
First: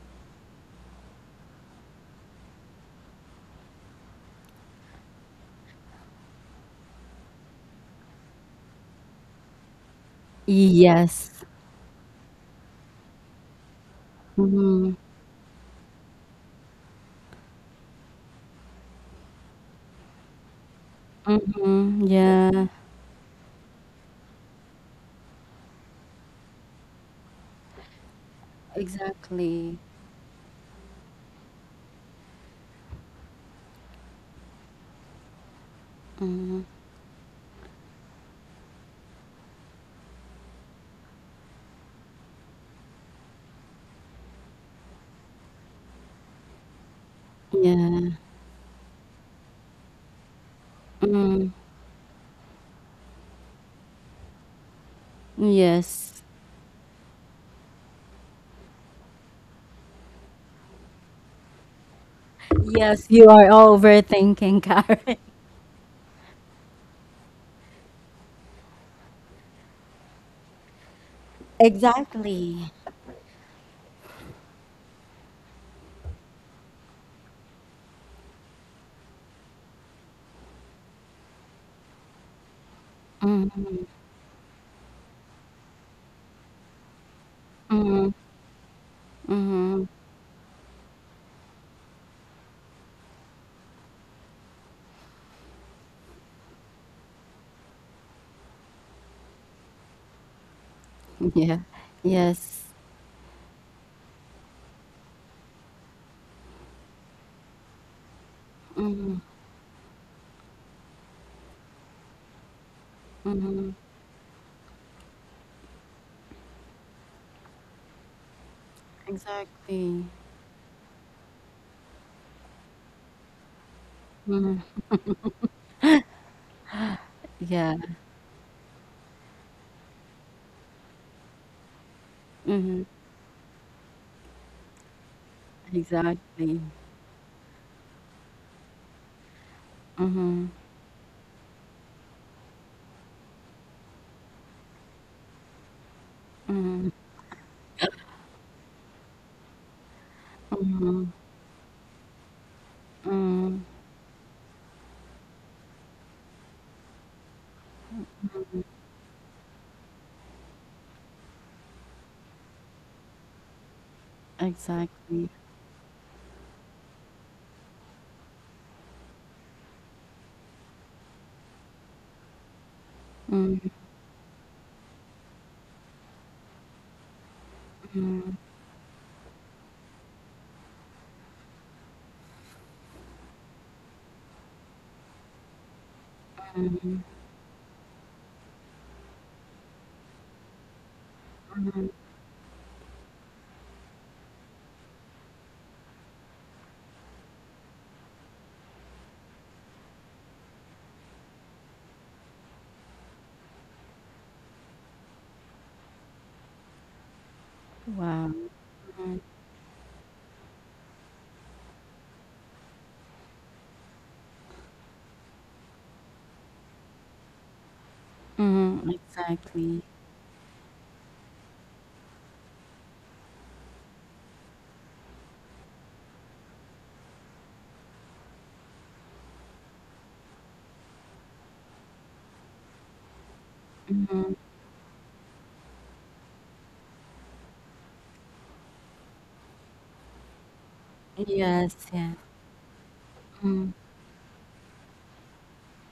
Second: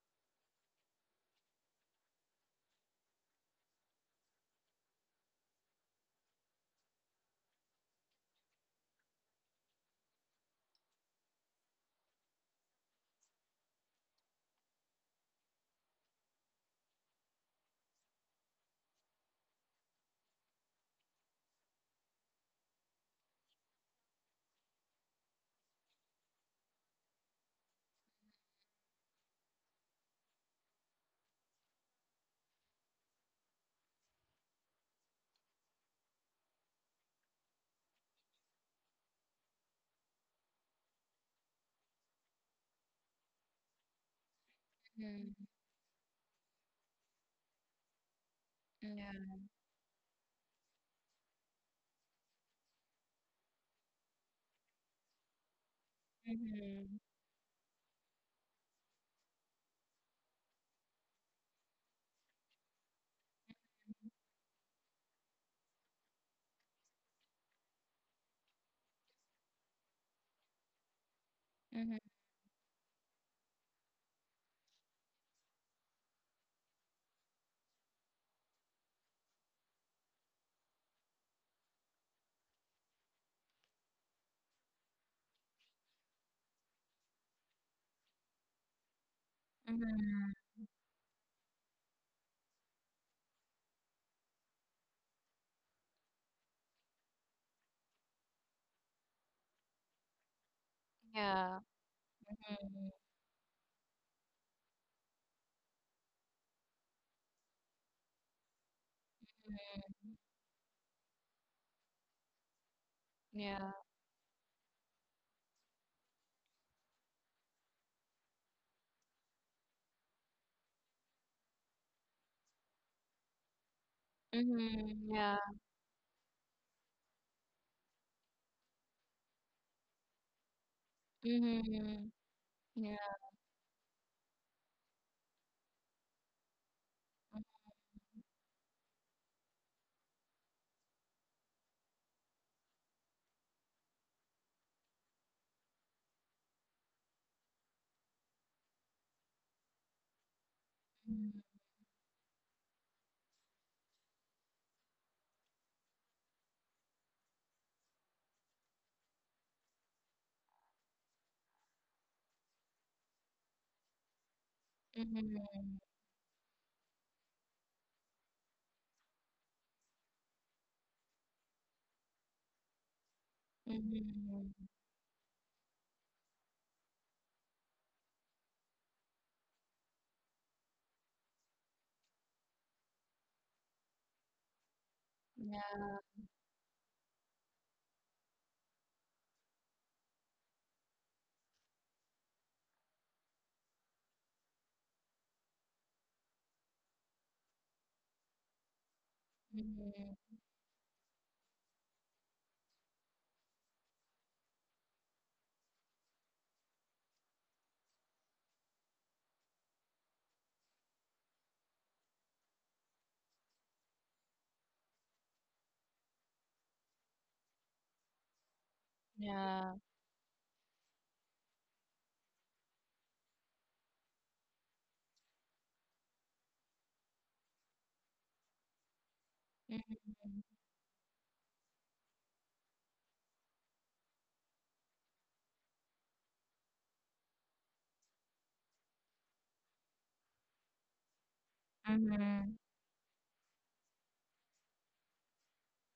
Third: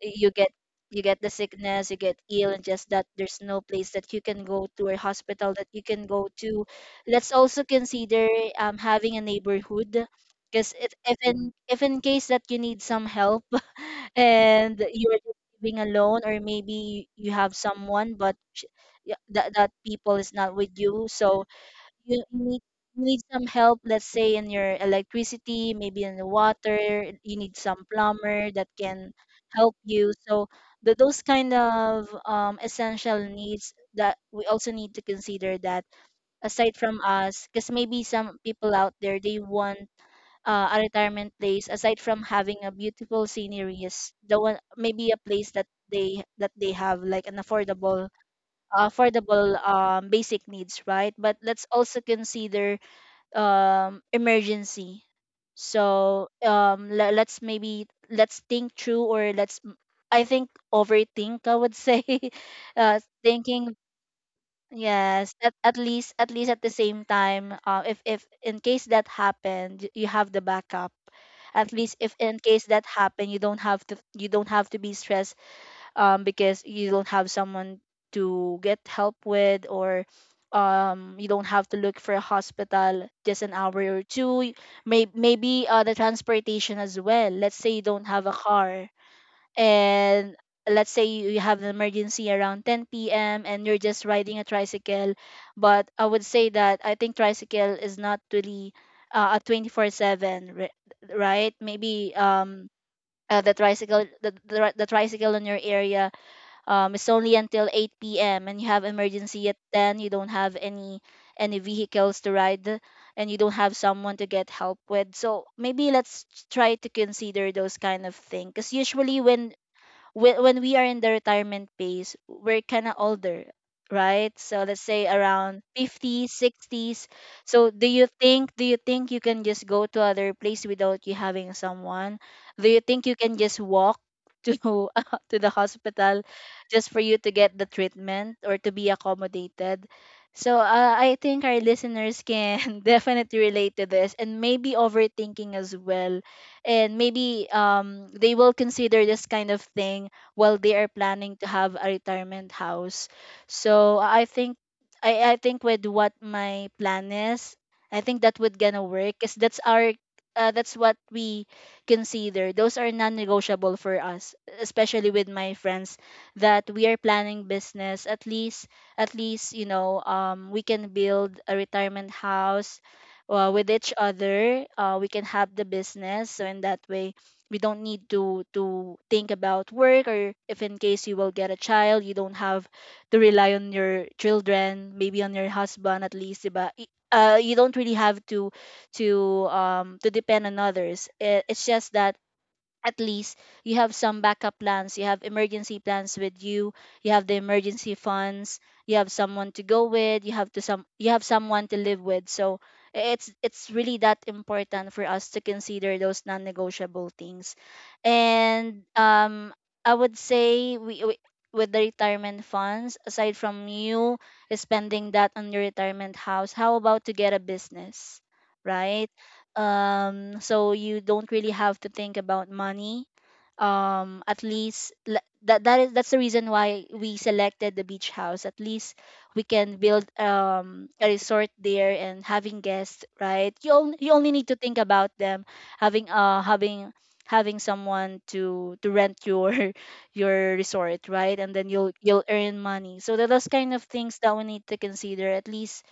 [SPEAKER 2] you get you get the sickness, you get ill, and just that there's no place that you can go to, or hospital that you can go to. Let's also consider having a neighborhood, because if,
[SPEAKER 1] Yes.
[SPEAKER 2] in if in case that you need some help <laughs> and
[SPEAKER 1] Mm-hmm.
[SPEAKER 2] you're just living alone, or maybe you have someone but that that people is not with you. So
[SPEAKER 1] Mm-hmm.
[SPEAKER 2] you need,
[SPEAKER 1] Yeah,
[SPEAKER 2] you need some help, let's say in your electricity, maybe in the water, you need some plumber that can help
[SPEAKER 1] exactly.
[SPEAKER 2] you. So the, those kind of essential needs that we also need to consider, that
[SPEAKER 1] Mm-hmm.
[SPEAKER 2] aside from us, because maybe some people out there, they want a retirement place aside from having a beautiful scenery is the one, maybe a
[SPEAKER 3] mhm,
[SPEAKER 2] place that they have like an affordable
[SPEAKER 1] Yeah.
[SPEAKER 3] yeah,
[SPEAKER 2] basic needs, right? But
[SPEAKER 1] Mm,
[SPEAKER 2] let's also consider emergency.
[SPEAKER 1] yes.
[SPEAKER 2] So
[SPEAKER 3] mhm,
[SPEAKER 2] let's maybe let's think through, or let's m- I think overthink, I would say, <laughs>
[SPEAKER 1] Yes, you are
[SPEAKER 2] thinking.
[SPEAKER 1] overthinking, Karen. <laughs>
[SPEAKER 2] Yes, at least, at least at the same time, if in case that happened, you have the backup. At least
[SPEAKER 3] mhm,
[SPEAKER 2] if in
[SPEAKER 1] Exactly.
[SPEAKER 2] case that happened, you don't have to, you don't have to be stressed, because you don't have someone to get help with, or you don't have to look for a hospital just an
[SPEAKER 1] Mm,
[SPEAKER 2] hour or two. Maybe the transportation as well. Let's say you don't
[SPEAKER 1] mm,
[SPEAKER 2] have a car
[SPEAKER 1] mm,
[SPEAKER 3] mhm,
[SPEAKER 2] and let's say you you have an emergency around 10 p.m. and you're just riding a tricycle. But I would say that I think tricycle is not really a 24/7, right?
[SPEAKER 3] yeah,
[SPEAKER 1] yeah.
[SPEAKER 2] Maybe
[SPEAKER 1] Yes.
[SPEAKER 2] um,
[SPEAKER 3] mhm,
[SPEAKER 2] uh, the tricycle the, the, the tricycle in your area, it's only until 8 p.m. and you have
[SPEAKER 1] Mm,
[SPEAKER 2] emergency at 10, you
[SPEAKER 3] mhm,
[SPEAKER 2] don't have any vehicles to ride, and you don't
[SPEAKER 3] yeah,
[SPEAKER 2] have
[SPEAKER 1] mm,
[SPEAKER 2] someone to get help with. So maybe let's try to consider those kind of things. Because usually when
[SPEAKER 1] exactly.
[SPEAKER 2] when, when we are in the retirement phase, we're kind of older, right?
[SPEAKER 1] Mm,
[SPEAKER 2] So let's say
[SPEAKER 3] mhm, yeah,
[SPEAKER 2] around 50s, 60s. So
[SPEAKER 1] yeah.
[SPEAKER 2] do you think you can just go to other place without you having
[SPEAKER 3] mhm,
[SPEAKER 2] someone? Do you
[SPEAKER 1] Mm,
[SPEAKER 3] yeah,
[SPEAKER 2] think you can just walk to <laughs> to the hospital
[SPEAKER 1] exactly.
[SPEAKER 2] just for you to get the treatment or to be accommodated?
[SPEAKER 1] Mm,
[SPEAKER 2] So I think our listeners can <laughs> definitely relate to this and maybe overthinking as well, and maybe they will consider this kind of thing while they are planning
[SPEAKER 3] mhm,
[SPEAKER 2] to have a retirement house.
[SPEAKER 1] mm,
[SPEAKER 2] So I think with what my plan is, I think that would gonna work because that's our that's what we consider, those are non-negotiable for us, especially with
[SPEAKER 1] exactly.
[SPEAKER 2] my
[SPEAKER 3] mhm,
[SPEAKER 2] friends that we are planning business. At least you know, we can build a retirement house
[SPEAKER 1] Mm,
[SPEAKER 2] with each
[SPEAKER 3] mhm,
[SPEAKER 2] other. We can have the business, so in that way, we don't need to think about work, or if in case you will get a child, you don't have to rely on your children, maybe on your
[SPEAKER 3] yeah,
[SPEAKER 2] husband at least, diba? You don't really have to depend on others. It's just that at least you have some backup plans, you have emergency plans with you, you have the emergency funds, you have someone to go
[SPEAKER 3] mhm,
[SPEAKER 2] with, you have someone to live with. So it's really that important for us to consider those non-negotiable things.
[SPEAKER 1] wow.
[SPEAKER 2] And
[SPEAKER 1] Mm,
[SPEAKER 2] I would say we, with the retirement funds, aside from you spending that on your retirement house, how about to get a business,
[SPEAKER 1] mm,
[SPEAKER 2] right?
[SPEAKER 3] yeah,
[SPEAKER 1] exactly.
[SPEAKER 2] So you don't really have to think about money. That is, that's the reason why we selected the beach house. At least we can
[SPEAKER 3] mhm,
[SPEAKER 2] build a resort there and having guests, right? You only
[SPEAKER 1] Mm,
[SPEAKER 2] need to think about them having having someone to rent your <laughs> your resort, right? And then
[SPEAKER 1] yes, yeah.
[SPEAKER 2] you'll
[SPEAKER 3] mhm,
[SPEAKER 2] earn money. So that those kind
[SPEAKER 1] Mm,
[SPEAKER 2] of things that we need to consider, at least.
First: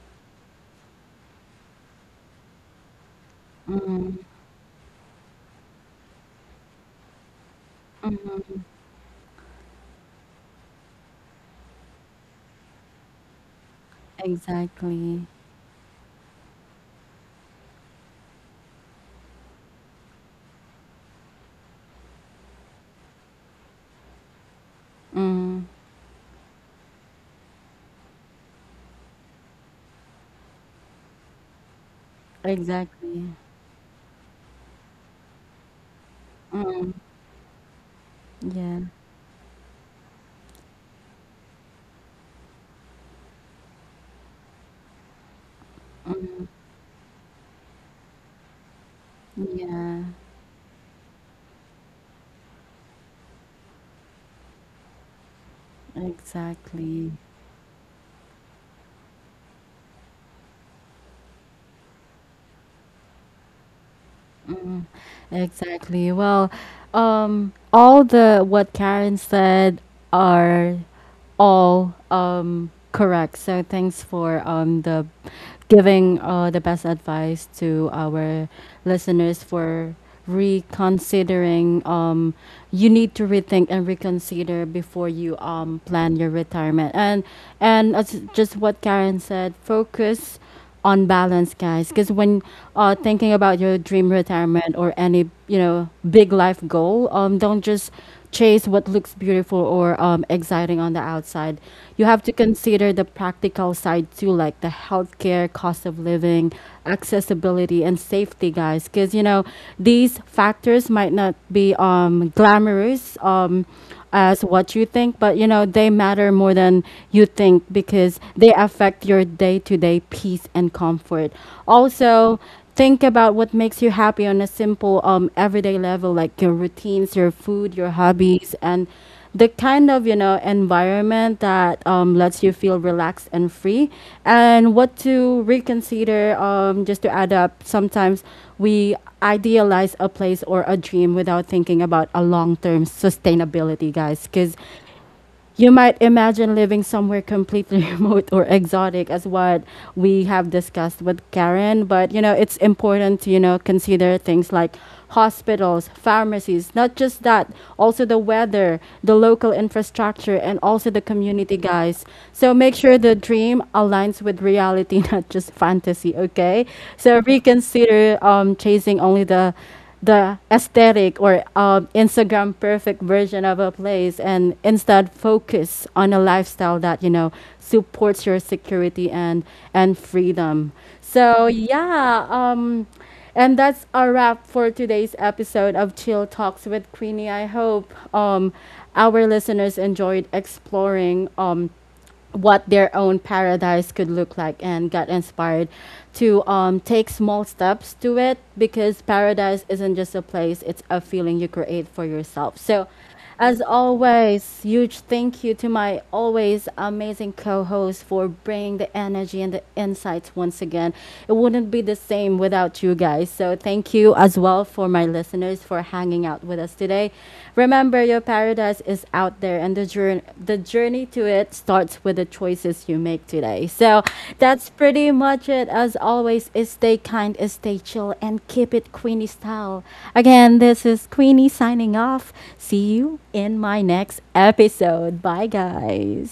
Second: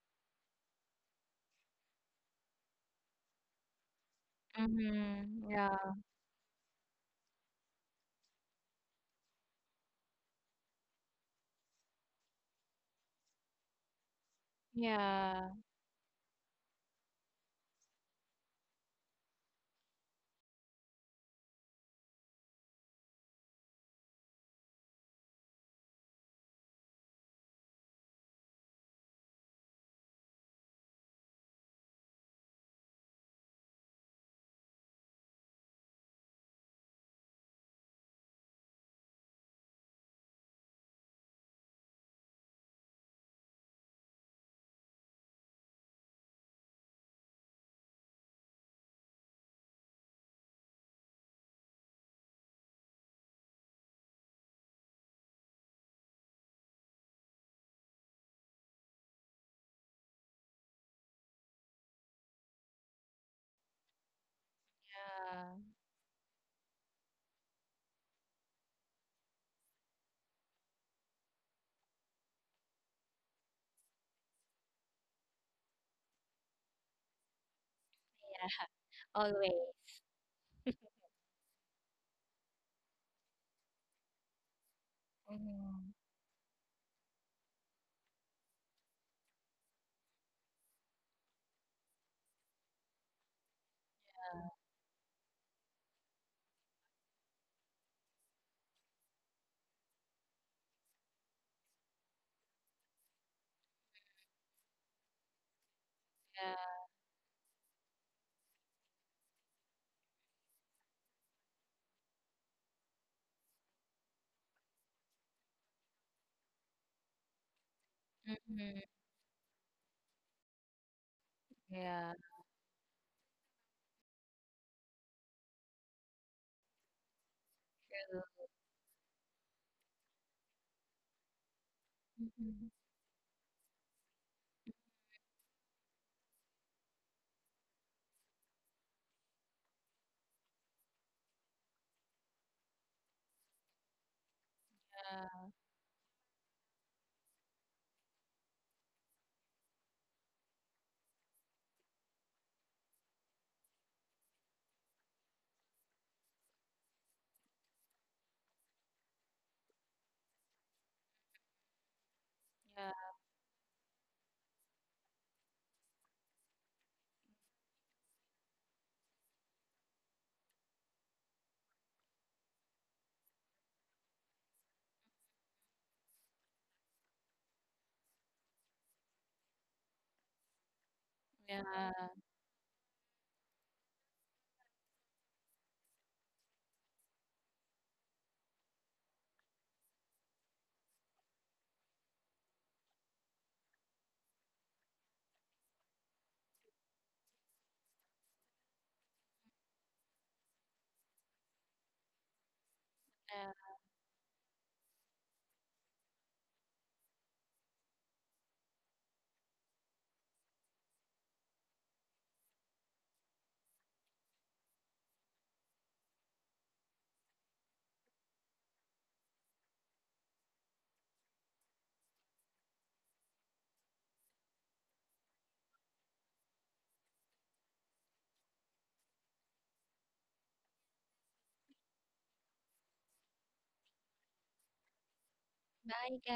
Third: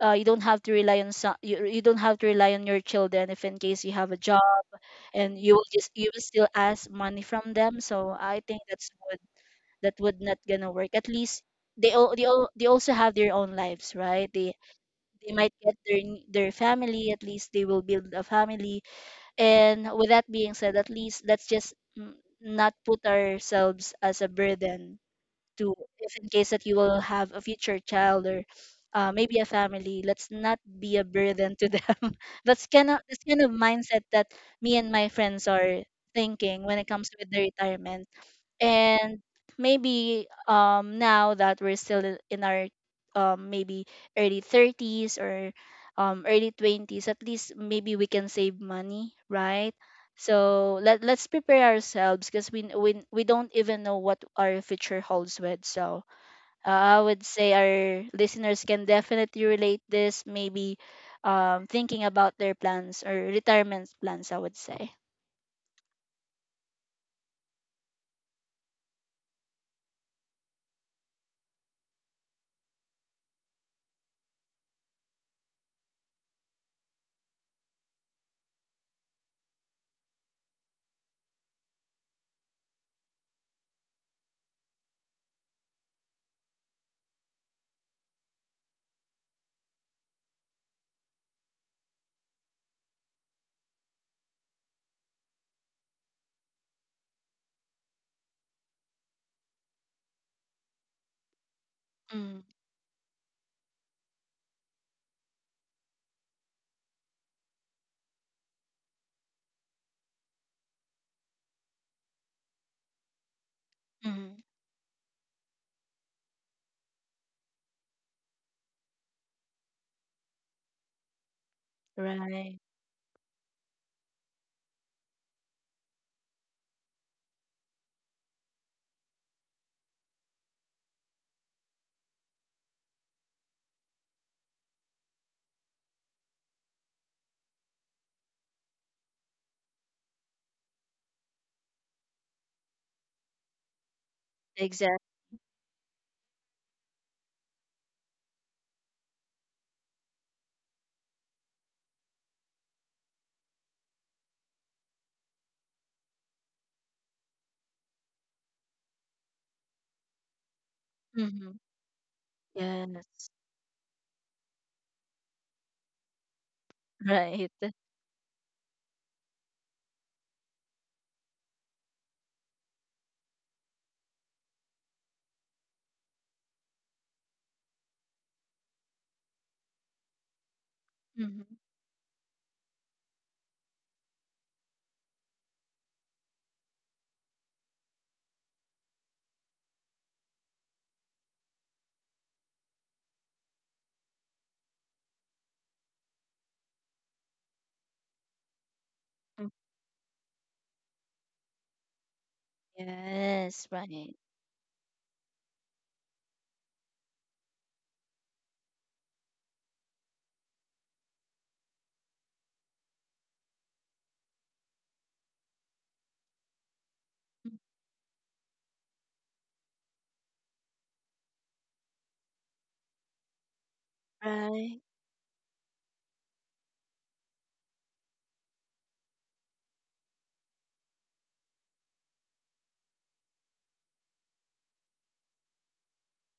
[SPEAKER 2] You don't have to rely on some, you don't have to rely on your children if in case you have a
[SPEAKER 1] mm,
[SPEAKER 2] job, and
[SPEAKER 3] mhm, yeah,
[SPEAKER 2] you will still ask money from them. So I think that would not gonna work. At least they also have their own lives, right?
[SPEAKER 1] exactly.
[SPEAKER 2] They
[SPEAKER 3] yeah,
[SPEAKER 2] might get their family, at least they will build a family. And with that being said, at least let's just not put ourselves as a burden
[SPEAKER 1] Mm,
[SPEAKER 2] to, if in case that you will have a future child or maybe a family, let's not be a burden to them. <laughs> That's
[SPEAKER 1] exactly.
[SPEAKER 2] kind of mindset that me and my friends are thinking when it
[SPEAKER 1] Mm,
[SPEAKER 2] comes with the retirement.
[SPEAKER 1] yeah.
[SPEAKER 2] And maybe now that we're still in our maybe early 30s, or early 20s, at least maybe we can save money, right?
[SPEAKER 1] Yeah,
[SPEAKER 2] So let's prepare ourselves, because we don't even know what our future holds with. So I
[SPEAKER 1] exactly.
[SPEAKER 2] would say our listeners can definitely relate this, maybe thinking about their plans or retirement plans, I would say.
[SPEAKER 3] yeah,
[SPEAKER 1] Exactly. Well, all the what Karen said are all correct. So thanks for the giving the best advice to
[SPEAKER 3] yeah,
[SPEAKER 1] our
[SPEAKER 3] <laughs>
[SPEAKER 1] listeners
[SPEAKER 3] always.
[SPEAKER 1] for reconsidering. You need to rethink and reconsider before you
[SPEAKER 3] Mhm,
[SPEAKER 1] plan your retirement. And as just what Karen said, focus on balance, guys. Because when thinking about your dream retirement or any you know big life goal, don't just chase what looks beautiful or exciting on the outside. You have to
[SPEAKER 2] Mm-hmm.
[SPEAKER 1] consider the practical side too, like the healthcare, cost of living,
[SPEAKER 3] yeah,
[SPEAKER 1] accessibility, and safety, guys. Because you know these factors might not be glamorous.
[SPEAKER 2] Mm-hmm.
[SPEAKER 1] As what you think, but you know, they matter more than you think because they
[SPEAKER 3] mhm,
[SPEAKER 1] affect your day to day peace and comfort.
[SPEAKER 3] yeah,
[SPEAKER 1] Also,
[SPEAKER 2] Right.
[SPEAKER 1] think about what makes you happy on a simple everyday level, like your routines, your food, your
[SPEAKER 3] true.
[SPEAKER 1] hobbies, and the kind of you know environment that lets you
[SPEAKER 3] Mhm,
[SPEAKER 1] feel relaxed and free, and what to reconsider. Just to add up, sometimes we idealize a place or a dream without thinking about a long-term sustainability, guys, because
[SPEAKER 2] Exactly.
[SPEAKER 3] yeah,
[SPEAKER 1] you might imagine living somewhere completely <laughs> remote or exotic, as what we have discussed with Karen. But you know, it's important to, you know, consider things like hospitals, pharmacies, not just that, also the weather, the local infrastructure, and also the community, guys. So make sure
[SPEAKER 3] yeah,
[SPEAKER 1] the
[SPEAKER 2] Yes.
[SPEAKER 1] dream aligns with reality, <laughs> not just fantasy, okay? So
[SPEAKER 2] Right.
[SPEAKER 1] reconsider chasing only the aesthetic or Instagram perfect version of a place, and instead focus on a lifestyle that you know supports your security and freedom.
[SPEAKER 2] Mm-hmm.
[SPEAKER 1] So
[SPEAKER 3] yeah,
[SPEAKER 1] yeah, and that's a wrap for today's episode of Chill Talks with Queenie. I hope our listeners enjoyed exploring what their own paradise could look like and got inspired to take small steps to it because paradise isn't just a place, it's a feeling you create for yourself. So,
[SPEAKER 2] Yes.
[SPEAKER 1] as
[SPEAKER 3] yeah.
[SPEAKER 2] Right.
[SPEAKER 1] always, huge thank you to my always amazing co host for bringing the energy and the insights once again. It wouldn't be the same without you guys. So, thank you as well for my listeners for hanging out with us today. Remember, your paradise is out there, and the journey to it starts with the choices you make today. So that's
[SPEAKER 2] Right.
[SPEAKER 1] pretty much it. As always, is stay kind, is stay chill, and keep it Queenie style. Again, this is Queenie signing off. See you in my next episode. Bye,
[SPEAKER 3] Bye, guys.
[SPEAKER 1] guys.